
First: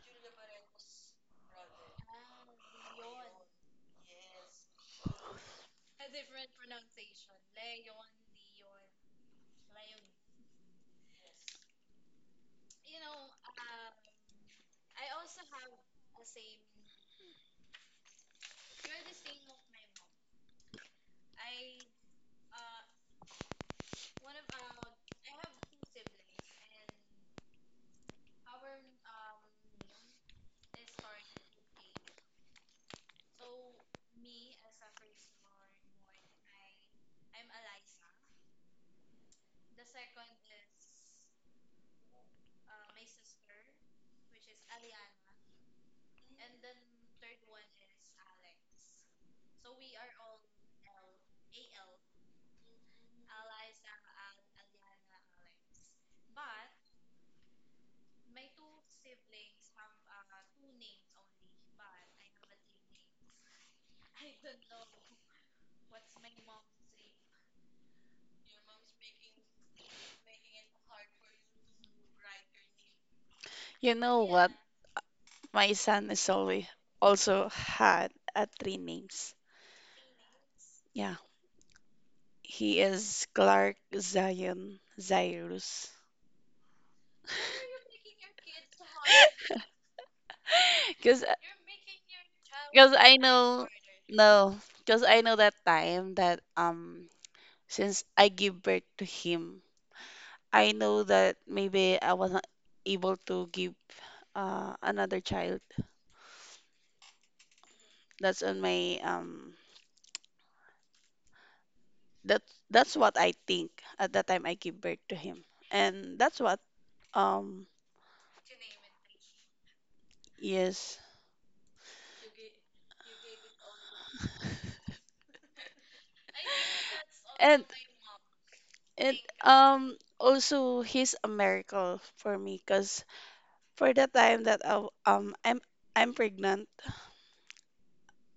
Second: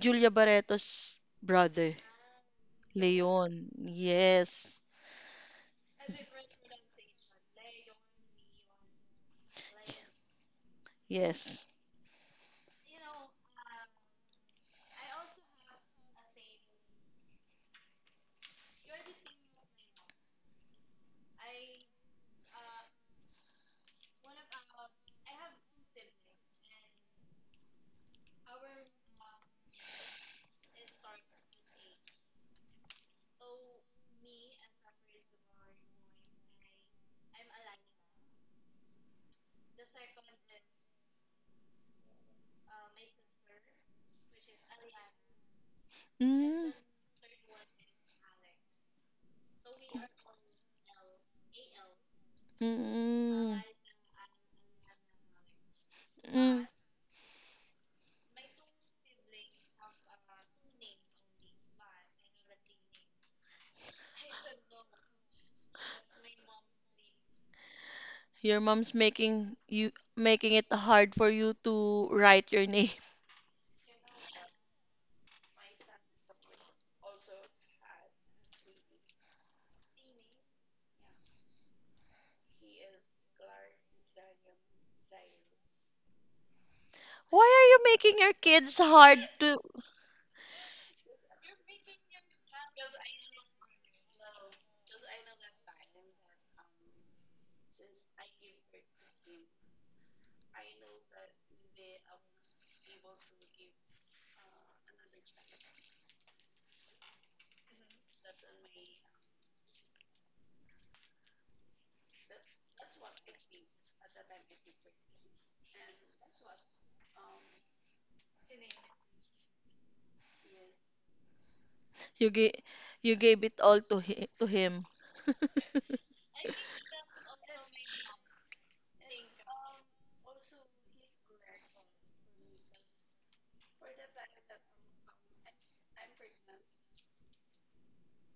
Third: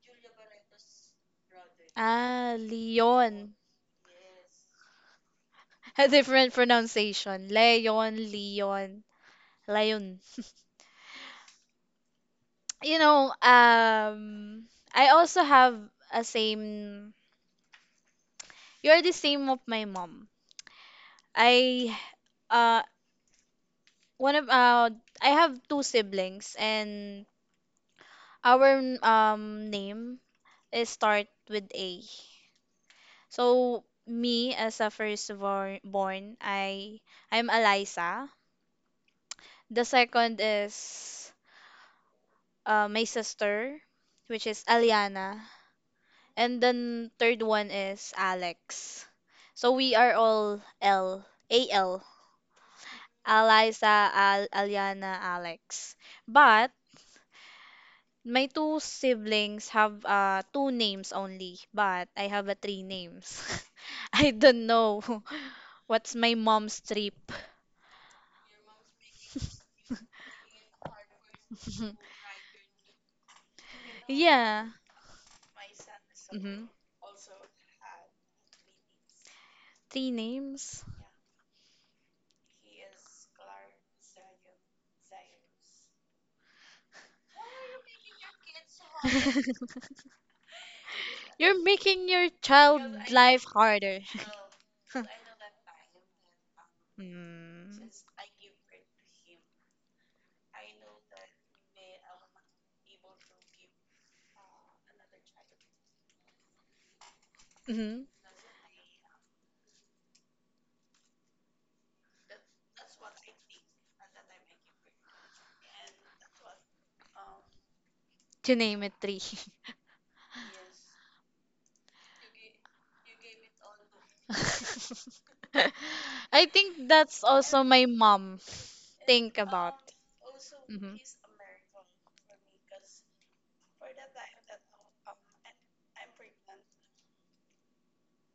S3: Julia Barreto's brother,
S1: Ah, Leon.
S3: Leon. Yes.
S1: *laughs* A different pronunciation. Leon, Leon, Leon.
S3: Yes.
S1: You know, I also have a same. You're the same of my mom. I, uh, one of I have two siblings, and our name is start with A. So me as a born, I'm Eliza. The second is my sister, which is Aliana, and
S3: Mm,
S1: then third one is Alex. So we are all LAL.
S3: mm,
S1: Eliza, Al, Aliana, Alex.
S3: mm, mm.
S1: But my two siblings have two names only, but I have a three names. *laughs* I don't know *laughs* what's my mom's trip.
S3: Your mom's making it hard for you to
S1: *laughs*
S3: write your name.
S2: You know what?
S1: Yeah.
S2: My son is
S1: Hmm.
S2: always also had three names.
S1: Tea names.
S2: Yeah, he is Clark Zion Cyrus.
S3: *laughs* Why are you making your kids hard to.
S1: *laughs*
S2: *laughs* Because
S1: You're making your
S2: Because *gasps*
S1: child
S2: I
S1: life
S2: know,
S1: harder.
S2: no,
S1: *laughs*
S2: because I know that time that
S1: Mm.
S2: since I give birth to him, I know that maybe I was not able to give another child.
S1: Mhm.
S2: That's on my that that's what I think at the time I give birth to him, and that's what um
S1: To name it three.
S2: yes,
S3: You gave you gave it all to him, to
S1: *laughs*
S3: him. *laughs*
S1: I think that's
S2: and
S1: also my mom
S2: it
S1: think about.
S2: also
S1: Hmm.
S2: he's a miracle for me because for the time that I'm pregnant,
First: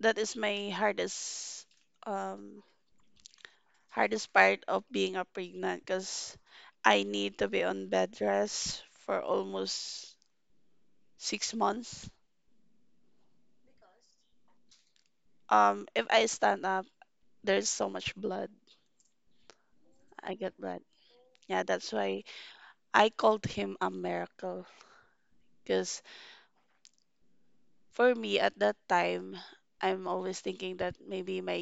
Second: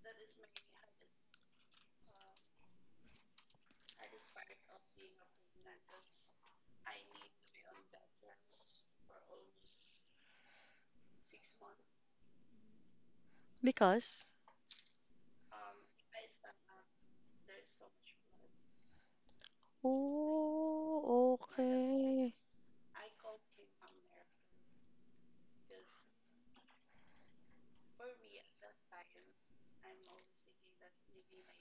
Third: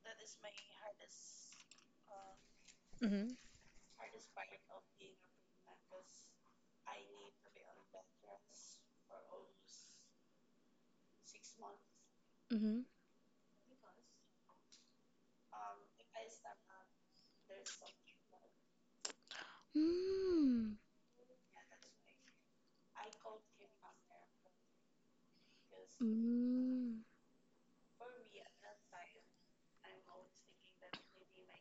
S2: that is my um hardest part of being a pregnant because I need to be on bed rest for almost 6 months.
S1: Hmm.
S3: Because,
S2: If I stand up, there's so much blood. I get
S1: Hmm.
S2: blood.
S3: oh
S2: Yeah, that's why
S3: okay.
S2: I called him a miracle because
S1: Mm.
S2: for me at that time, I'm always thinking that maybe my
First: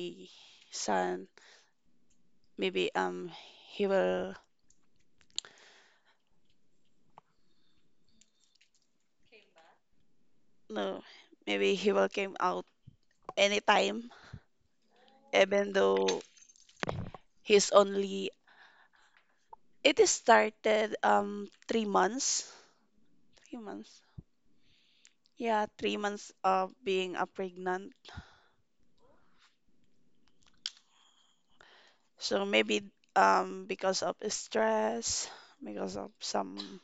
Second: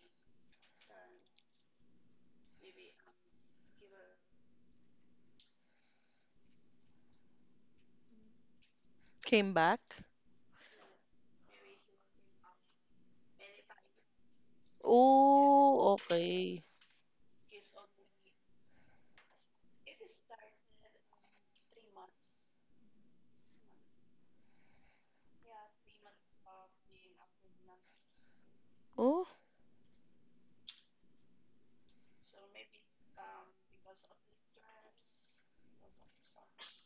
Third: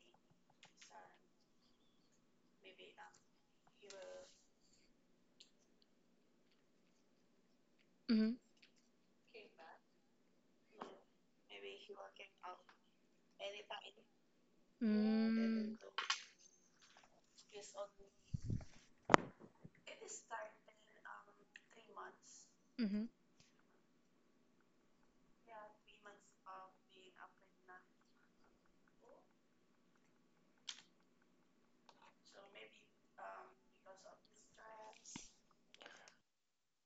S2: son, maybe he will
S1: Mm. Mhm.
S3: Came back.
S2: no, maybe he will came out anytime, even
S1: Mm.
S3: Oh
S2: though
S3: okay.
S2: he's only it is started 3 months,
S1: Mhm.
S2: three months, yeah, 3 months of being a pregnant.
S3: Oh,
S2: So maybe because of stress, because of some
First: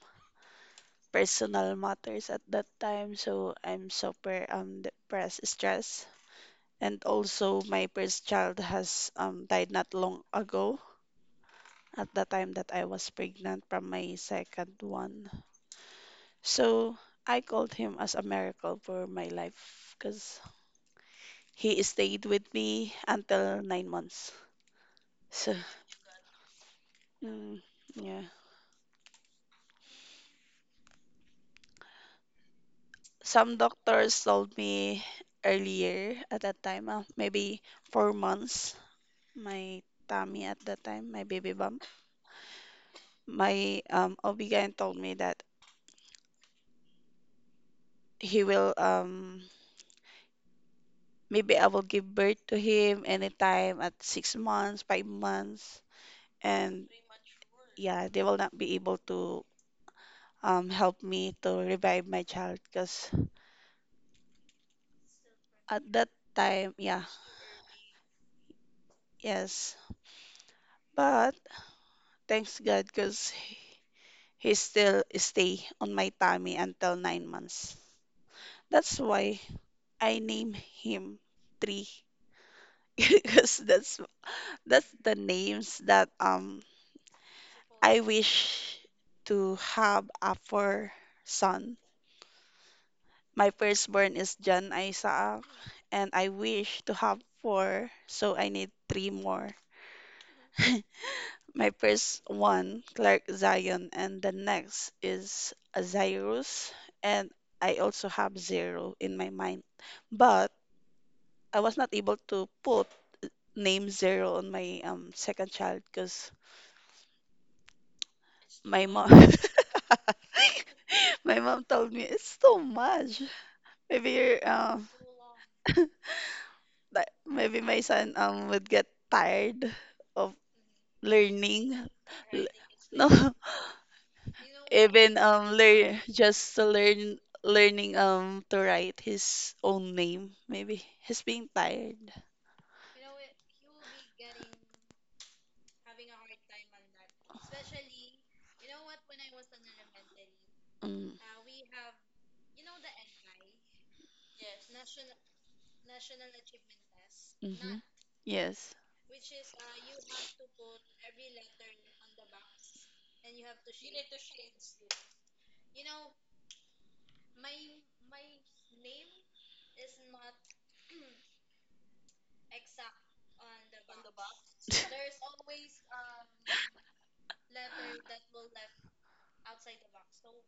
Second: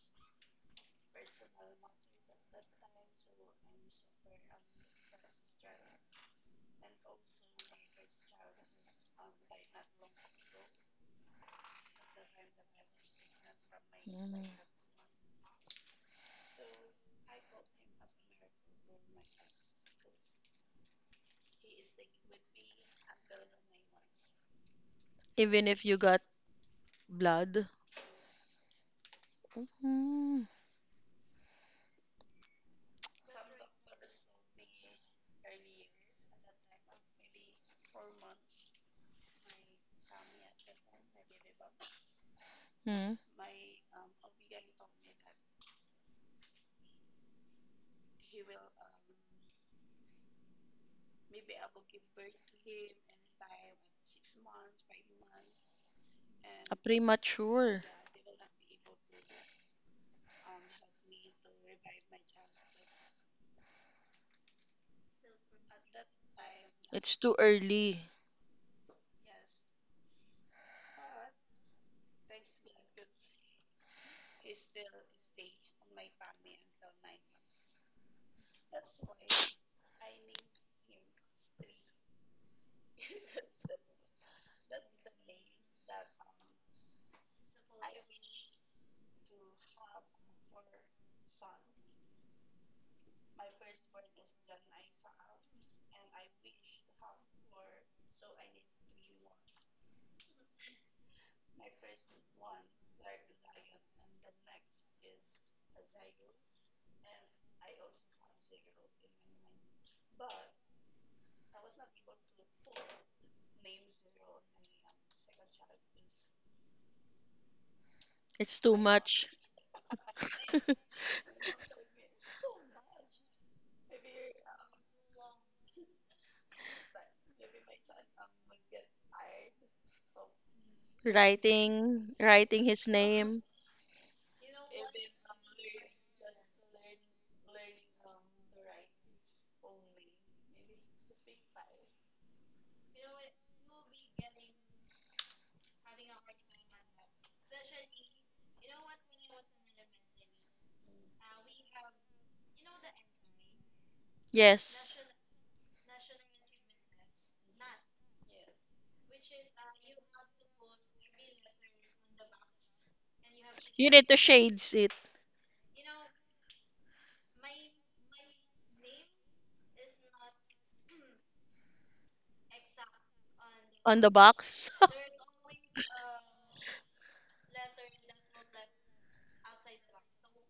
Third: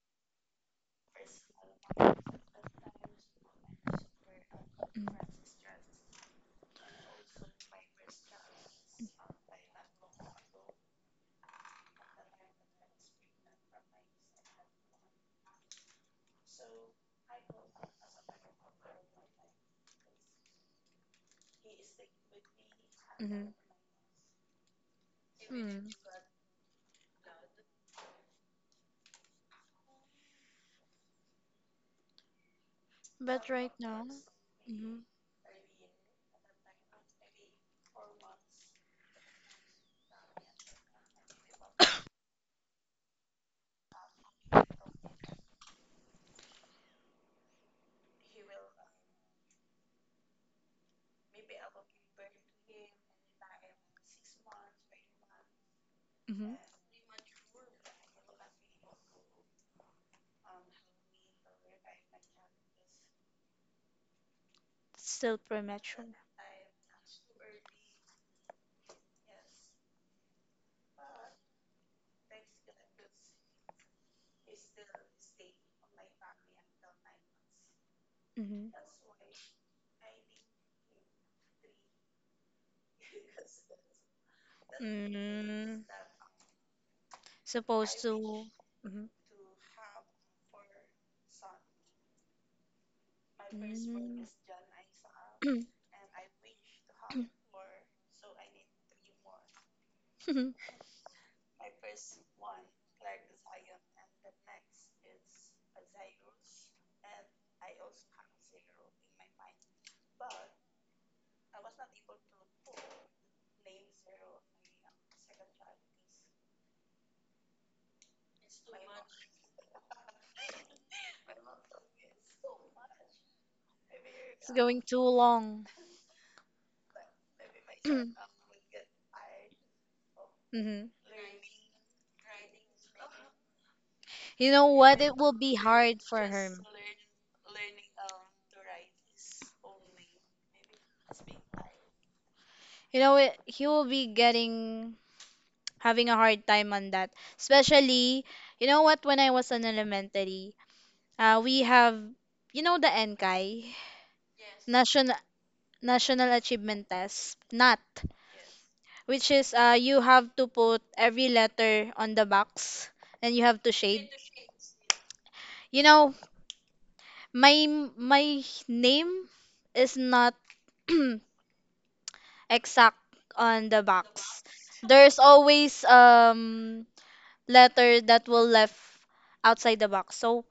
S2: personal matters at that time, so I'm super
S1: Mm.
S2: depressed, stressed and also my first child has died not long ago at the time that I was pregnant from my
S3: mm.
S2: second one. So I called him as a miracle for my life because he stayed with me
S1: Mm-hmm.
S2: until 9 months. So,
S3: Even if
S1: Mm.
S3: you got
S2: mm,
S3: blood.
S2: yeah.
S3: Mm.
S1: But
S2: Some
S1: right now,
S2: doctors told
S1: mm-hmm.
S2: me earlier at that time, maybe 4 months, my tummy at that time, my baby bump,
S3: Mm.
S2: my ob told me that he will maybe I will give birth to him anytime at 6 months, 5 months,
S1: Mm-hmm.
S3: A
S2: and
S3: premature.
S2: yeah, they will not be able to help me to revive my child because
S1: It's still
S2: at
S1: premature.
S2: that time, yeah,
S3: It's too early.
S2: yes. But thanks God because he still stay on my tummy until 9 months.
S1: Mm-hmm.
S2: That's why I name him Tree *laughs* because that's the names
S1: Mm.
S2: that
S1: Supposed
S2: I
S1: to.
S2: wish
S1: Mm-hmm.
S2: to have a four son. My firstborn
S1: Mm.
S2: is John Isaac,
S1: *clears throat*
S2: and I wish to have four, so I need three more. My first one, Clark Zion, and the next is Zyrus, and I also have zero in my mind. But I was not able to put name zero on my second child because
S3: It's too
S2: my mom
S3: much. *laughs*
S2: *laughs* my mom told me it's too much.
S1: *laughs*
S2: Maybe
S1: It's going too long.
S2: like maybe my son would get tired of
S1: Mm-hmm.
S2: learning.
S3: Writing,
S2: L-
S3: writing his
S2: No,
S3: name.
S1: You know
S2: *laughs*
S1: what? It
S2: even
S1: will be hard for him.
S2: learn learning to write his own name. Maybe he's being tired.
S1: You know, it, he will be getting having a hard time on that. Especially, you know what? When I was in elementary,
S2: Mm,
S1: we have you know the Enkai.
S3: Yes.
S1: National National Achievement Test,
S2: mhm.
S1: NAT,
S2: Yes.
S1: which is you have to put every letter on the box and you have to
S3: You need
S1: shade.
S3: to shades it
S1: You know, my my name is not *clears throat* exact on the
S3: on the
S1: box.
S3: box. *laughs*
S1: There's
S2: *laughs*
S1: always letter that will left outside the box. So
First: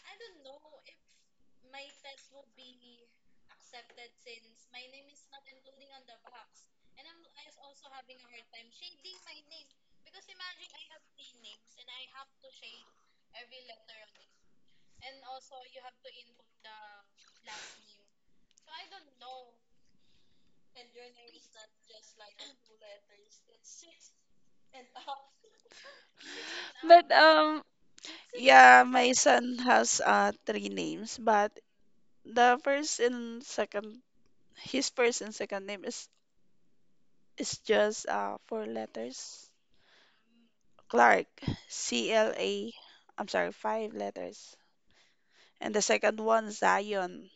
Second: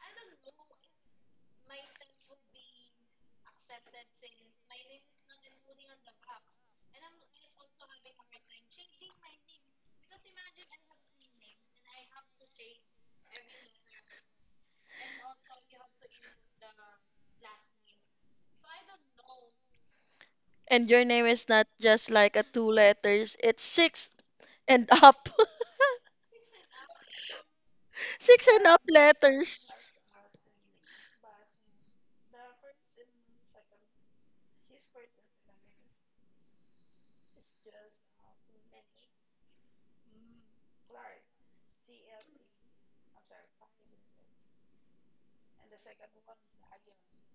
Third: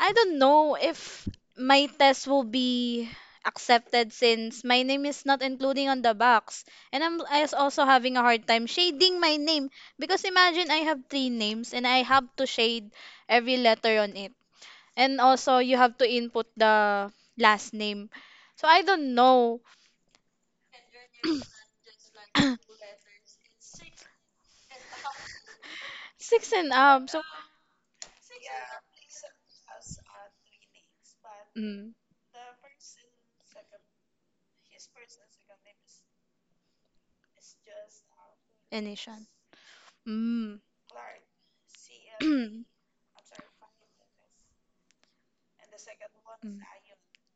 S1: I don't know if my test will be accepted since my name is not including on the box and I was also having a hard time shading my name because imagine I have three names and I have to shade every letter on it and also you have to input the last name so I don't know
S3: And your name is not just like a two letters, it's six and up. *laughs*
S1: six and up
S2: But
S1: so
S3: Six and up
S2: yeah, my son
S3: letters.
S2: has three names, but
S1: mm,
S2: the first and second his first and second name is it's just four
S1: Anishan.
S2: letters.
S1: Mm.
S2: Clark, C L A.
S1: *clears throat*
S2: I'm sorry, five letters. And the second one,
S1: Mm.
S2: Zion,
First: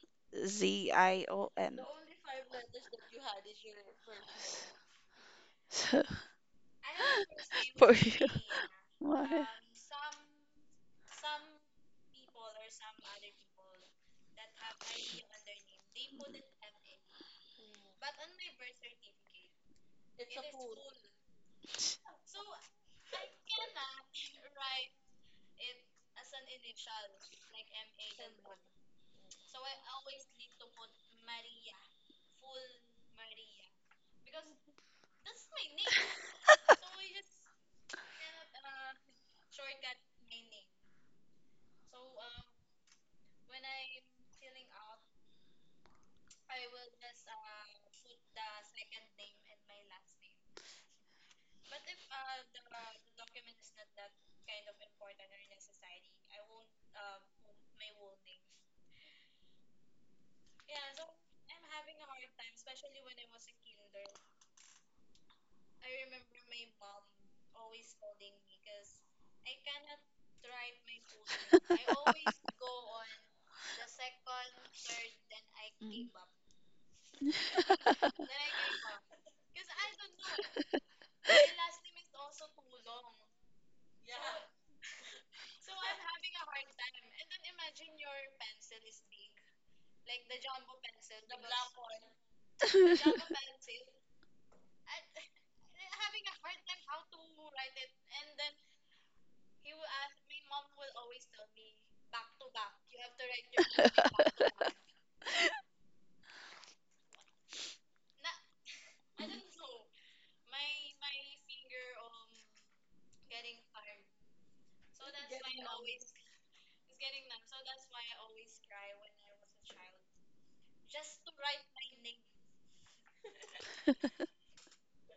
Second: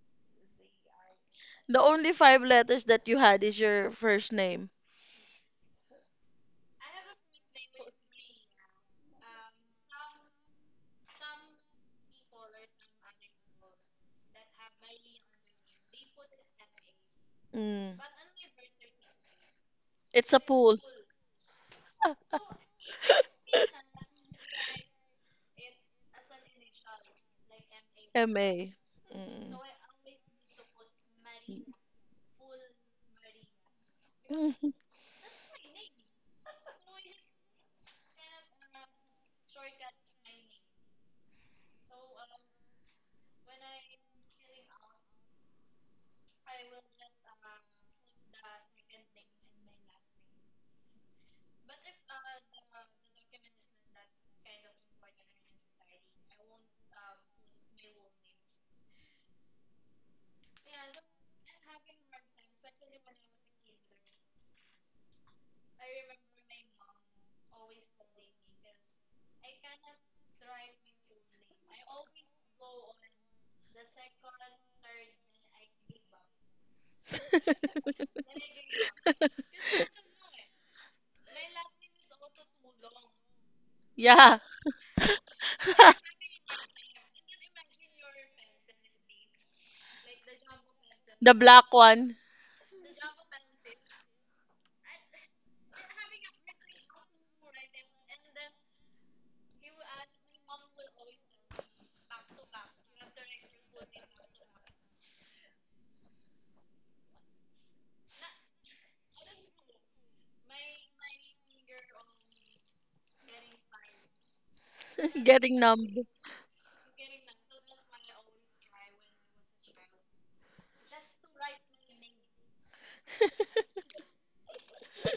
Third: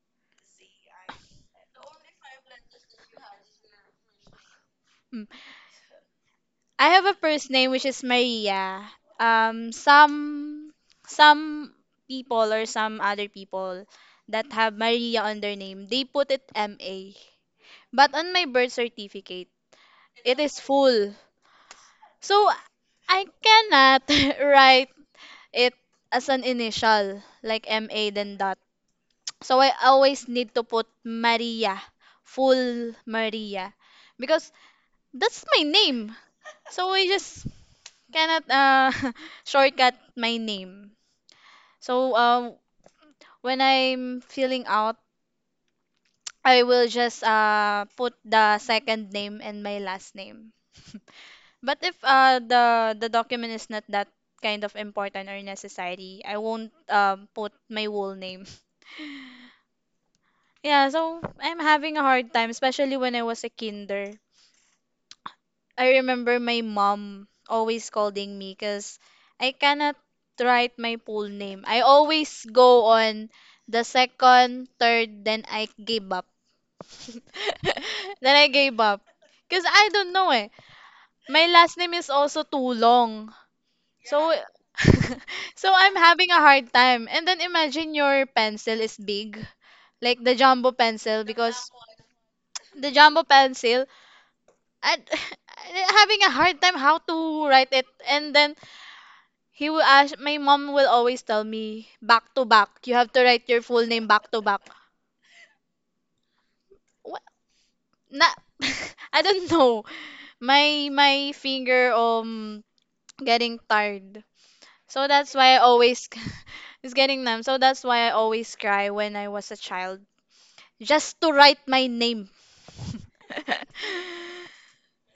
S2: Z I O
S3: The
S2: N.
S3: only five letters that you had is your first name.
S1: Mm.
S2: So,
S1: I have a first name
S2: *laughs*
S1: which
S2: for
S1: is
S2: you.
S1: Maria.
S2: Why?
S1: um some some people or some other people that have Maria on their name, they put it MA.
S3: Mm.
S1: But on my birth certificate,
S3: It's a
S1: it is
S3: pool.
S1: full. So I cannot *laughs* write it as an initial like MA then dot.
S3: MA. Mm.
S1: So I always need to put Maria, full Maria because that's my name. So I just cannot *laughs* shortcut my name. So when I'm filling out, I will just put the second name and my last name. *laughs* But if the document is not that kind of important or necessary, I won't put my whole name. *laughs* Yeah, so I'm having a hard time, especially when I was a kinder. I remember my mom always scolding me because I cannot write my full name. I always go on the second, third, then I
S2: Mm.
S1: give up. *laughs* Then I gave up.
S3: *laughs*
S1: Because I don't know eh. My last name is also too long. So,
S3: Yeah.
S1: *laughs* so I'm having a hard
S3: *laughs*
S1: time. And then imagine your pencil is big. Like the jumbo pencil
S3: The
S1: because
S3: black one
S1: the jumbo pencil, I, *laughs* am having a hard time how to write it. And then he will ask, my mom will always tell me, back to back. You have to write your full name back to back. What? Na, *laughs* I don't know. My finger getting tired. So
S3: *laughs*
S1: that's why
S3: getting
S1: I
S3: numbed.
S1: always *laughs* it's getting numb. So that's why I always cry when I was a child, just to write my name.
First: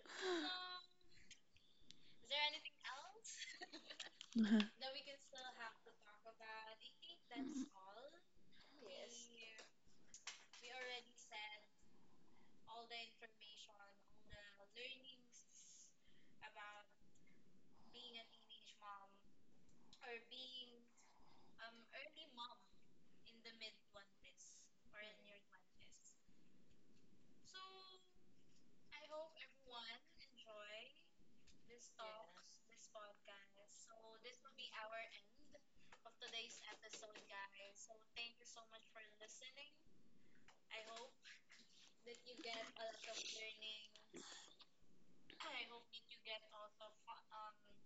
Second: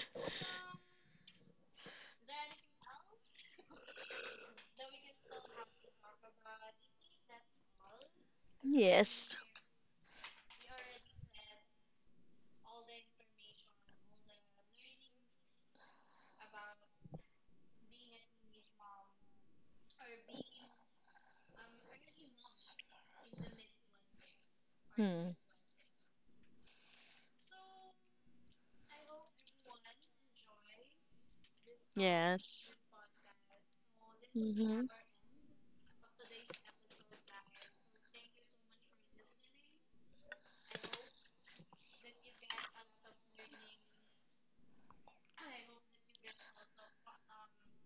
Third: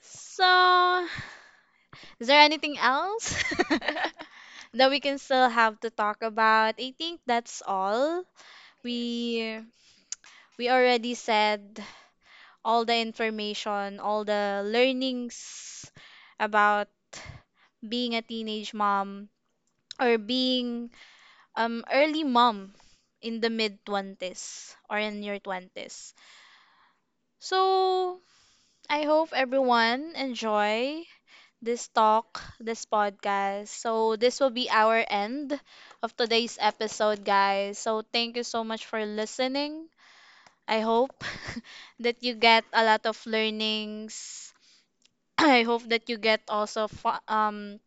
S1: *laughs* So, is there anything else *laughs* that we can still have to talk about? I think that's
S2: *laughs*
S1: all.
S3: Yes.
S1: We we already said all the information, all the learnings about being a teenage mom or being early mom in the mid 20s or in
S3: Hmm.
S1: your 20s. So, I hope everyone enjoy this talk,
S3: Yes.
S1: this podcast. So, this will be
S3: Hmm.
S1: our end of today's episode, guys. So, thank you so much for listening. I hope *laughs* that you get a lot of learnings. *clears throat* I hope that you get also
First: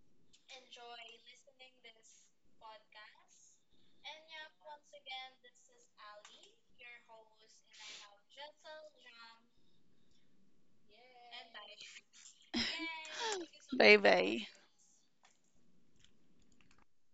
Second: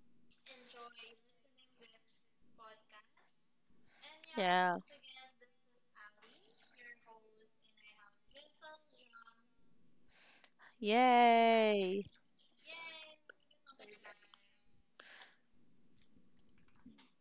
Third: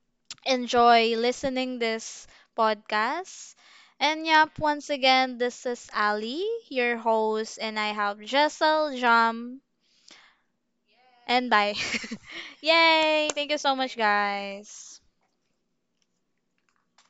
S1: enjoy listening this podcast. And yep,
S3: Yeah.
S1: once again, this is Ali, your host, and I have Jessel, Jam, and bye.
S3: Yay.
S1: *laughs* Yay! Thank you so
S2: Bye
S1: much,
S2: bye.
S1: guys.